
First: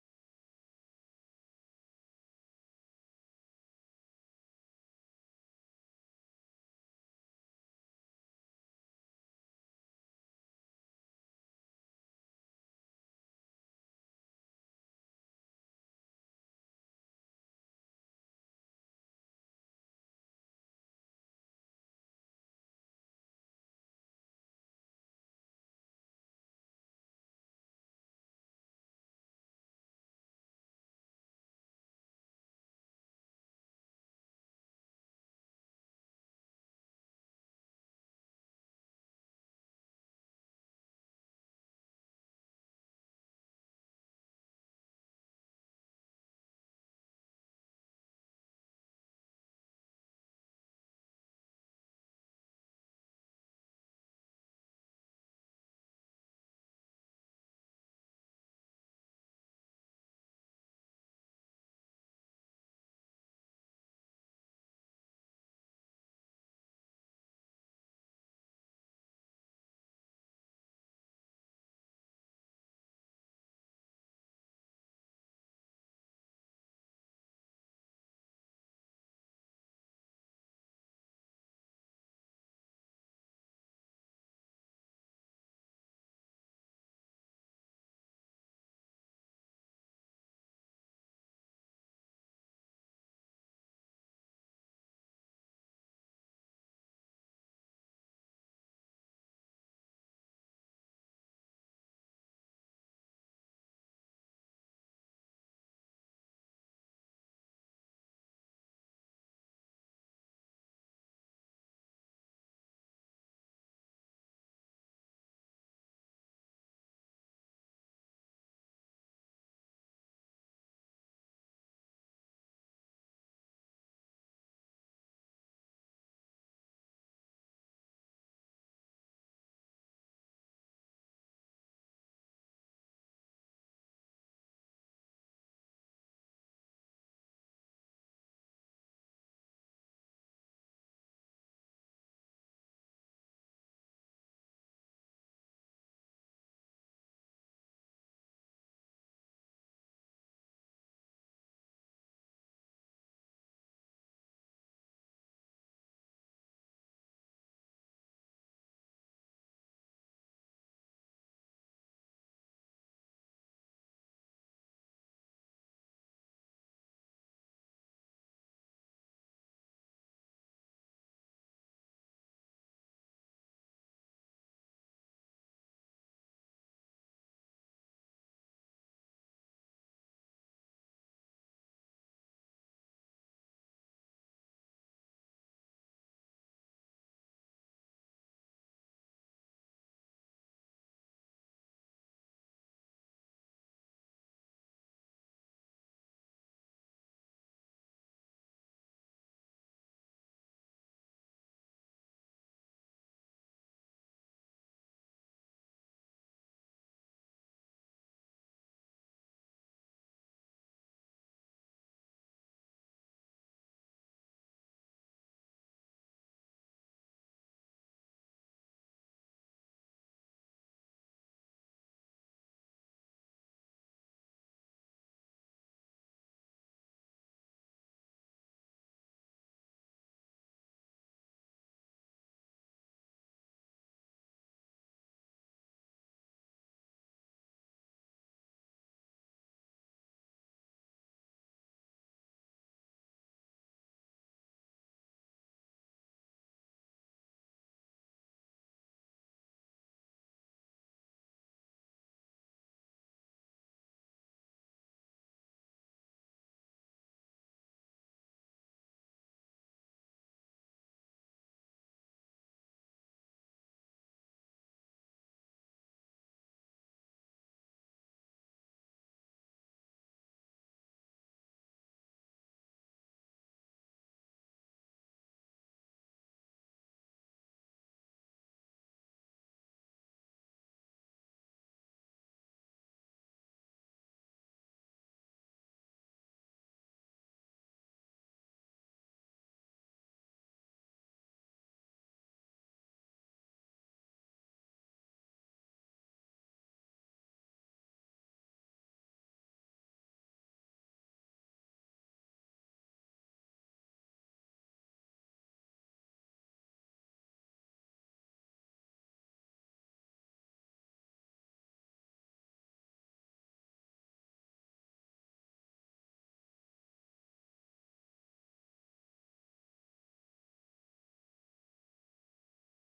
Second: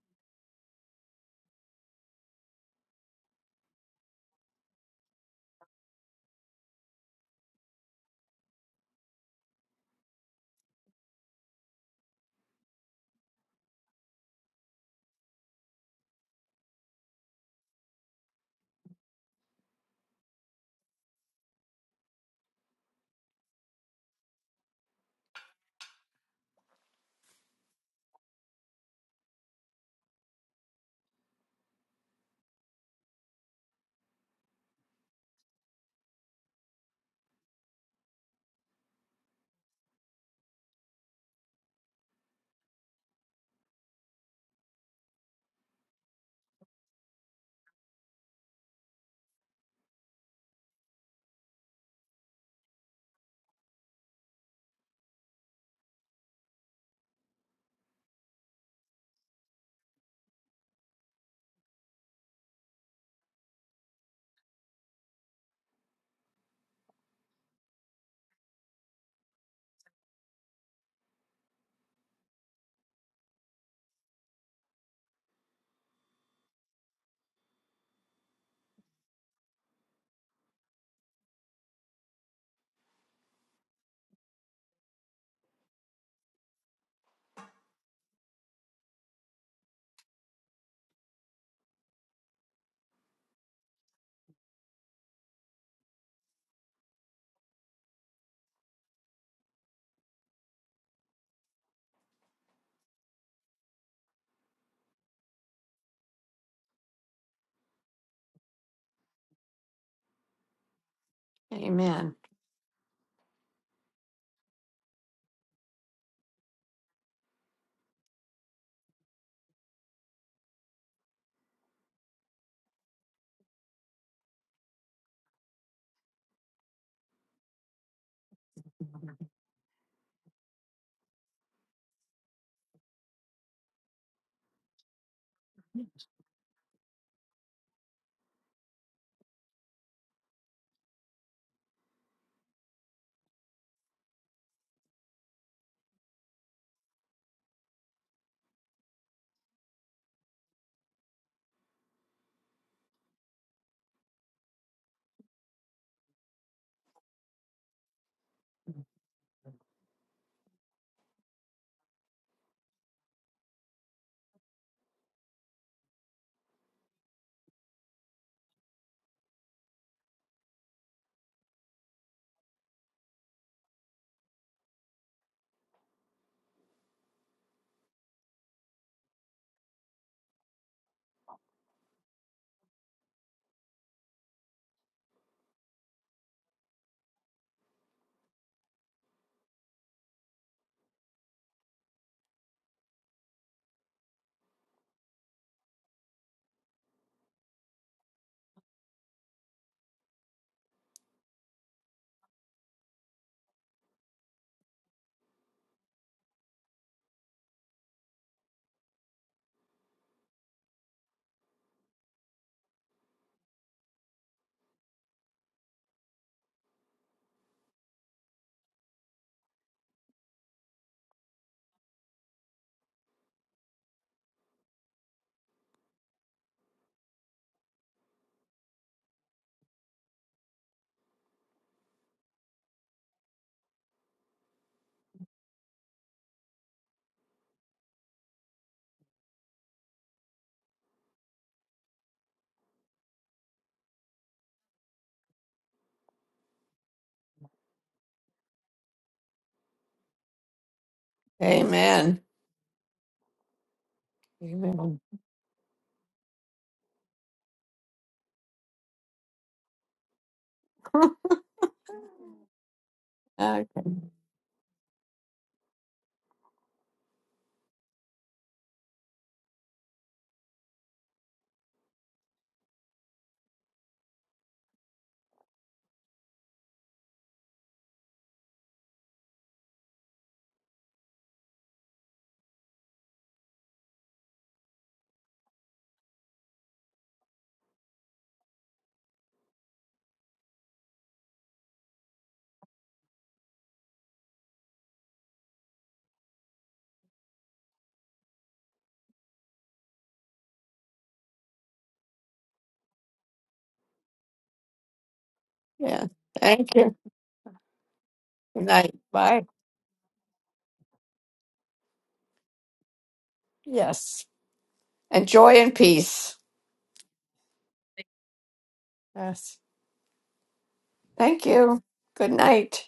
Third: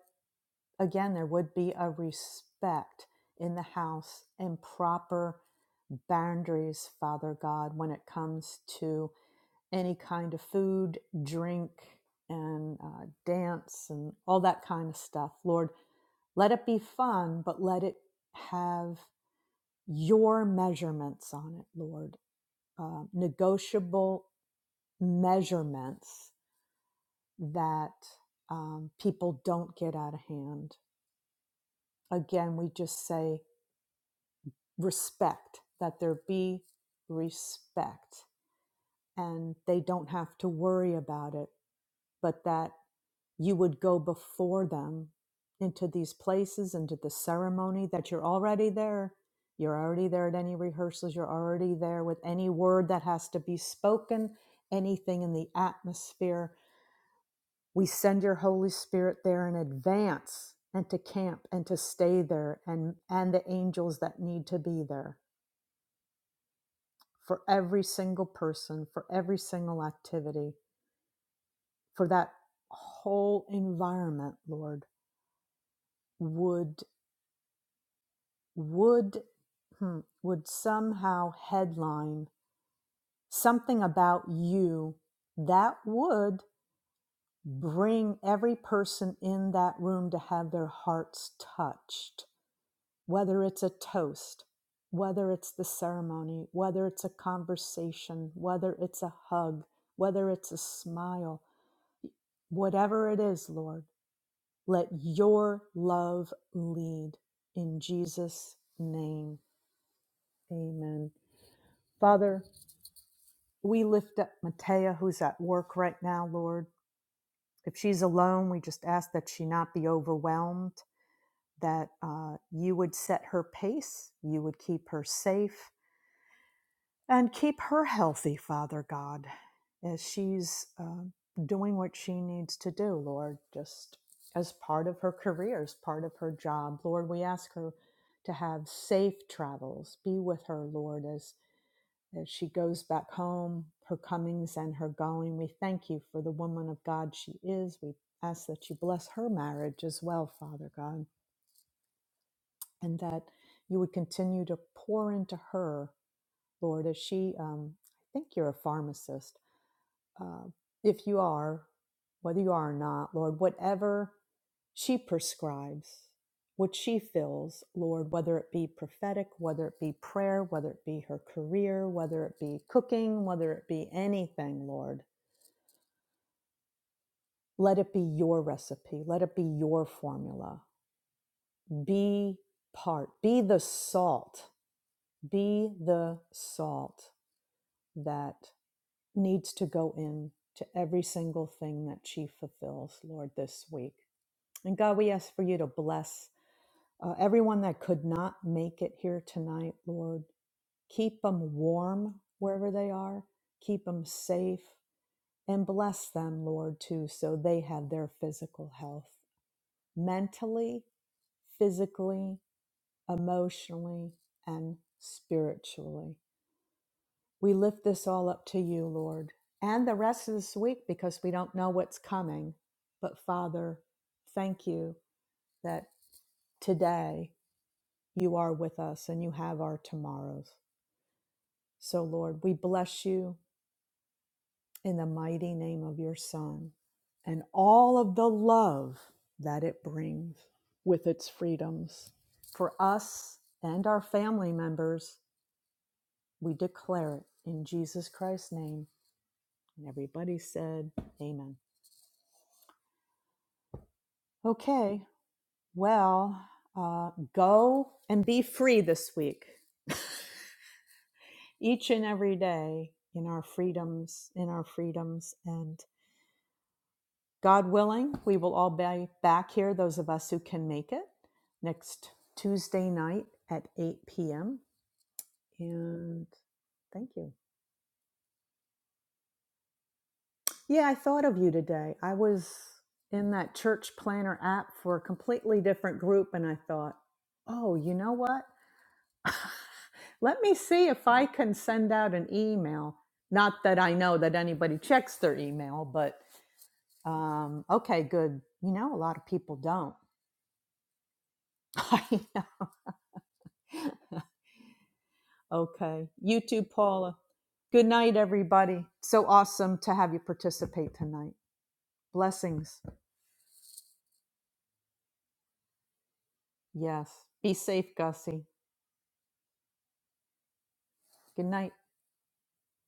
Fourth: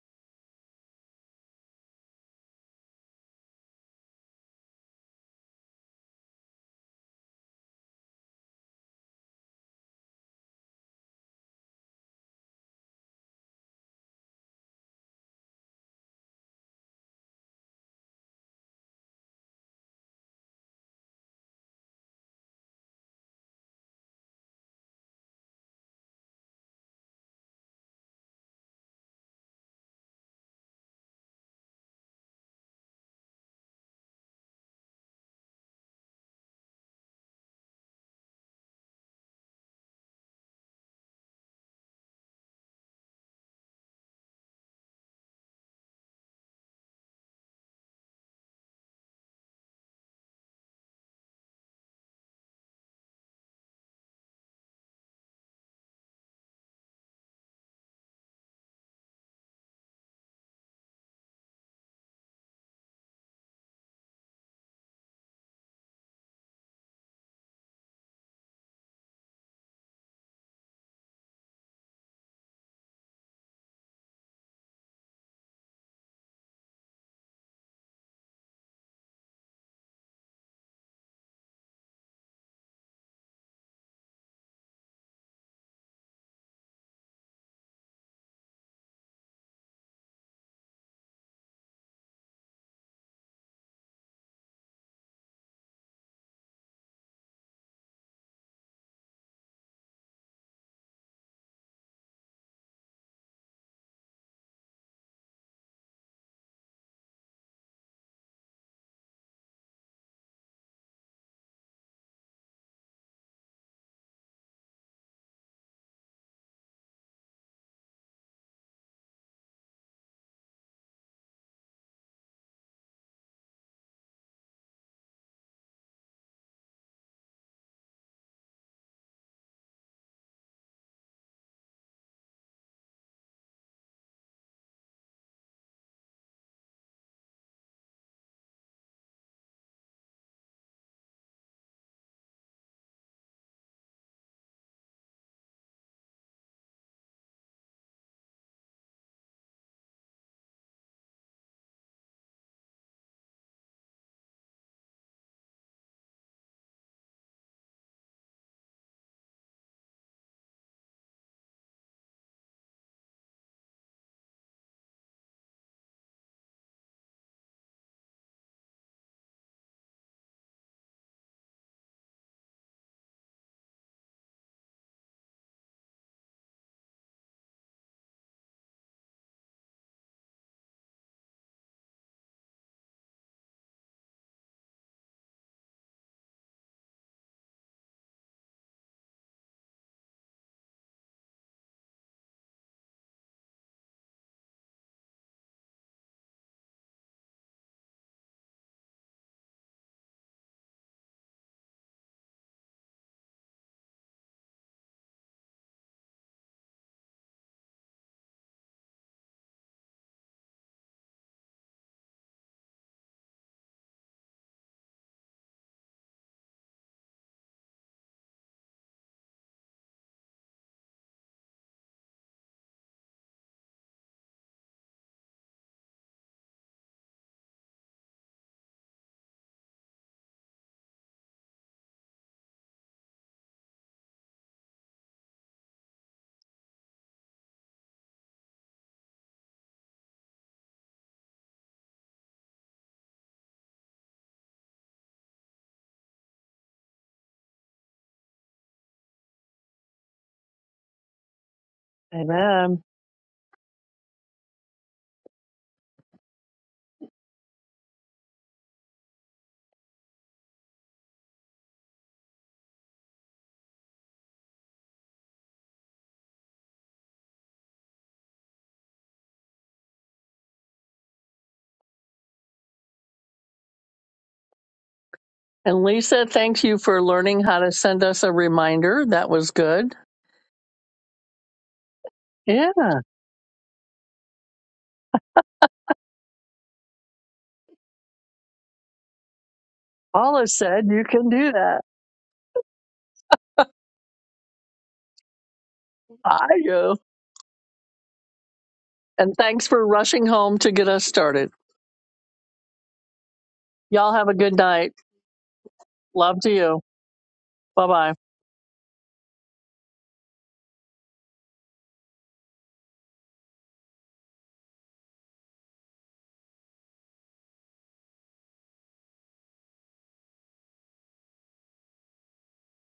again, there would be a respect in the house and proper boundaries, Father God, when it comes to any kind of food, drink, and uh, dance and all that kind of stuff. Lord, let it be fun, but let it have your measurements on it, Lord. Uh, negotiable measurements that um, people don't get out of hand. Again, we just say respect, that there be respect. And they don't have to worry about it, but that you would go before them into these places, into the ceremony, that you're already there. You're already there at any rehearsals. You're already there with any word that has to be spoken, anything in the atmosphere. We send your Holy Spirit there in advance and to camp and to stay there and, and the angels that need to be there for every single person, for every single activity, for that whole environment, Lord, would would hmm, would somehow headline something about you that would bring every person in that room to have their hearts touched, whether it's a toast, whether it's the ceremony, whether it's a conversation, whether it's a hug, whether it's a smile Whatever it is, Lord, let your love lead. In Jesus' name, amen. Amen. Father, we lift up Matea, who's at work right now, Lord. If she's alone, we just ask that she not be overwhelmed, that uh, you would set her pace, you would keep her safe, And keep her healthy, Father God, as she's um doing what she needs to do, Lord, just as part of her career, as part of her job. Lord, we ask her to have safe travels. Be with her, Lord, as, as she goes back home, her comings and her going. We thank you for the woman of God she is. We ask that you bless her marriage as well, Father God, and that you would continue to pour into her Lord, as she, um, I think you're a pharmacist. Uh, if you are, whether you are or not, Lord, whatever she prescribes, what she fills, Lord, whether it be prophetic, whether it be prayer, whether it be her career, whether it be cooking, whether it be anything, Lord, let it be your recipe, let it be your formula. Be part, be the salt, be the salt that needs to go in to every single thing that she fulfills, Lord, this week. And God, we ask for you to bless uh, everyone that could not make it here tonight, Lord. Keep them warm wherever they are, keep them safe, and bless them, Lord, too, so they have their physical health mentally, physically, emotionally, and spiritually. We lift this all up to you, Lord, and the rest of this week because we don't know what's coming. But Father, thank you that today you are with us and you have our tomorrows. So, Lord, we bless you in the mighty name of your Son and all of the love that it brings with its freedoms. For us and our family members, we declare it in Jesus Christ's name. And everybody said, Amen. Amen. Amen. Amen. Okay, well, uh, go and be free this week, [laughs] each and every day in our Okay. freedoms, in our freedoms. And God willing, we will all be back here, those of us who can make it, next Tuesday night at 8 p.m. And Lisa, And thank you for thank you. learning how to send us a reminder. That was good. Yeah, I thought of you today. I was Yeah. in that church planner app for a completely different group, and I thought, oh, you know what? Let Paula me said see you if I can do can that. send out an email. Not that I know that anybody checks their email, but I do. um, okay, good. You know, a lot of And people thanks for don't. rushing home to get us started. [laughs] Y'all have a good night. Yeah. okay. Love You to too, Thank you. you. Paula. Good Bye bye. night, Good everybody. night. So Bye. awesome to have you participate tonight. Blessings. Yes. And joy and peace. Yes. Be safe, Gussie. Yes. Good Thank night. you. Good night.